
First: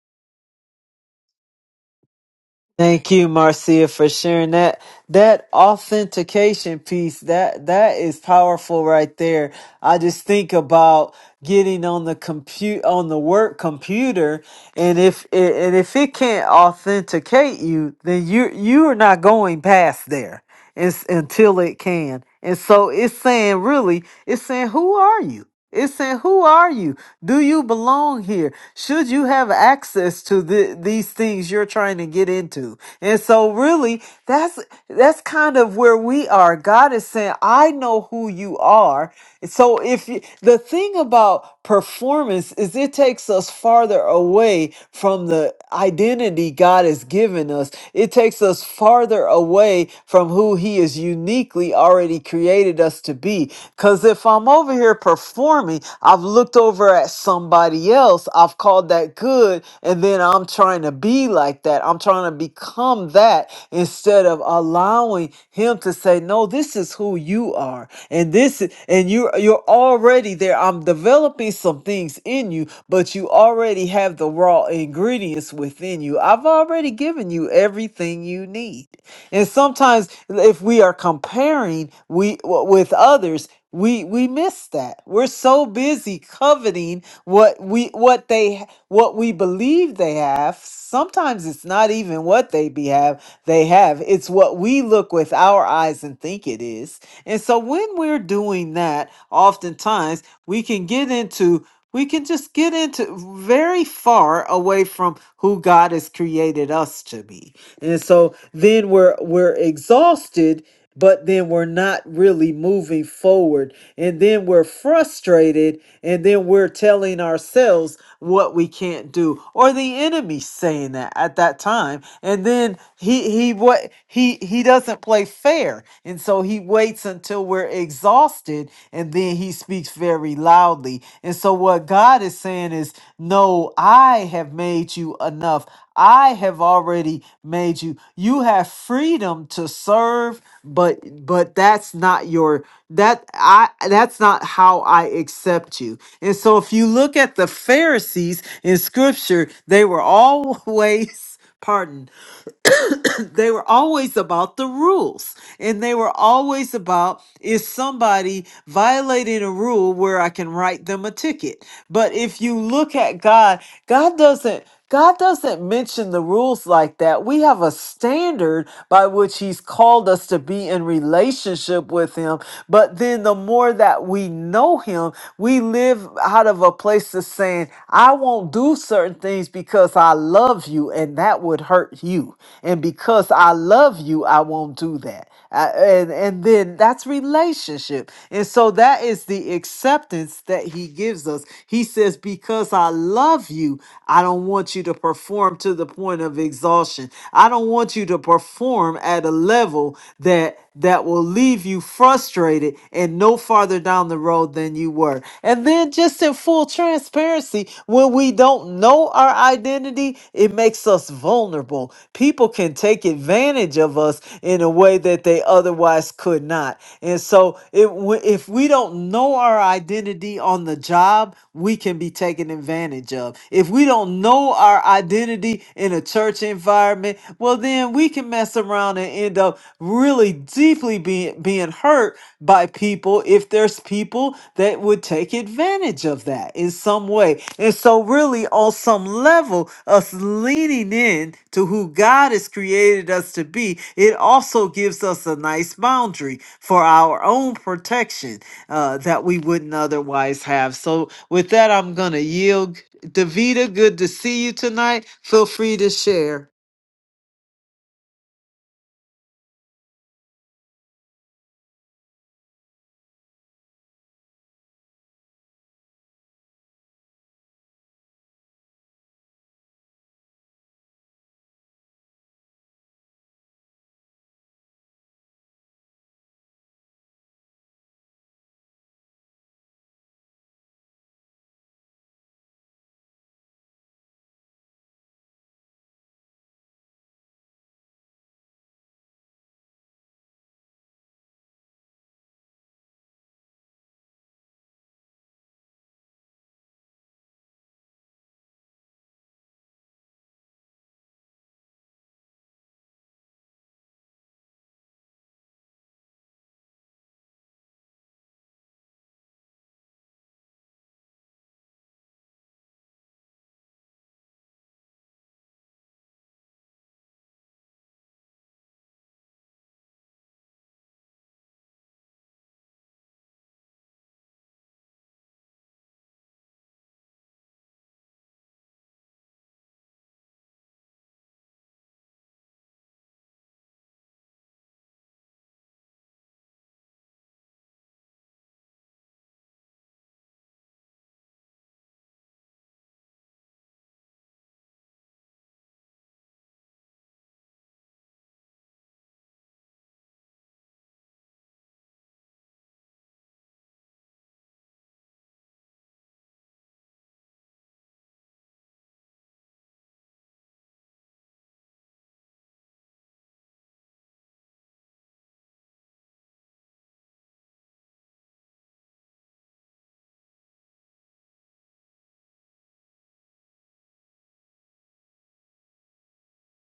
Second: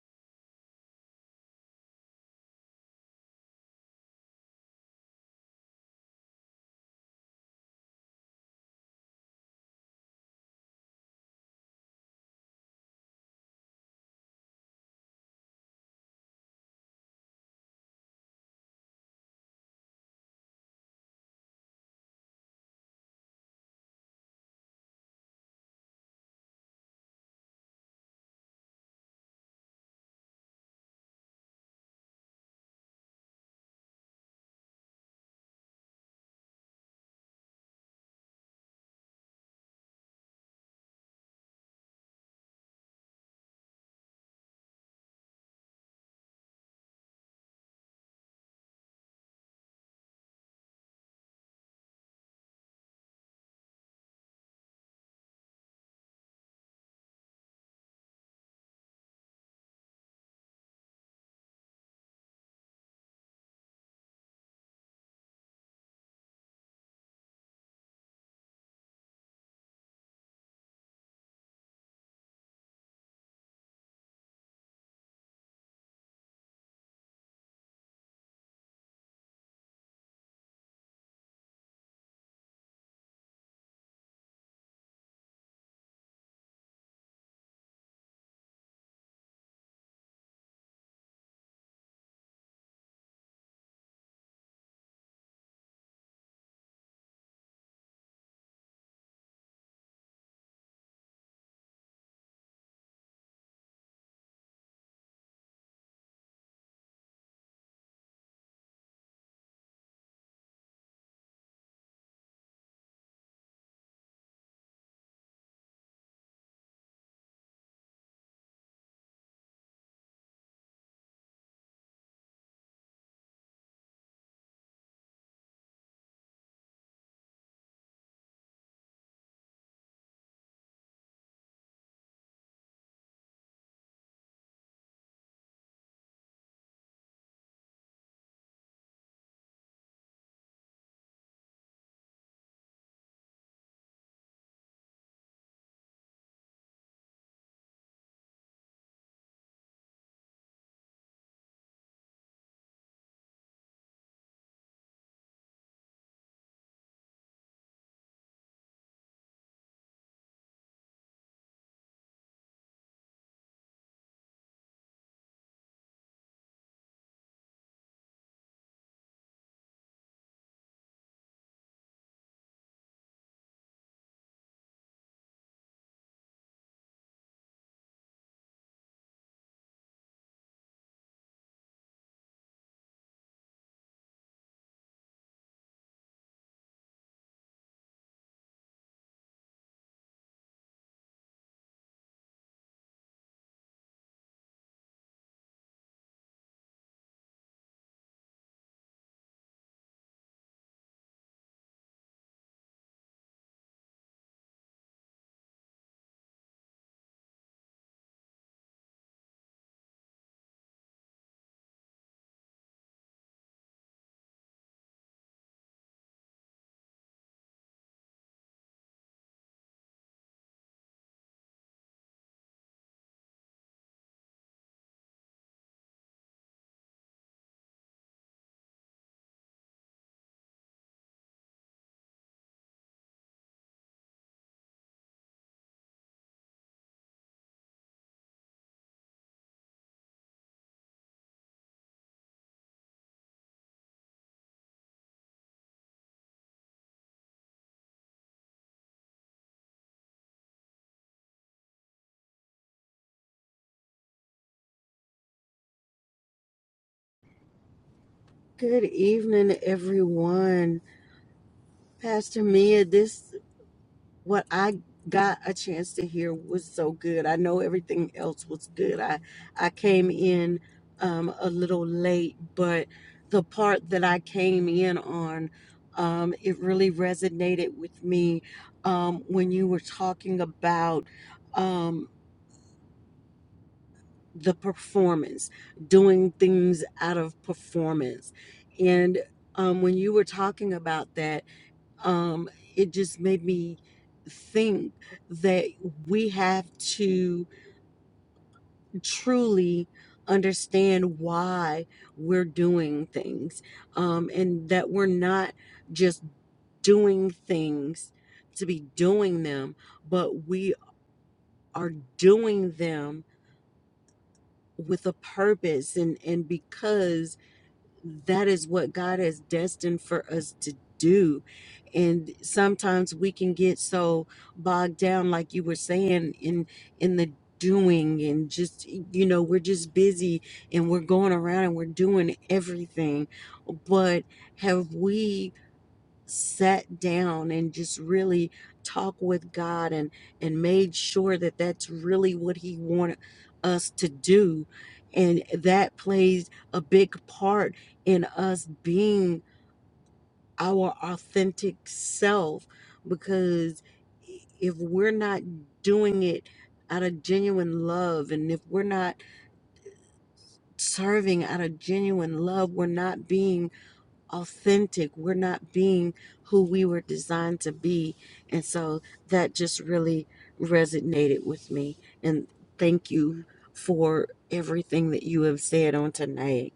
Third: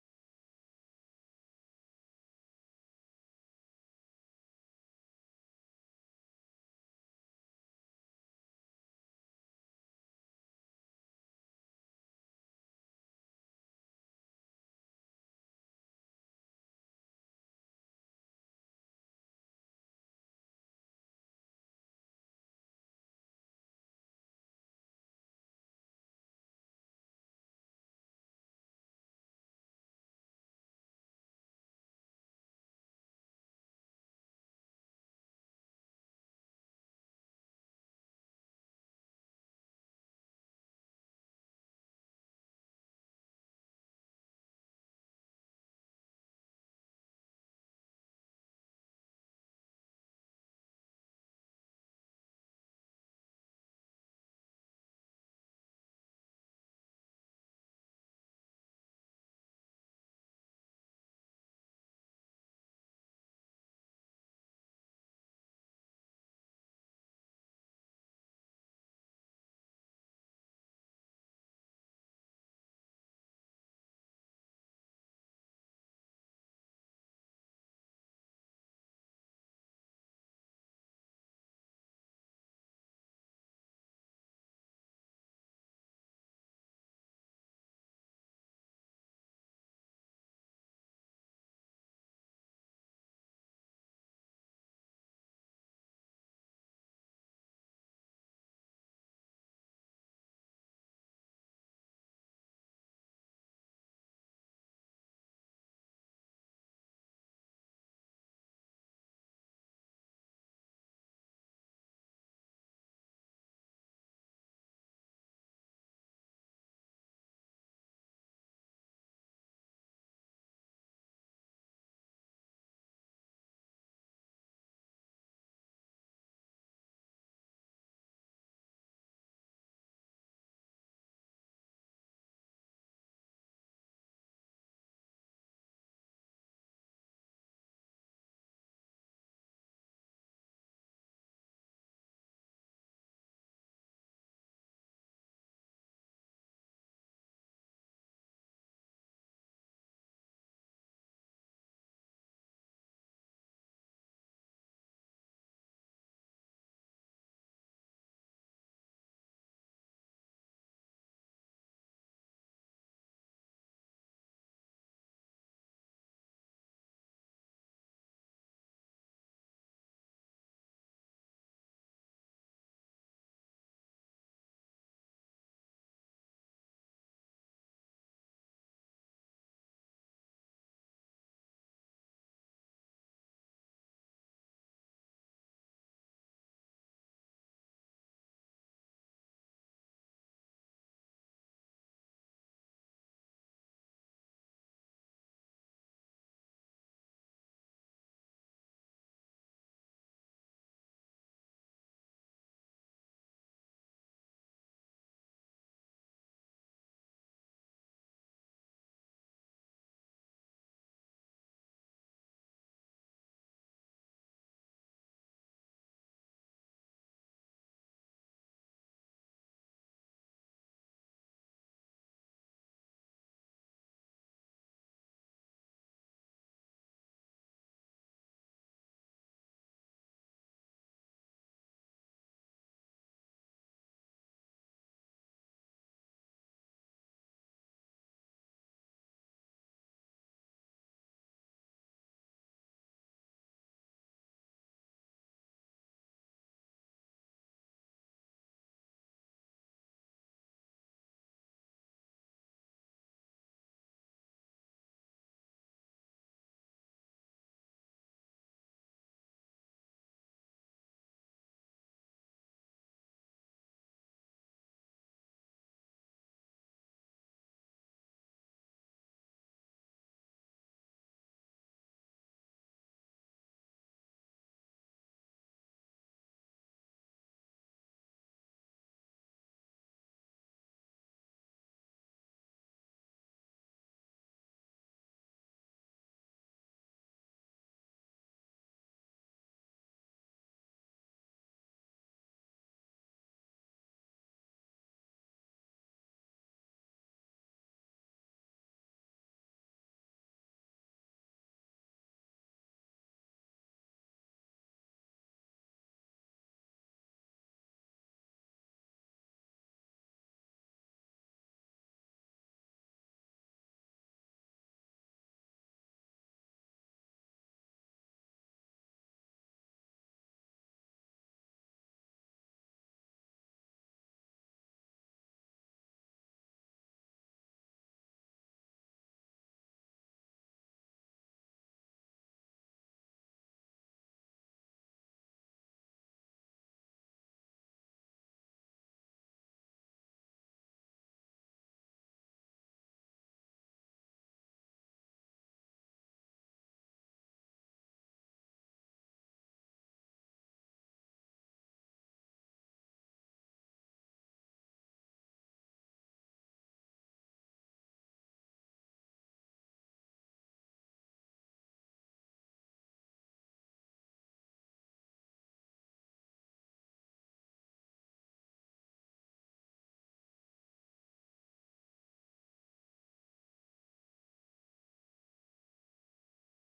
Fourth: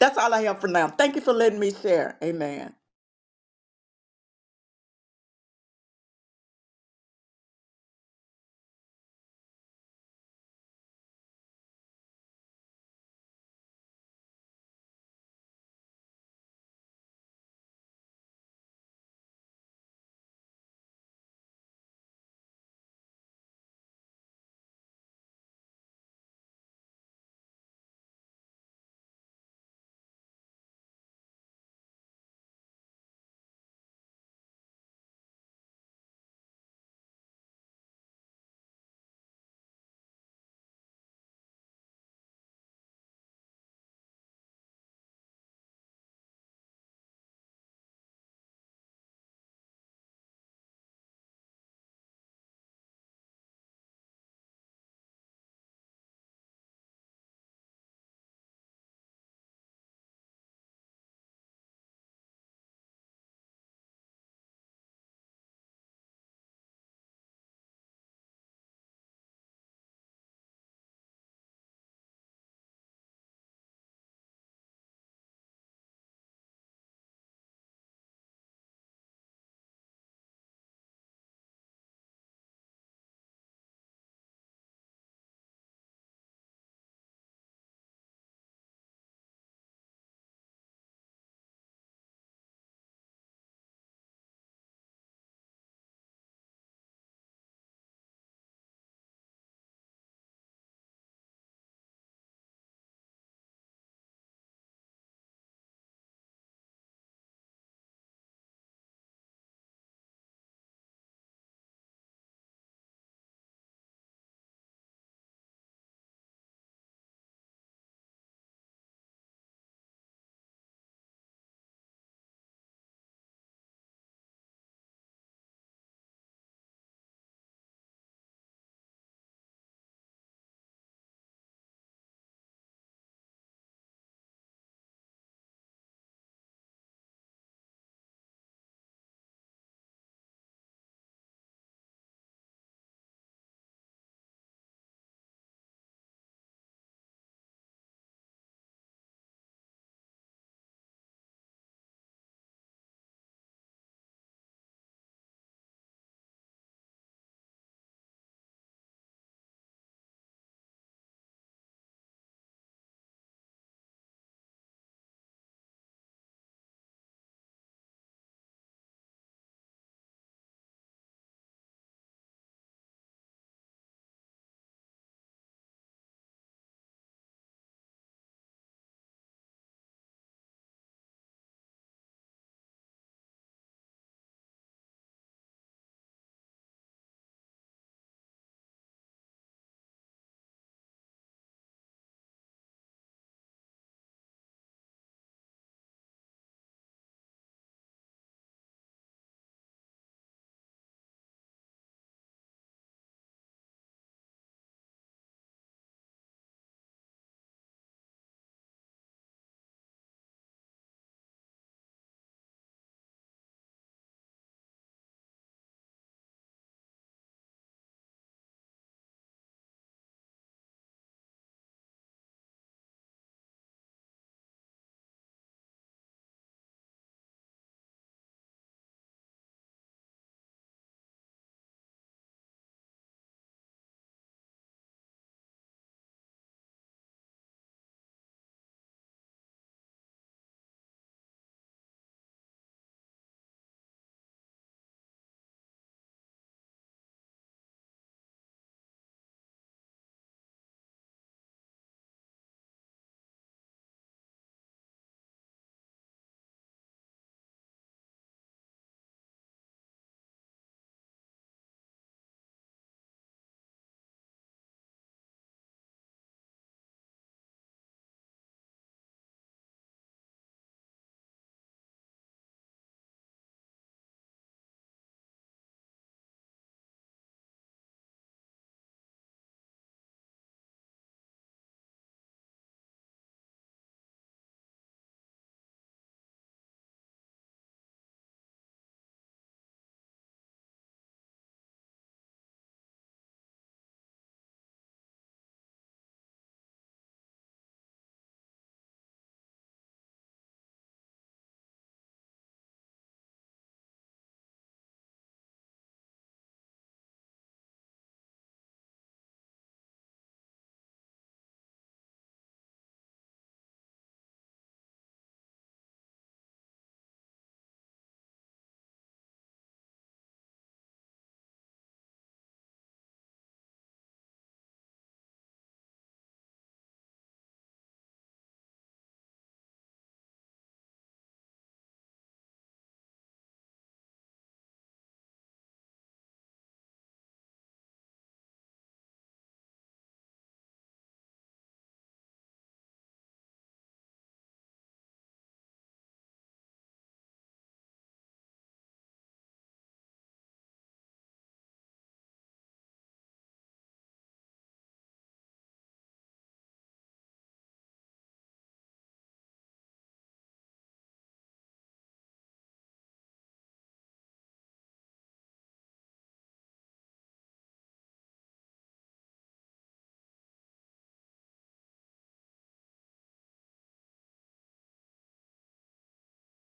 S2: That's all I have for now. Thank you for letting me share. Amen.
S1: Thank you, Marcia, for sharing that. That authentication piece, that that is powerful right there. I just think about getting on the compute on the work computer, and if it, and if it can't authenticate you, then you you are not going past there. and, until it can. And so it's saying, really, it's saying, who are you? It's saying, who are you? Do you belong here? Should you have access to the, these things you're trying to get into? And so really, that's, that's kind of where we are. God is saying, I know who you are. So if you, the thing about performance is it takes us farther away from the identity God has given us. It takes us farther away from who He has uniquely already created us to be. Because if I'm over here performing, I've looked over at somebody else, I've called that good, and then I'm trying to be like that. I'm trying to trying to become that instead of allowing him to say, No, this is who you are. And this is- and you are you're already there. I'm developing some things in you, but you already have the raw ingredients within you. I've already given you everything you need. And sometimes if we are comparing we w- with others, we we miss that. We're so busy coveting what we what they what we believe they have. Sometimes it's not even what they be have they have. It's what we look with our eyes and think it is. And so when we're doing that, oftentimes we can get into we can just get into very far away from who God has created us to be. And so then we're we're exhausted, but then we're not really moving forward. And then we're frustrated and then we're telling ourselves what we can't do or the enemy saying that at that time. And then he he what he he doesn't play fair. And so he waits waits until we're exhausted and then he speaks very loudly. And so, what God is saying is, No, I have made you enough. I have already made you. You have freedom to serve, but but that's not your that I that's not how I accept you. And so if you look at the Pharisees in scripture, they were always *laughs* pardon *coughs* *clears throat* they were always about the rules and they were always about is somebody violating a rule where I can write them a ticket. But if you look at God, God doesn't God doesn't mention the rules like that. We have a standard by which he's called us to be in relationship with him, but then the more that we know him, we live out of a place of saying, I won't do certain things because I love you and that would hurt you. And because I love you, I won't do that. I- and, and then that's relationship. And so that is the acceptance that he gives us. He says, Because I love you, I don't want you to perform to the point of exhaustion. I don't want you to perform at a level that that will leave you frustrated and no farther down the road than you were. And then saying? Just in full transparency, when we don't know our identity, it makes us vulnerable. People can take advantage of us in a way that they otherwise could not. And so, it, w- if we don't know our identity on the job, we can be taken advantage of. If we don't know our identity in a church environment, well, then we can mess around and end up really deeply being being hurt by people if there's people that would take advantage of that in some way. And so, really, on some level, us leaning in to who God has created us to be, it also gives us a nice boundary for our own protection uh, that we wouldn't otherwise have. So, with that, I'm going to yield. Davita, good to see you tonight. Feel free to share.
S3: Good evening, everyone. Pastor Mia, this what I got a chance to hear was so good. I know everything else was good. I I came in um, a little late, but the part that I came in on, um, it really resonated with me um, when you were talking about um, the performance, doing things out of performance, and um, when you were talking about that um, it just made me think that we have to truly understand why we're doing things um, and that we're not just doing things to be doing them, but we are doing them with a purpose and, and because that is what God has destined for us to do. And sometimes we can get so bogged down, like you were saying, in in the doing and just you know, we're just busy and we're going around and we're doing everything. But have we sat down and just really talked with God and and made sure that that's really what he wanted us to do and that plays a big part in us being our authentic self because if we're not doing it out of genuine love and if we're not serving out of genuine love we're not being authentic. We're not being who we were designed to be. And so that just really resonated with me. And thank you for everything that you have said on tonight.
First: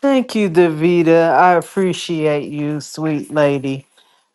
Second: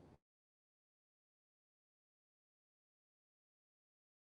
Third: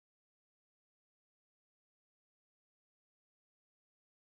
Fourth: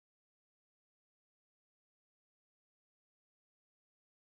S1: Thank you, Davita. I appreciate you, sweet lady.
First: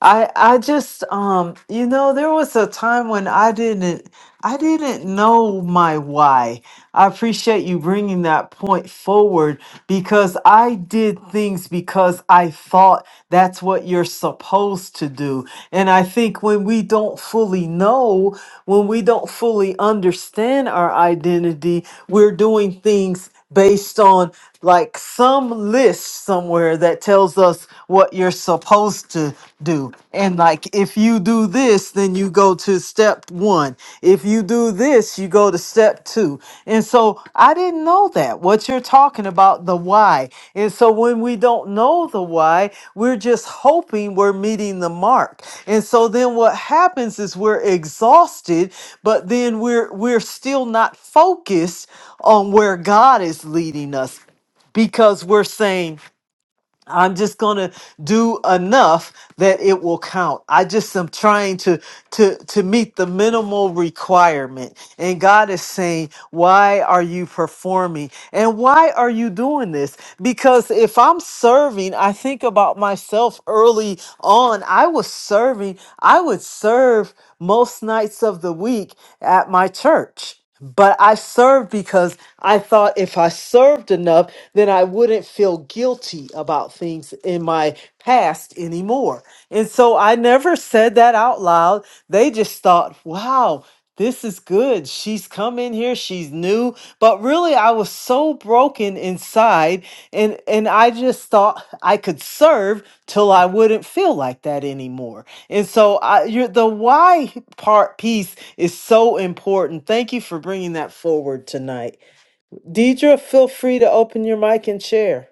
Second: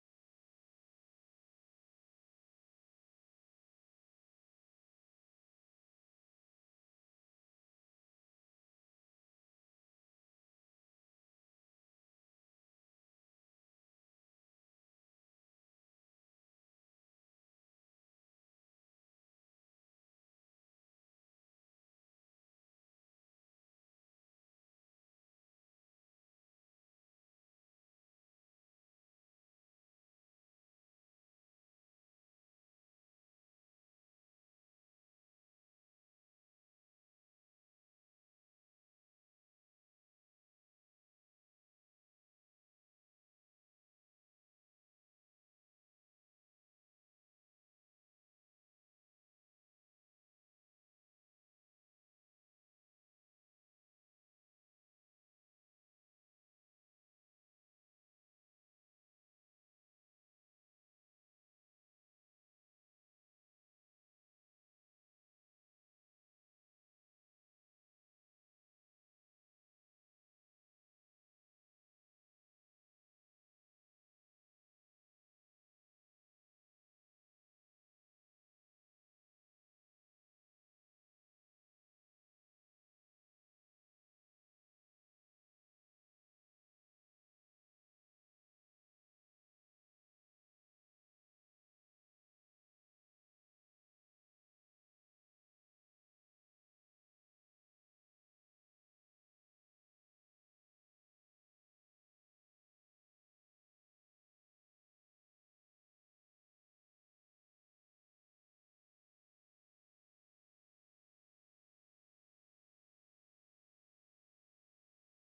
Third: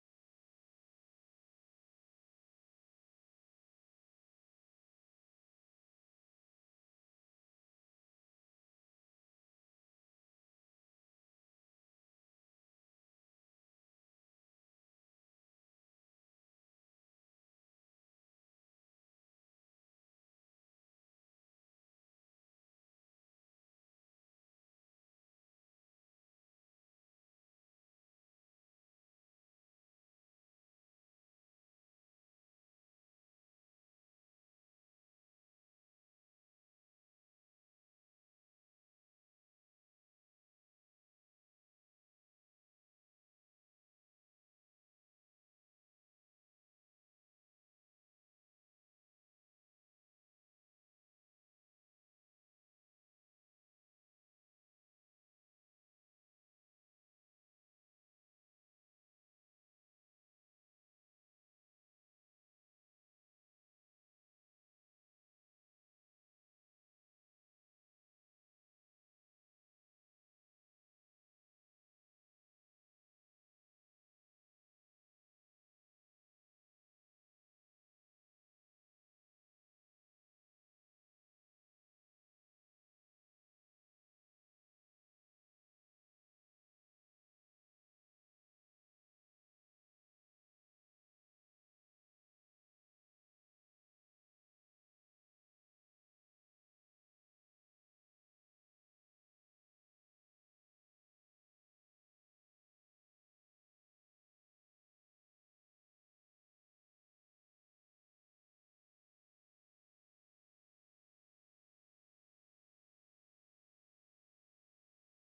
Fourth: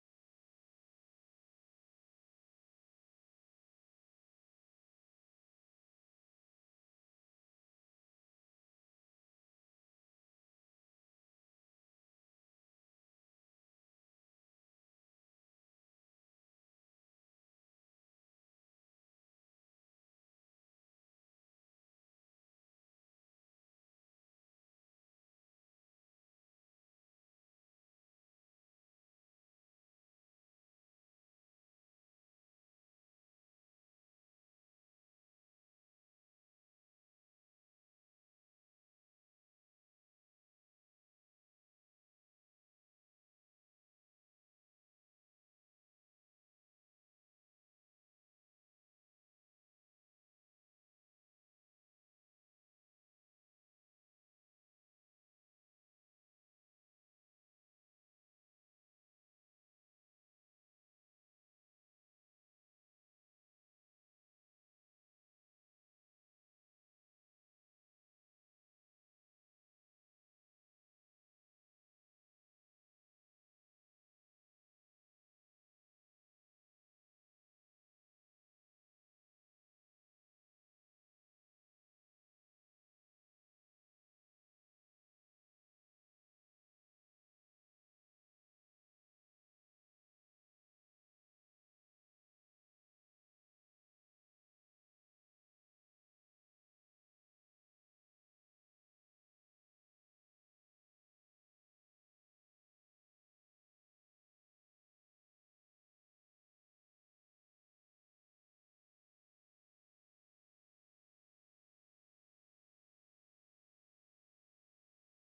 S1: I I just um you know there was a time when I didn't I didn't know my why. I appreciate you bringing that point forward because I did things because I thought that's what you're supposed to do. And I think when we don't fully know, when we don't fully understand our identity, we're doing things based on like some list somewhere that tells us what you're supposed to do. And like if you do this, then then you go to step one. If you do this, you go to step two. And so I didn't know that, what you're talking about, the why. And so when we don't know the why, we're just hoping we're meeting the mark. And so then what happens is we're exhausted, but then we're we're still not focused on where God is leading us because we're saying I'm just gonna do enough that it will count. I just am trying to to to meet the minimal requirement. And God is saying, Why are you performing? And why are you doing this? Because if I'm serving, I think about myself early on. I was serving, I would serve most nights of the week at my church. But I served because I thought if I served enough, then I wouldn't feel guilty about things in my past anymore. And so I never said that out loud. They just thought, wow, this is good. She's come in here, she's new. But really, I was so broken inside, and, and I just thought I could serve till I wouldn't feel like that anymore. And so I, you're, the why part piece is so important. Thank you for bringing that forward tonight. Deidre, feel free to open your mic and share.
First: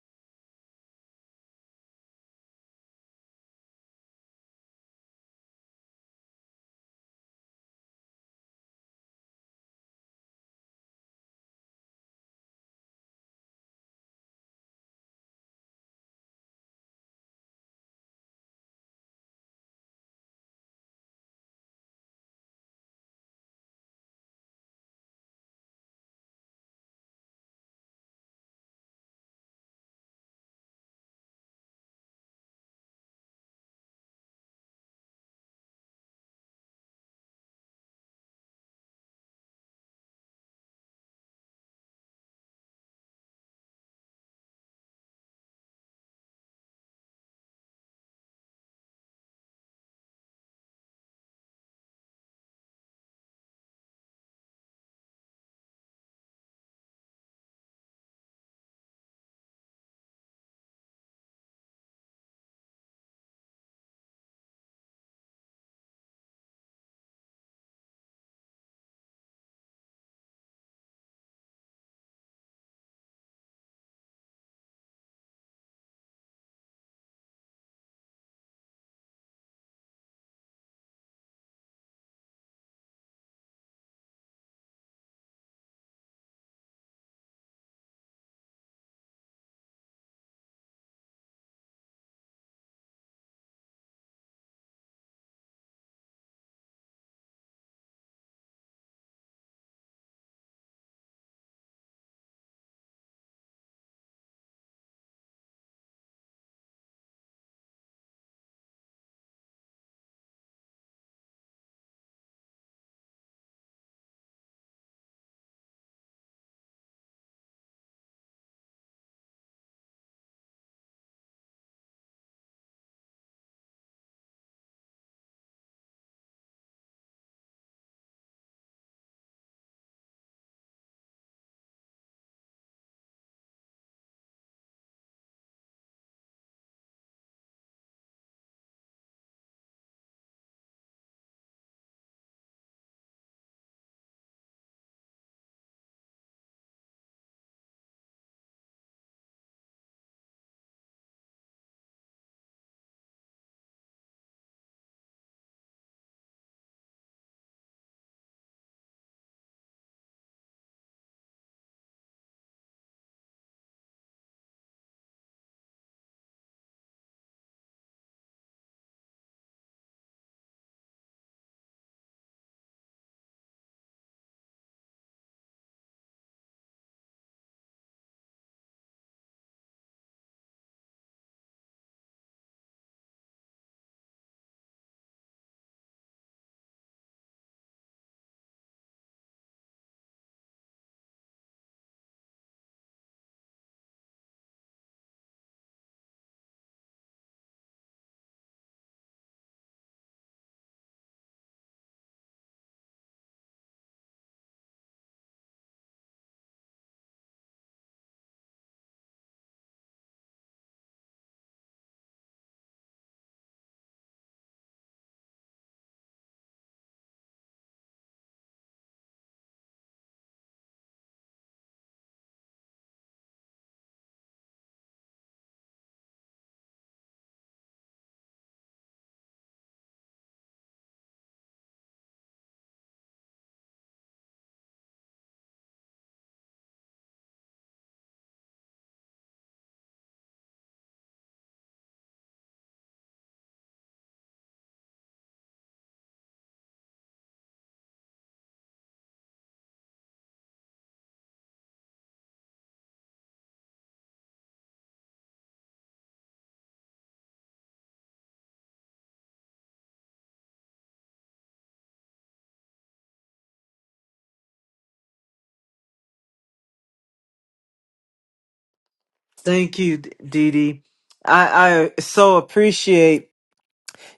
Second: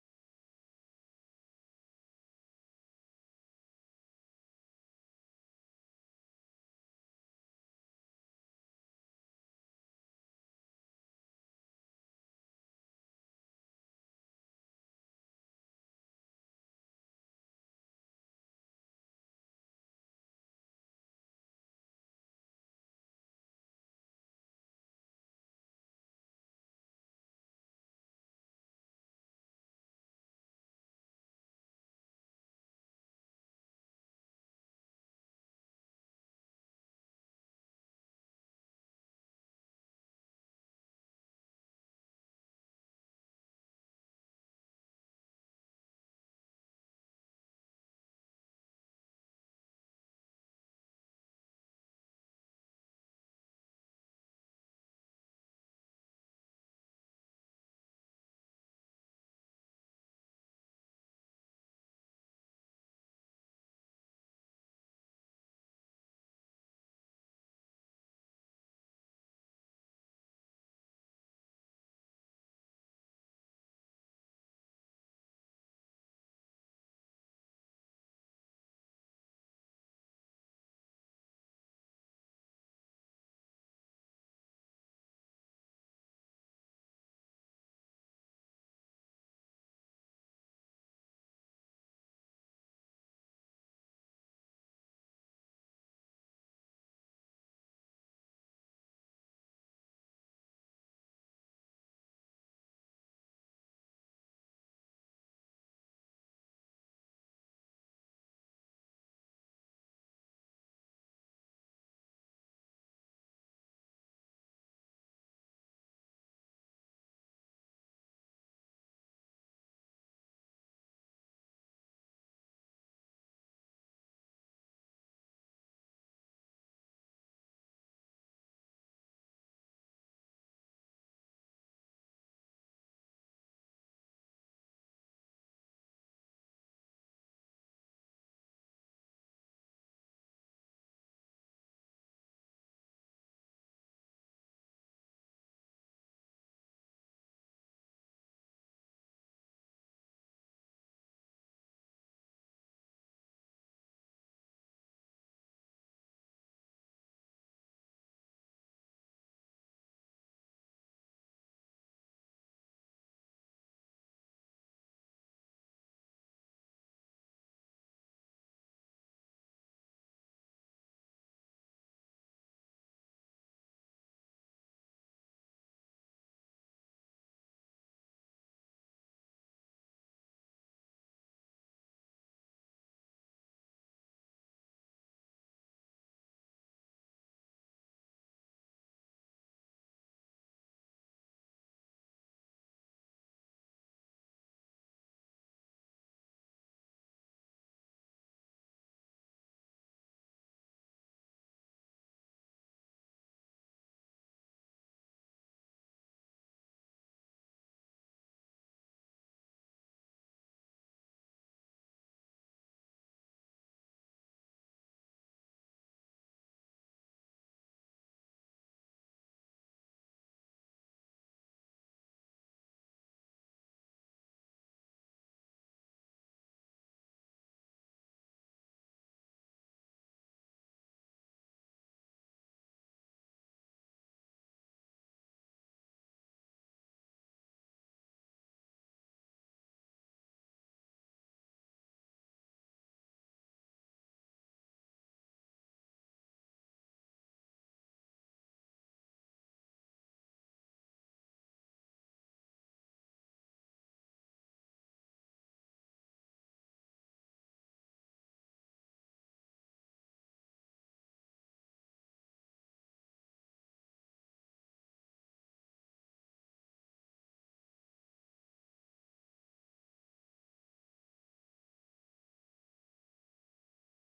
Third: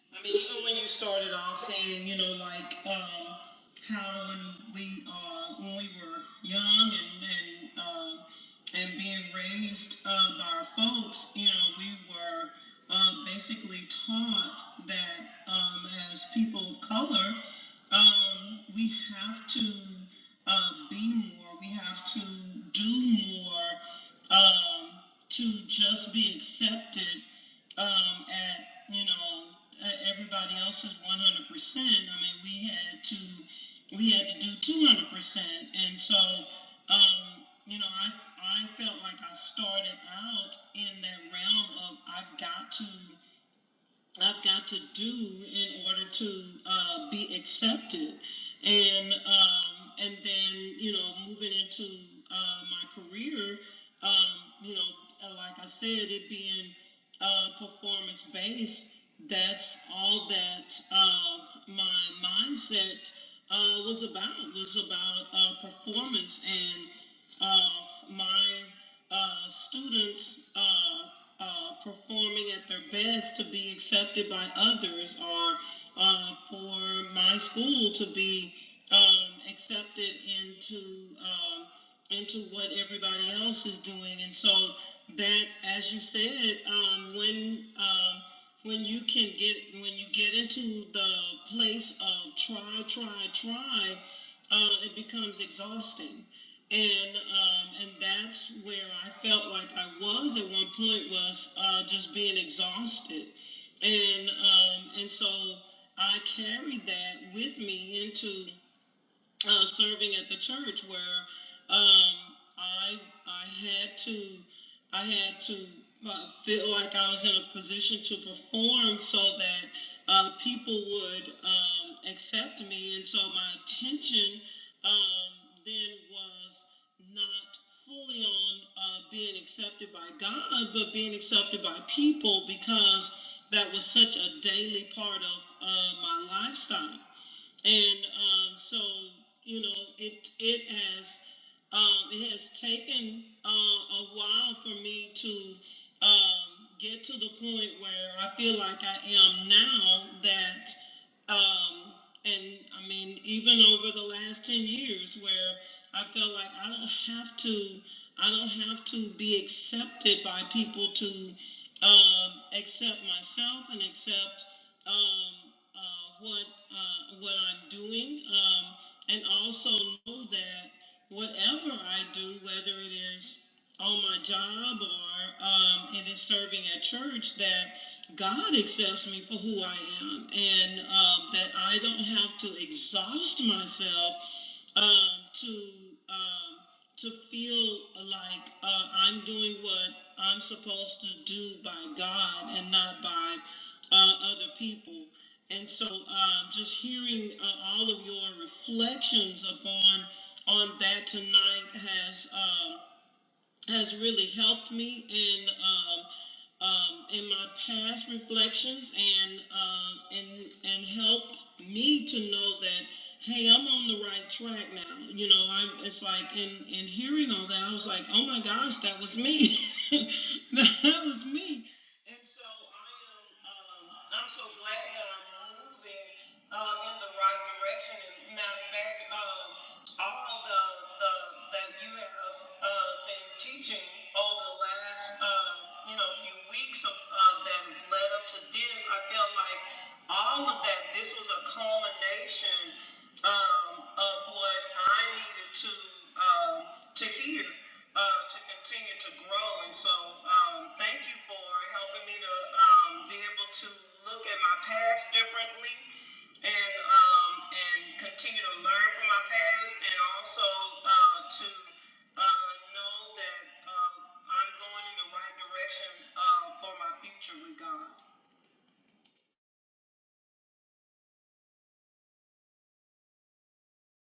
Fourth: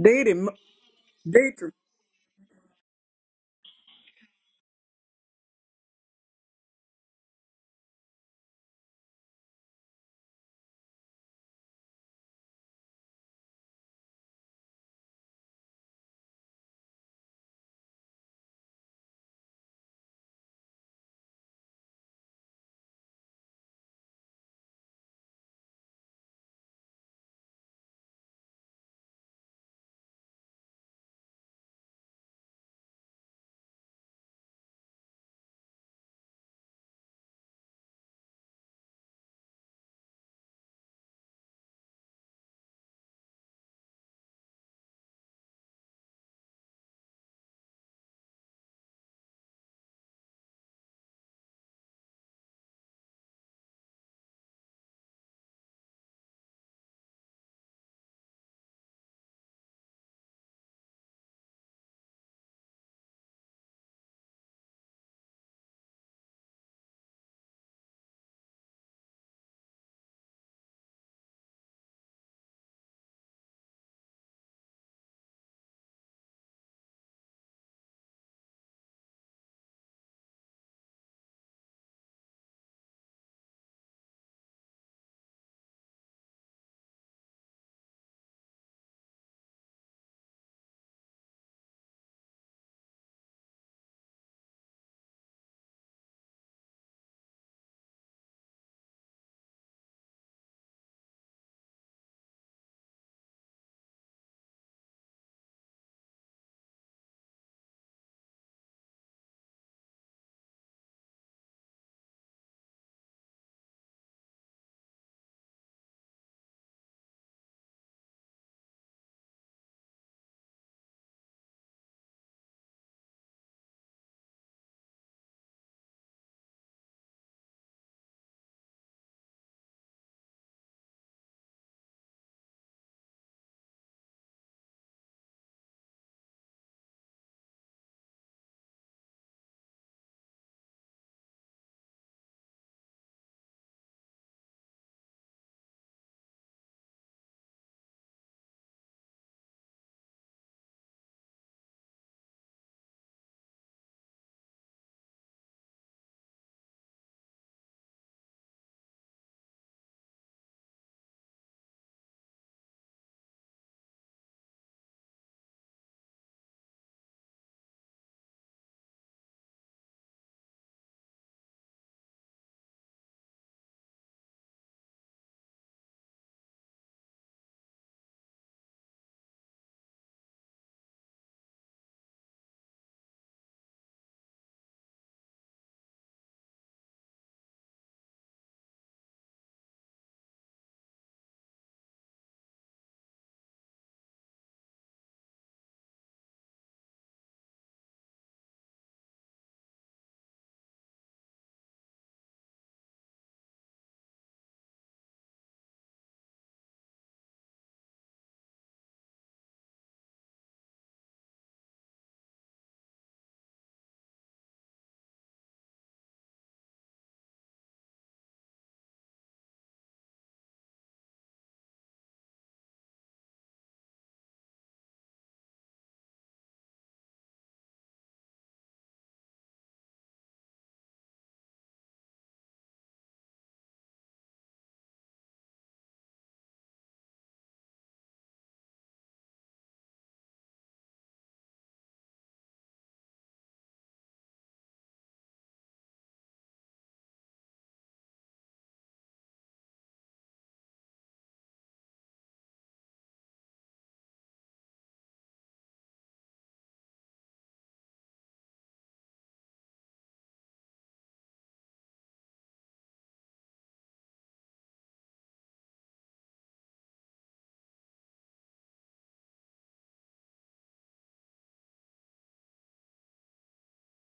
S2: Deity, Deidre.
S1: Thank you, D- Dee Dee. I, I so appreciate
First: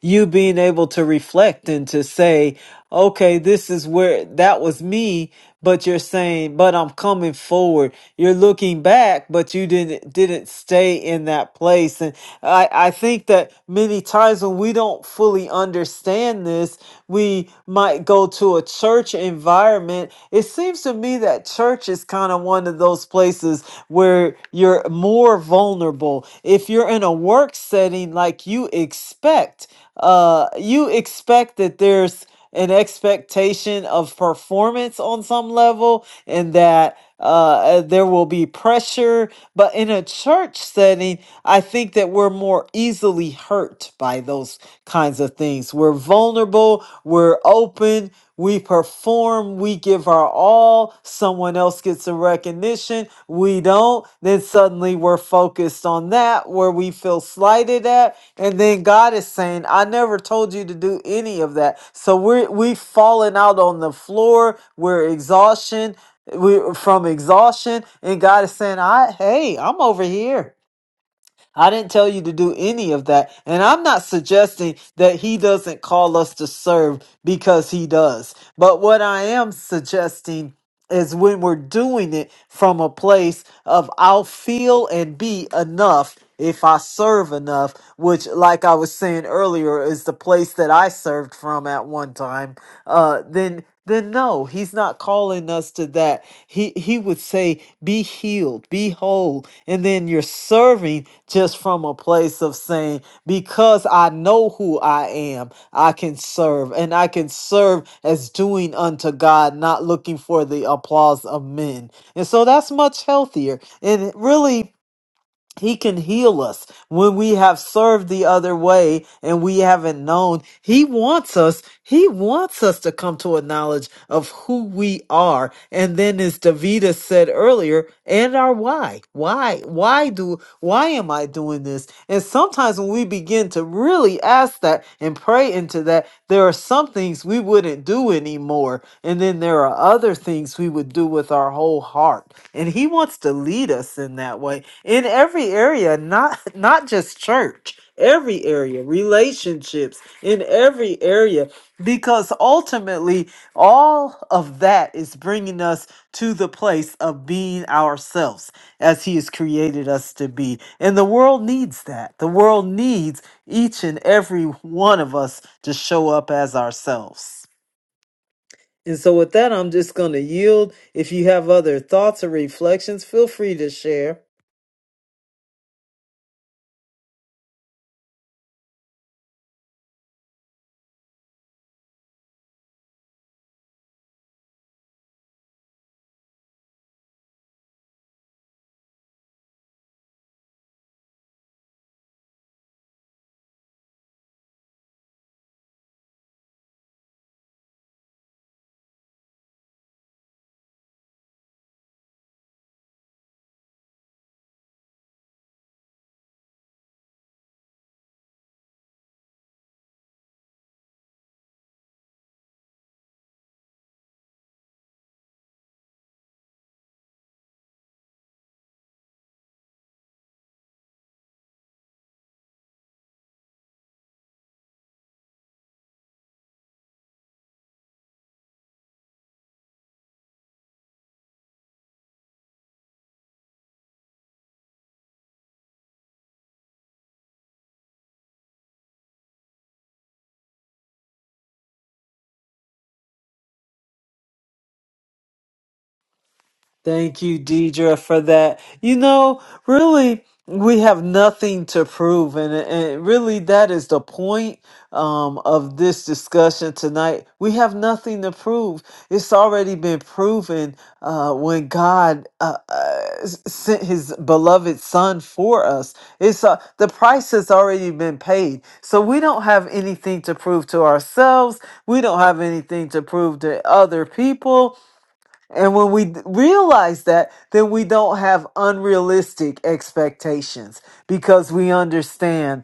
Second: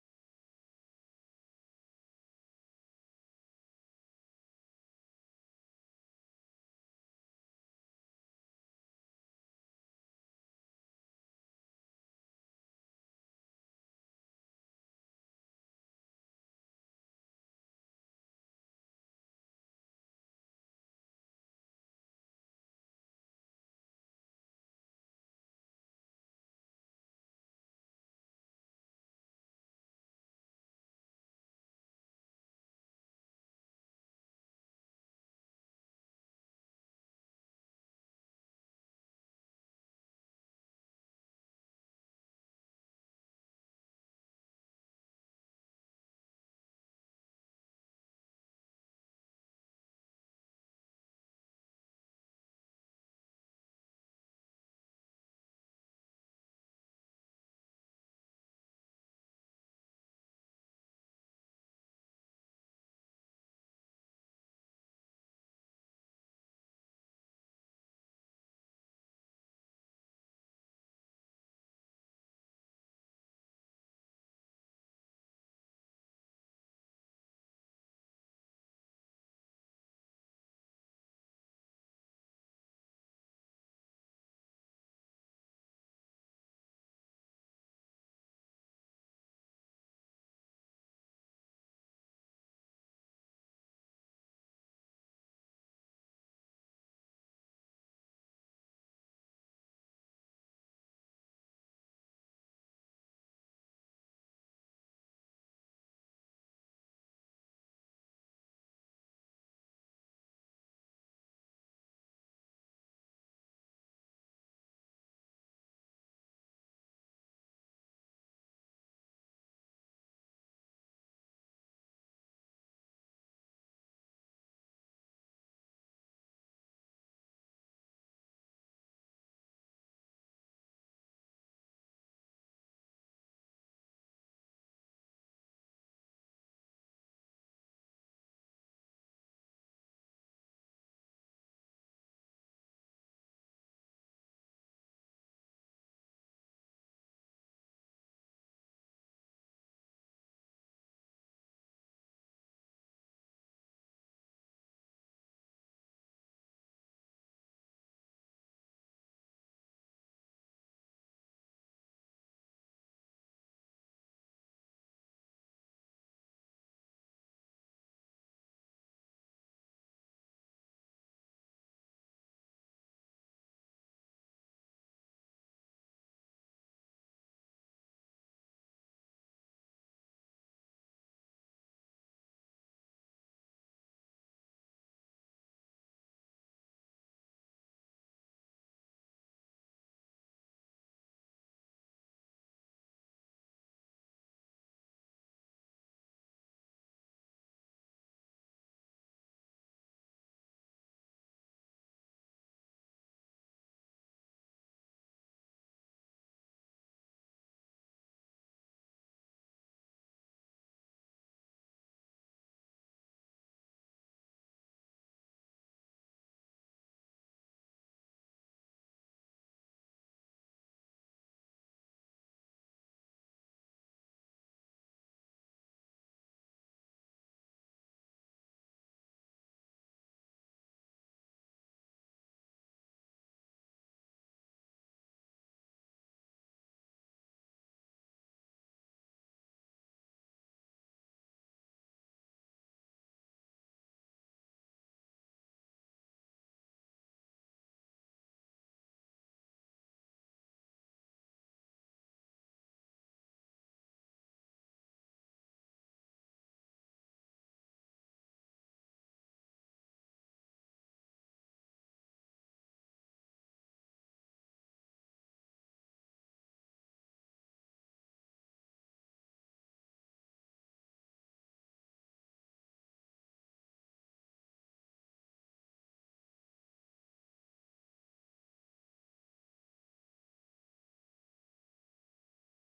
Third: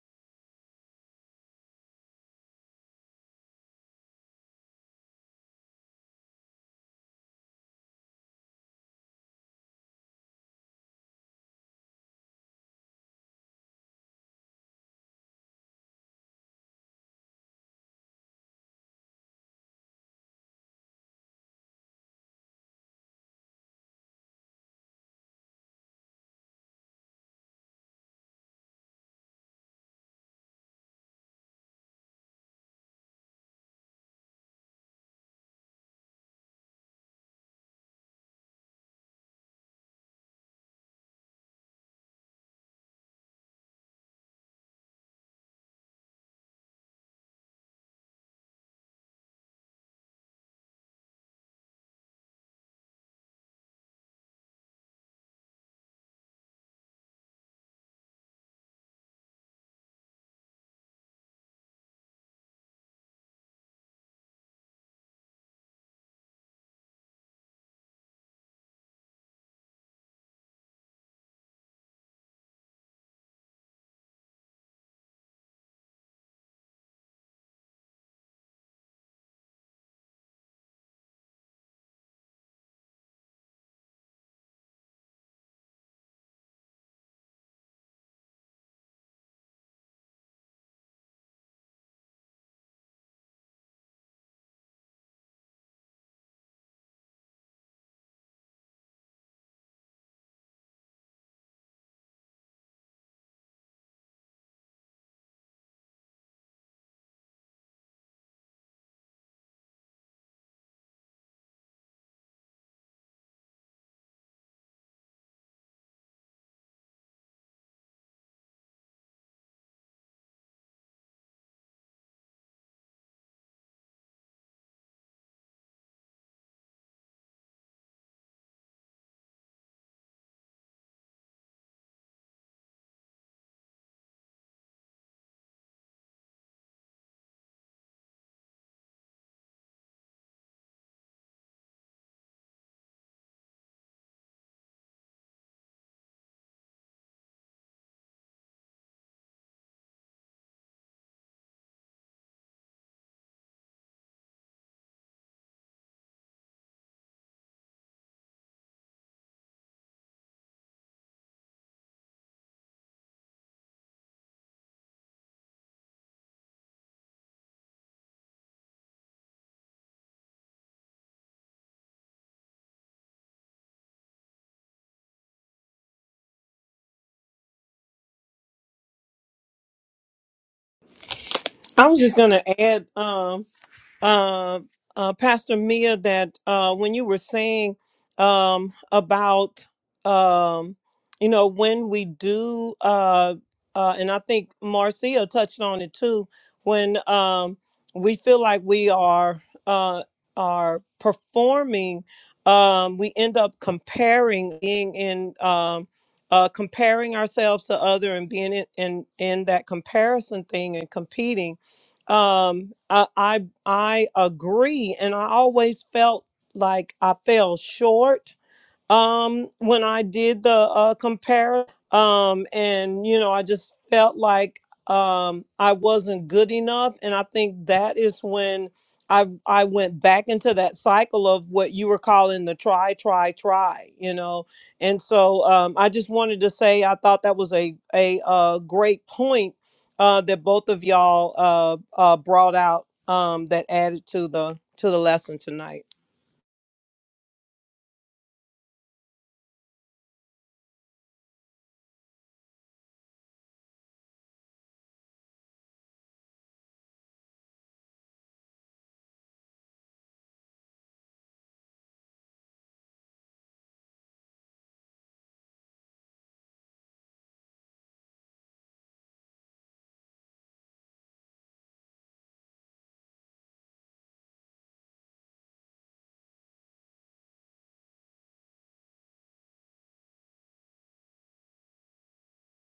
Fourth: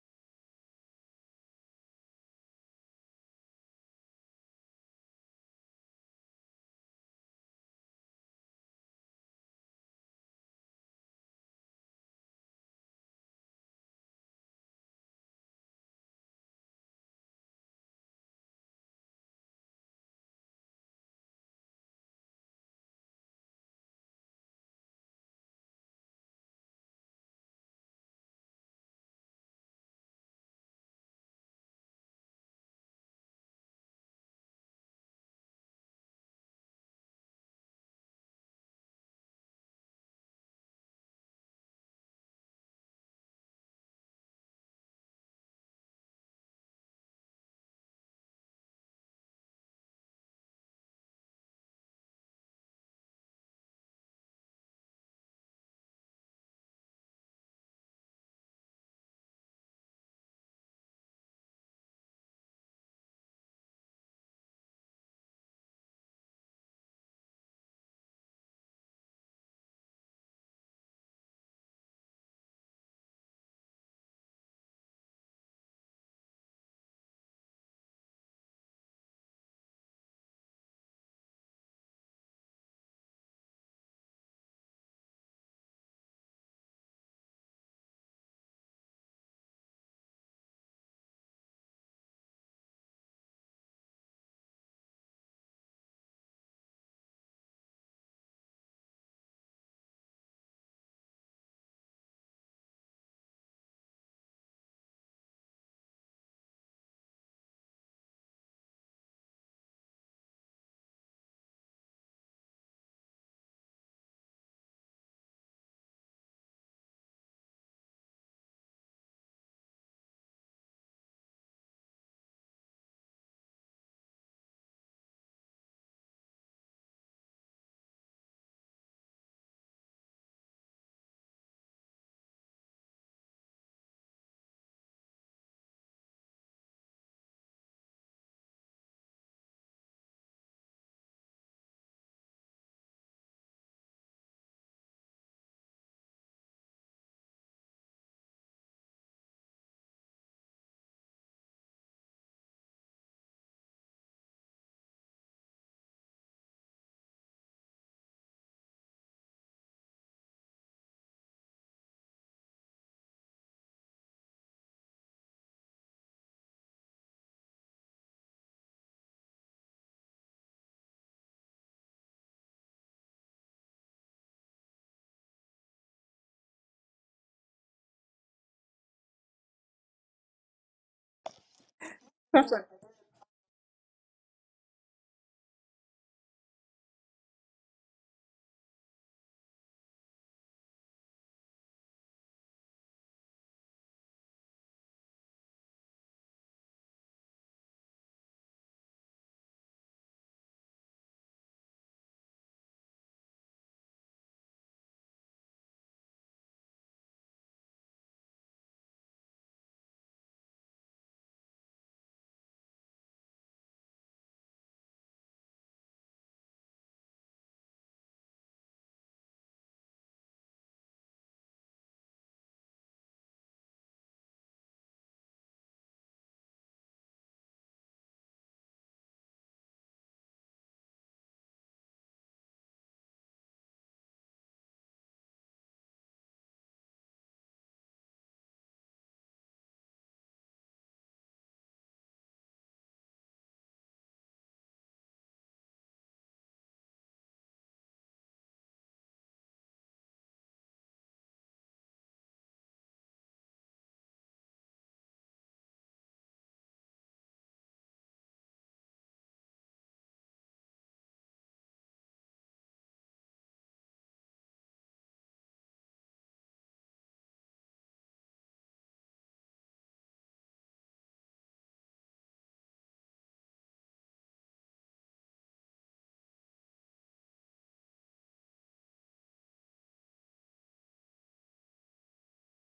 S1: you being able to reflect and to say, okay, this is where that was me, but you're saying, but I'm coming forward. You're looking back, but you didn't didn't stay in that place. and. I, I think that many times when we don't fully understand this, we might go to a church environment. It seems to me that church is kind of one of those places where you're more vulnerable. If you're in a work setting, like you expect, uh, you expect that there's an expectation of performance on some level and that uh, uh, there will be pressure but in a church setting i think that we're more easily hurt by those kinds of things we're vulnerable we're open we perform we give our all someone else gets a recognition we don't then suddenly we're focused on that where we feel slighted at and then God is saying, I never told you to do any of that. So we're we've fallen out on the floor. We're exhaustion. We from exhaustion. And God is saying, I hey, I'm over here. I didn't tell you to do any of that. And I'm not suggesting that he doesn't call us to serve because he does. But what I am suggesting is when we're doing it from a place of I'll feel and be enough if I serve enough, which, like I was saying earlier, is the place that I served from at one time uh, then then no, he's not calling us to that. He he would say, "Be healed, be whole," and then you're serving just from a place of saying, "Because I know who I am, I can serve, and I can serve as doing unto God, not looking for the applause of men." And so that's much healthier, and really. He can heal us when we have served the other way and we haven't known. He wants us, he wants us to come to a knowledge of who we are. And then as Davida said earlier, and our why. Why? Why do why am I doing this? And sometimes when we begin to really we ask that and pray into that, there are some things we wouldn't do anymore. And then there are other things we would do with our whole heart. And he wants to lead us in that way in every area, not *laughs* not just church, every area, relationships, in every area because ultimately all of that is bringing us to the place of being ourselves as he has created us to be. And the world needs that. The world needs each and every one of us to show up as ourselves. And so, with that, I'm just going to yield. If you have other thoughts or reflections, feel free to share.
S4: I was just going to add, um, uh, uh, Pastor Mia, that uh, when you were saying um, about, um, you know, when we do, uh, uh, and I think Marcia touched on it too, when um, we feel like we are uh, are performing, um, we end up comparing, being in. Um, uh, comparing ourselves to other and being in, in in that comparison thing and competing um I, I i agree and i always felt like i fell short um when i did the uh compare um and you know i just felt like um i wasn't good enough and i think that is when i i went back into that cycle of what you were calling the try try try you know and so um i just wanted to say i thought that was a a uh great point uh that both of y'all uh uh brought out um that added to the to the lesson tonight
S1: Thank you, Deidre, for that. You know, really, we have nothing to prove, and, and really, that is the point um, of this discussion tonight. We have nothing to prove. It's already been proven uh, when God uh, uh, s- sent His beloved Son for us. It's uh, the price has already been paid, so we don't have anything to prove to ourselves. We don't have anything to prove to other people and when we d- realize that, then we don't have unrealistic expectations because we understand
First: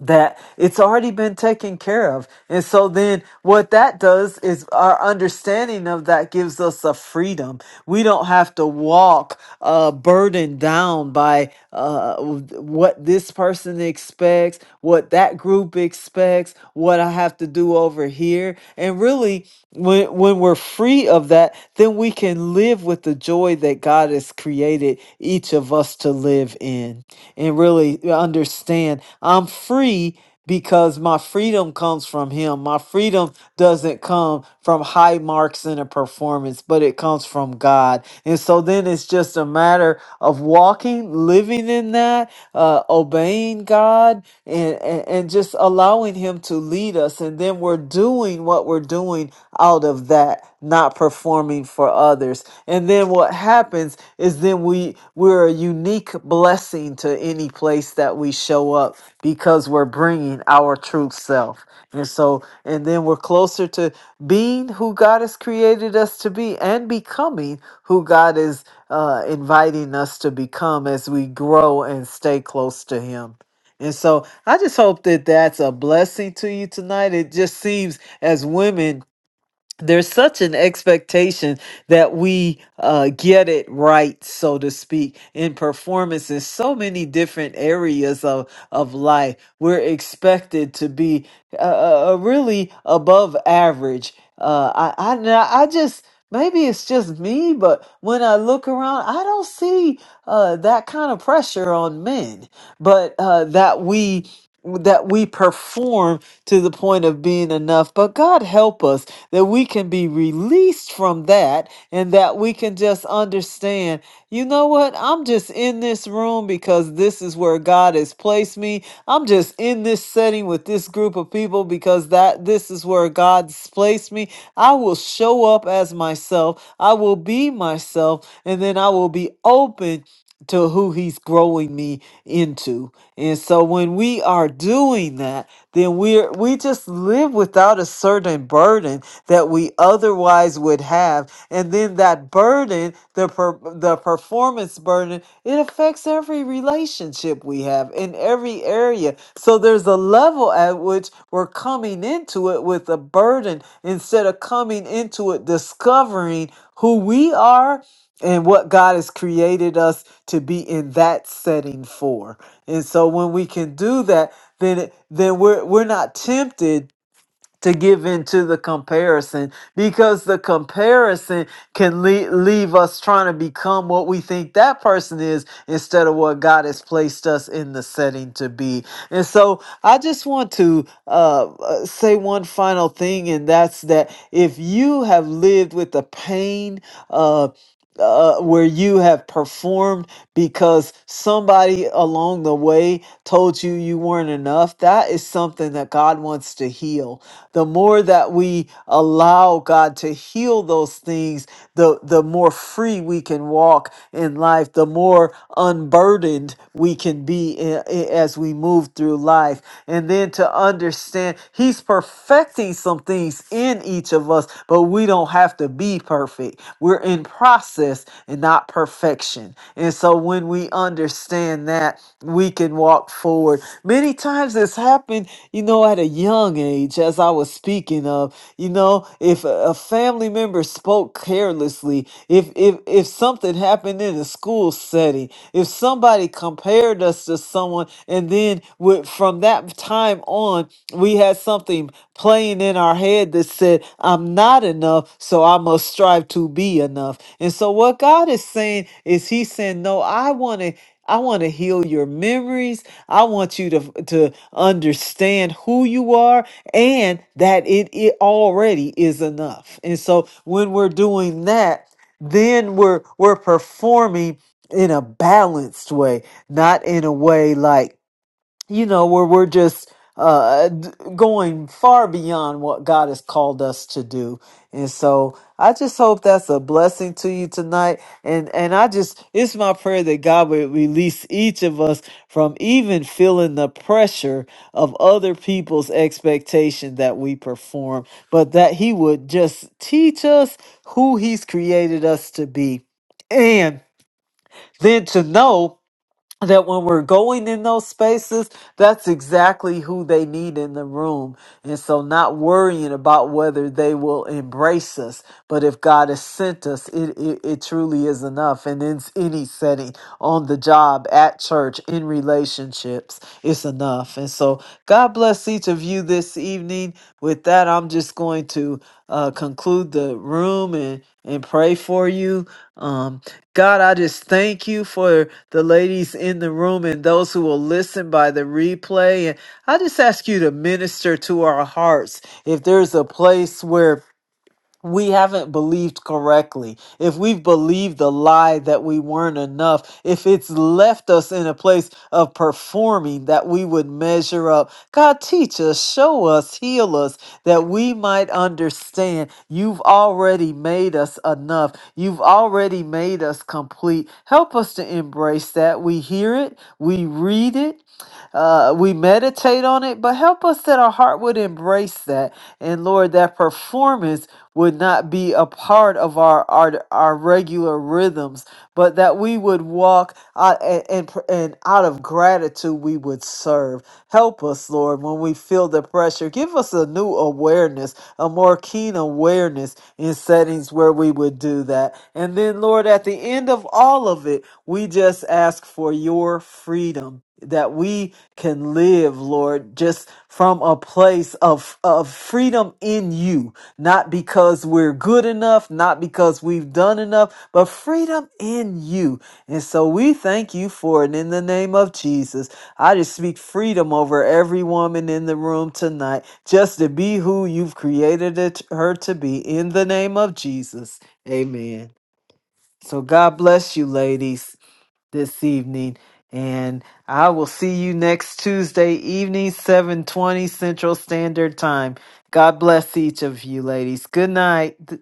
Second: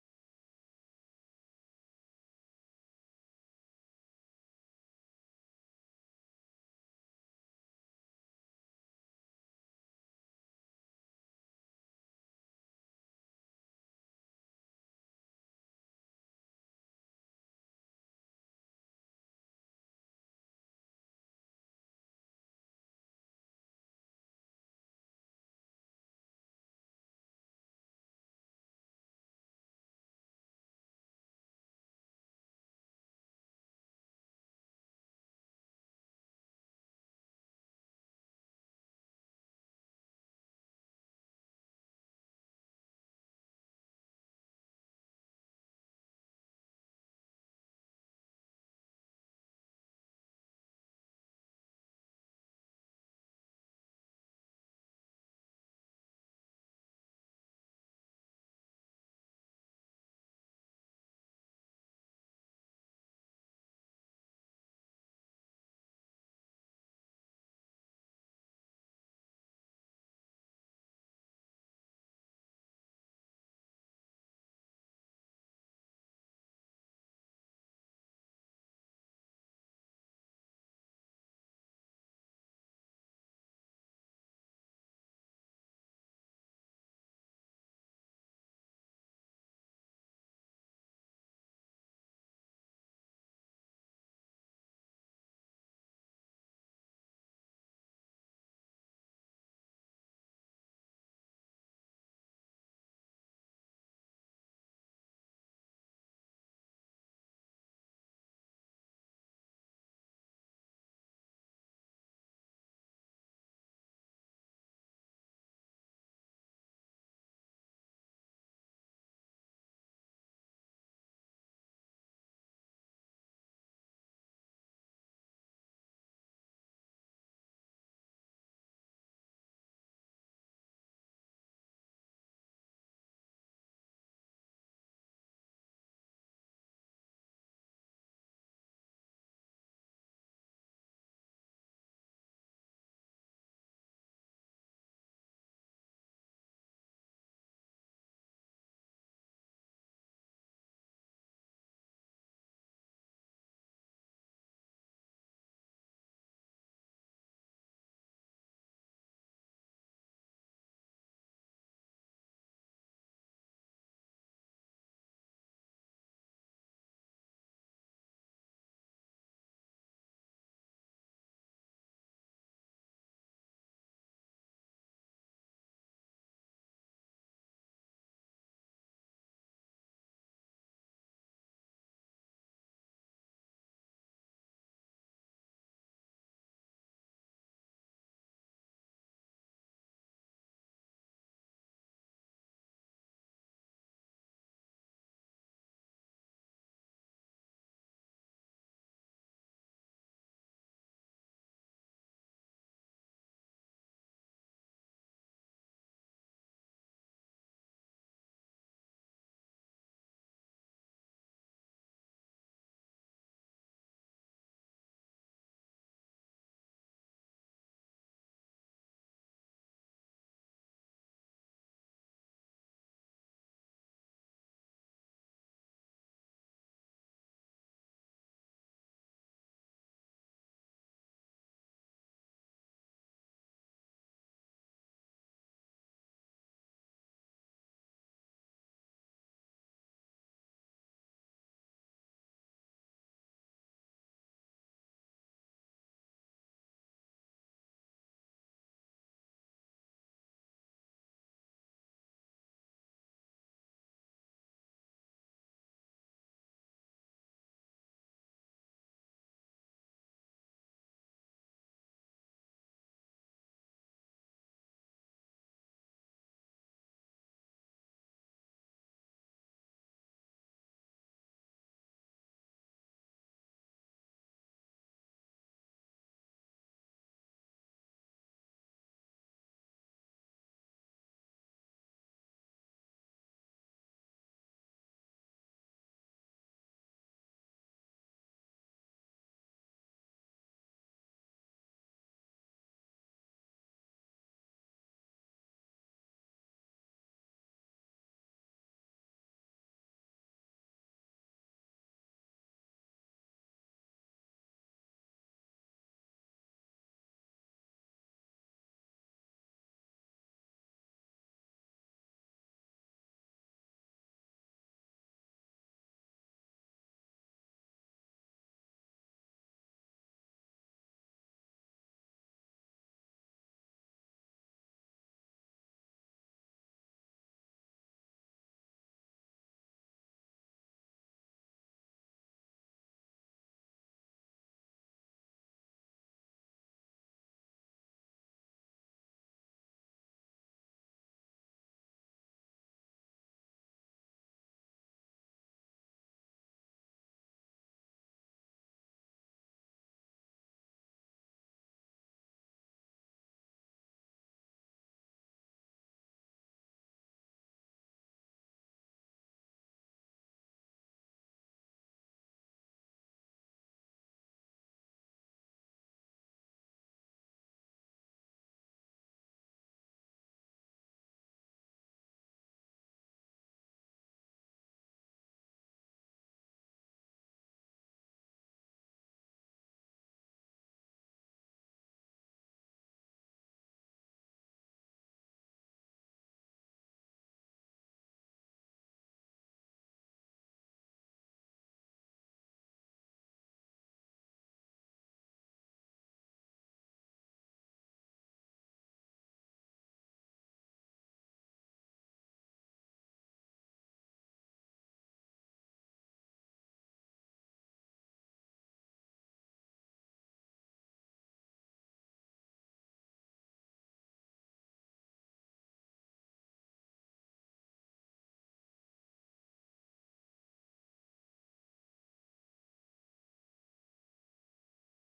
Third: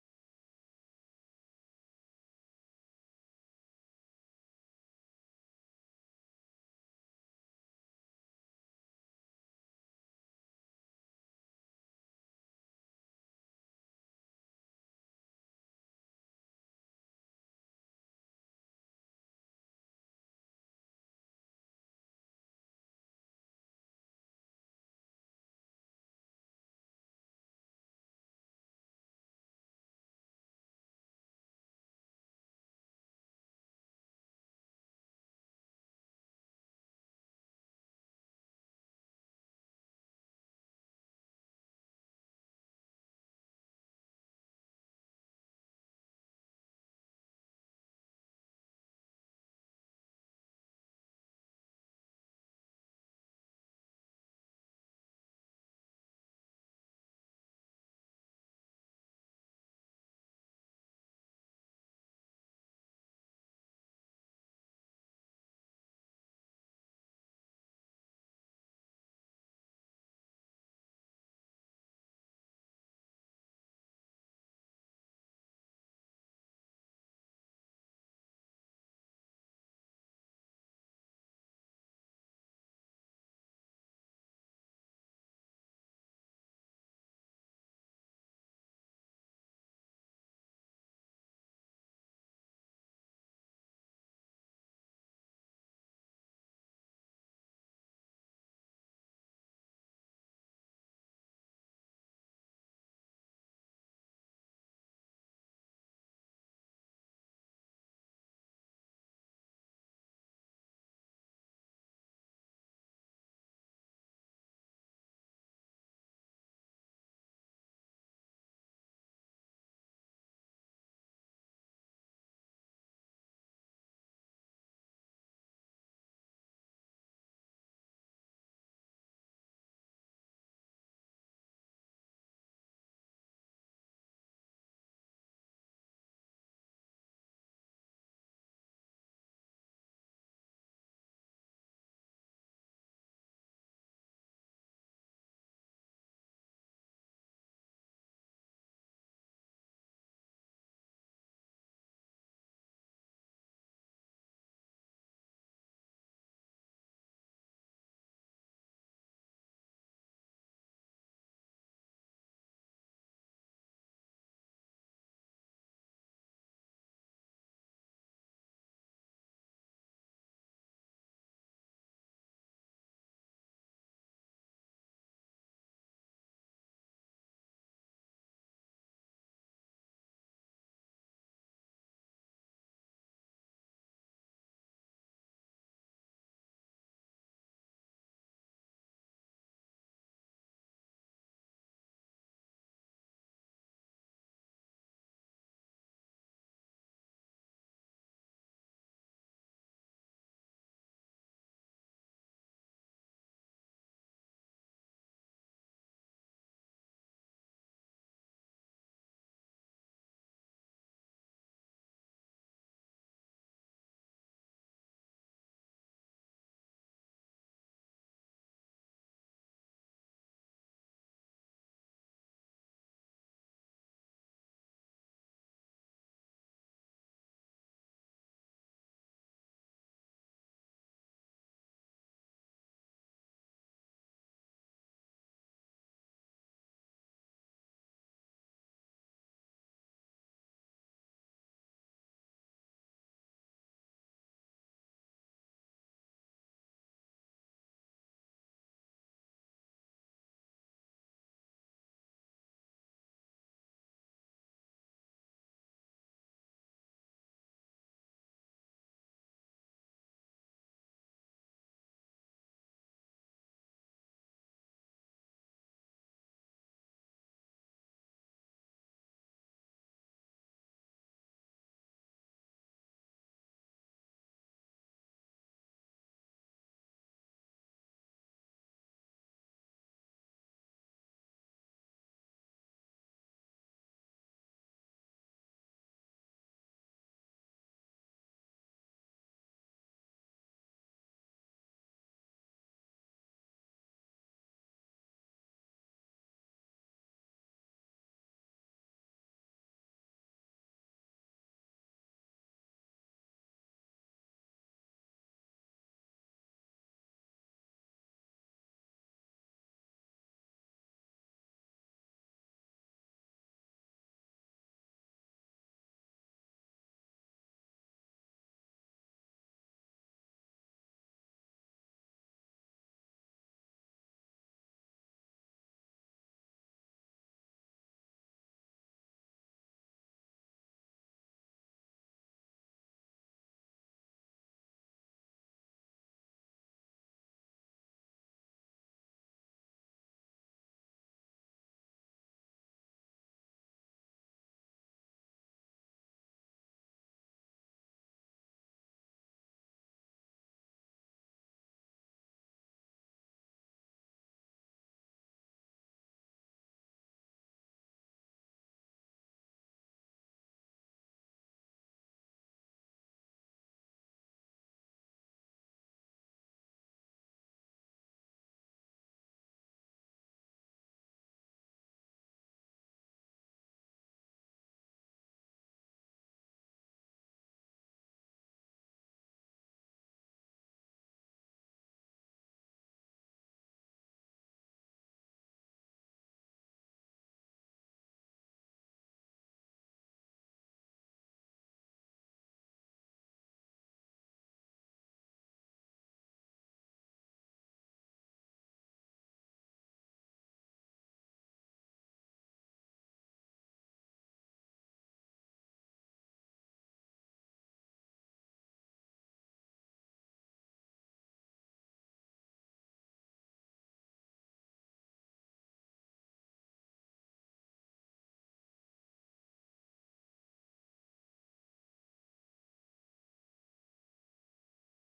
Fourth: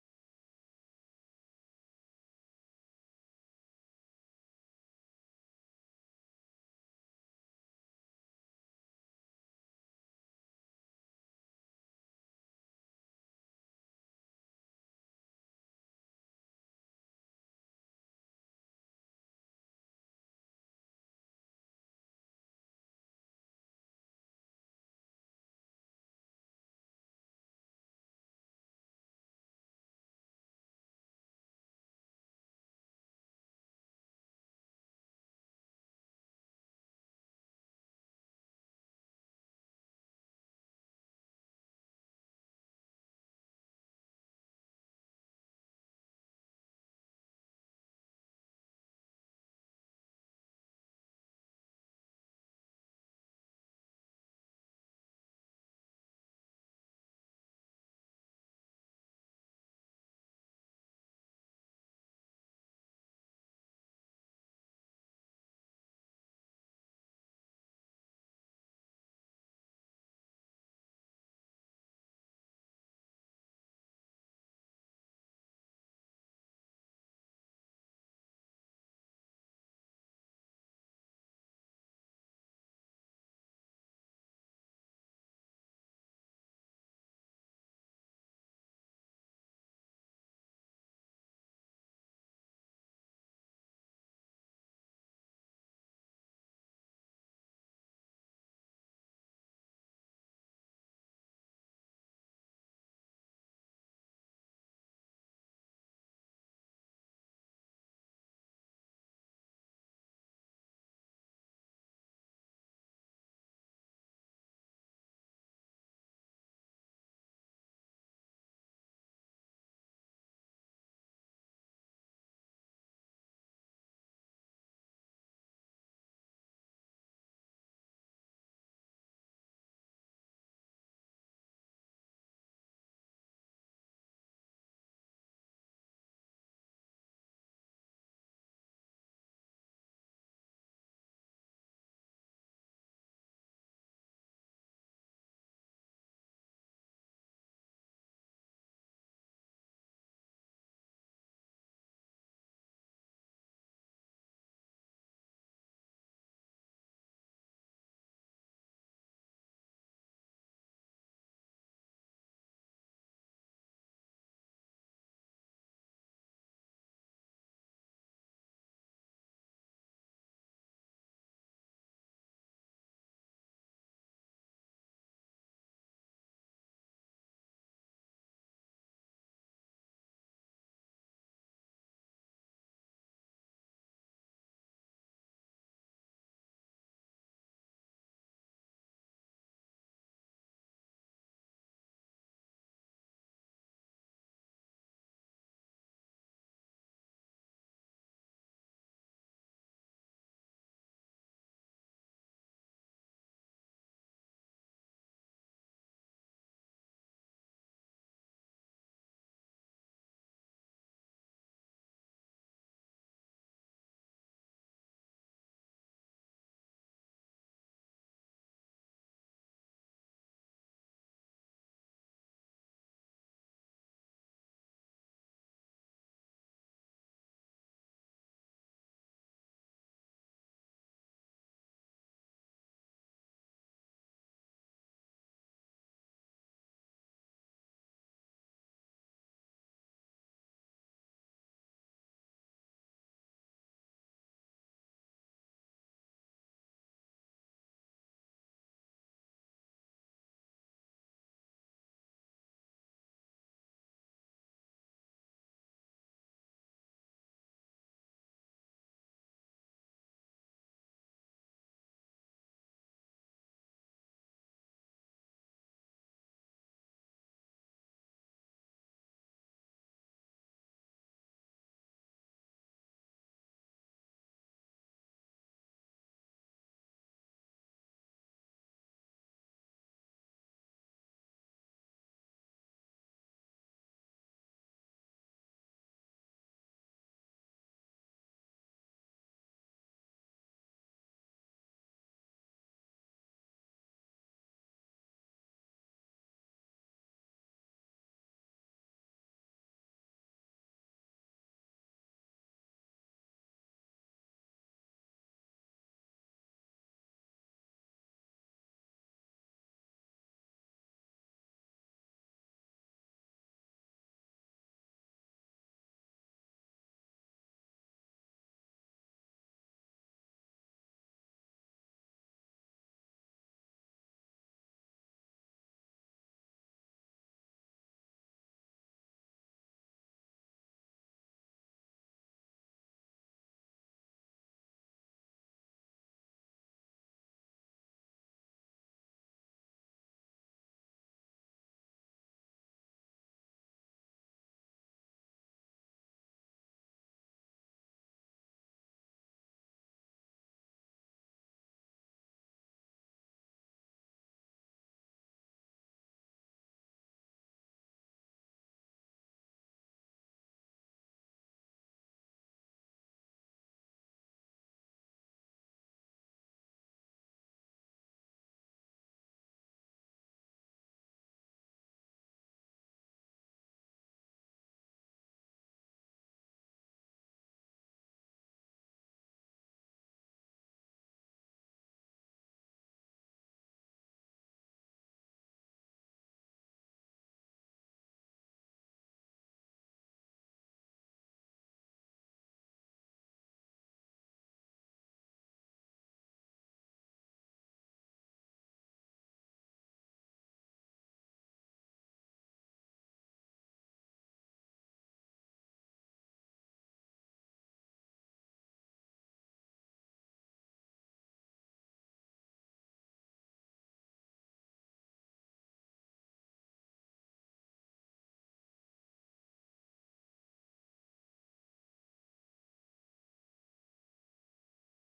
S1: that it's already been taken care of. And so then what that does is our understanding of that gives us a freedom. We don't have to walk uh burdened down by uh what this person expects, what that group expects, what I have to do over here. And really when when we're free of that, then we can live with the joy that God has created each of us to live in and really understand I'm. I'm free because my freedom comes from him. My freedom doesn't come from high marks in a performance, but it comes from God. And so then it's just a matter of walking, living in that, uh, obeying God, and, and, and just allowing Him to lead us. And then we're doing what we're doing out of that, not performing for others. And then what happens is then we we're a unique blessing to any place that we show up because we're bringing our true self. And so, and then we're closer to being who God has created us to be and becoming who God is uh, inviting us to become as we grow and stay close to Him. And so I just hope that that's a blessing to you tonight. It just seems as women, there's such an expectation that we uh, get it right, so to speak, in performance in so many different areas of, of life. We're expected to be uh, uh, uh, really above average. Uh, I, I, now I just, maybe it's just me, but when I look around, I don't see uh, that kind of pressure on men, but uh, that we that we perform to the point of being enough but god help us that we can be released from that and that we can just understand, you know what? I'm just in this room because this is where God has placed me. I'm just in this setting with this group of people because that this is where God's placed me. I will show up as myself. I will be myself and then I will be open to who he's growing me into. And so when we are doing that, then we're we just live without a certain burden that we otherwise would have. And then that burden, the per, the performance burden, it affects every relationship we have in every area. So there's a level at which we're coming into it with a burden instead of coming into it discovering who we are and what God has created us to be in that setting for. And so when we can do that, then then we're we're not tempted to give in to the comparison because the comparison can le- leave us trying to become what we think that person is instead of what God has placed us in the setting to be. And so I just want to uh, uh, say one final thing, and that's that if you have lived with the pain uh, uh, where you have performed because somebody along the way told you you weren't enough. That is something that God wants to heal. The more that we allow God to heal those things, the, the more free we can walk in life, the more unburdened we can be i- i- as we move through life. And then to understand He's perfecting some things in each of us, but we don't have to be perfect. We're in process and not perfection. And so when we understand that, that we can walk forward. Many times this happened, you know, at a young age, as I was speaking of, you know, if a a family member spoke carelessly, if if if something happened in a school setting, if somebody compared us to someone, and then with, from that time on, we had something playing in our head that said, I'm not enough, so I must strive to be enough. And so, what God is saying is, He's saying, No, I want to I want to heal your memories. I want you to to understand who you are and that it, it already is enough. And so when we're doing that, then we're we're performing in a balanced way, not in a way like you know, where we're just uh, d- going far beyond what God has called us to do. And so I just hope that's a blessing to you tonight. And and I just it's my prayer that God would release each of us from even feeling the pressure of other people's expectation that we perform, but that he would just teach us who he's created us to be. And then to know that when we're going in those spaces, that's exactly who they need in the room. And so not worrying about whether they will embrace us, but if God has sent us, it, it, it truly is enough. And in any setting, on the job, at church, in relationships, it's enough. And so God bless bless each of you this evening. With that, I'm just going to uh, conclude the room and, and pray for you. Um, God, I just thank you for the ladies in the room and those who will listen by the replay. And I just ask you to minister to our hearts. If there's a place where we haven't believed correctly, if we've believed the lie that we weren't enough, if it's left us in a place of performing that we would measure up, God, teach us, show us, heal us, that we might understand you've already made us enough. You've already made us complete. Help us to embrace that. We hear it, we read it, uh, we meditate on it, but help us that our heart would embrace that. And Lord, that performance would not be a part of our our, our regular rhythms, but that we would walk out and, and and out of gratitude we would serve. Help us, Lord, when we feel the pressure. Give us a new awareness, a more keen awareness in settings where we would do that. And then, Lord, at the end of all of it, we just ask for your freedom that we can live, Lord, just from a place of, of freedom in you not because we're good enough, not because we've done enough, but freedom in you. And so we thank you for it in the name of Jesus. I just speak freedom over every woman in the room tonight, just to be who you've created it, her to be in the name of Jesus. Amen. So God bless you, ladies this evening. And I will see you next Tuesday evening, 720 Central Standard Time. God bless each of you ladies. Good night.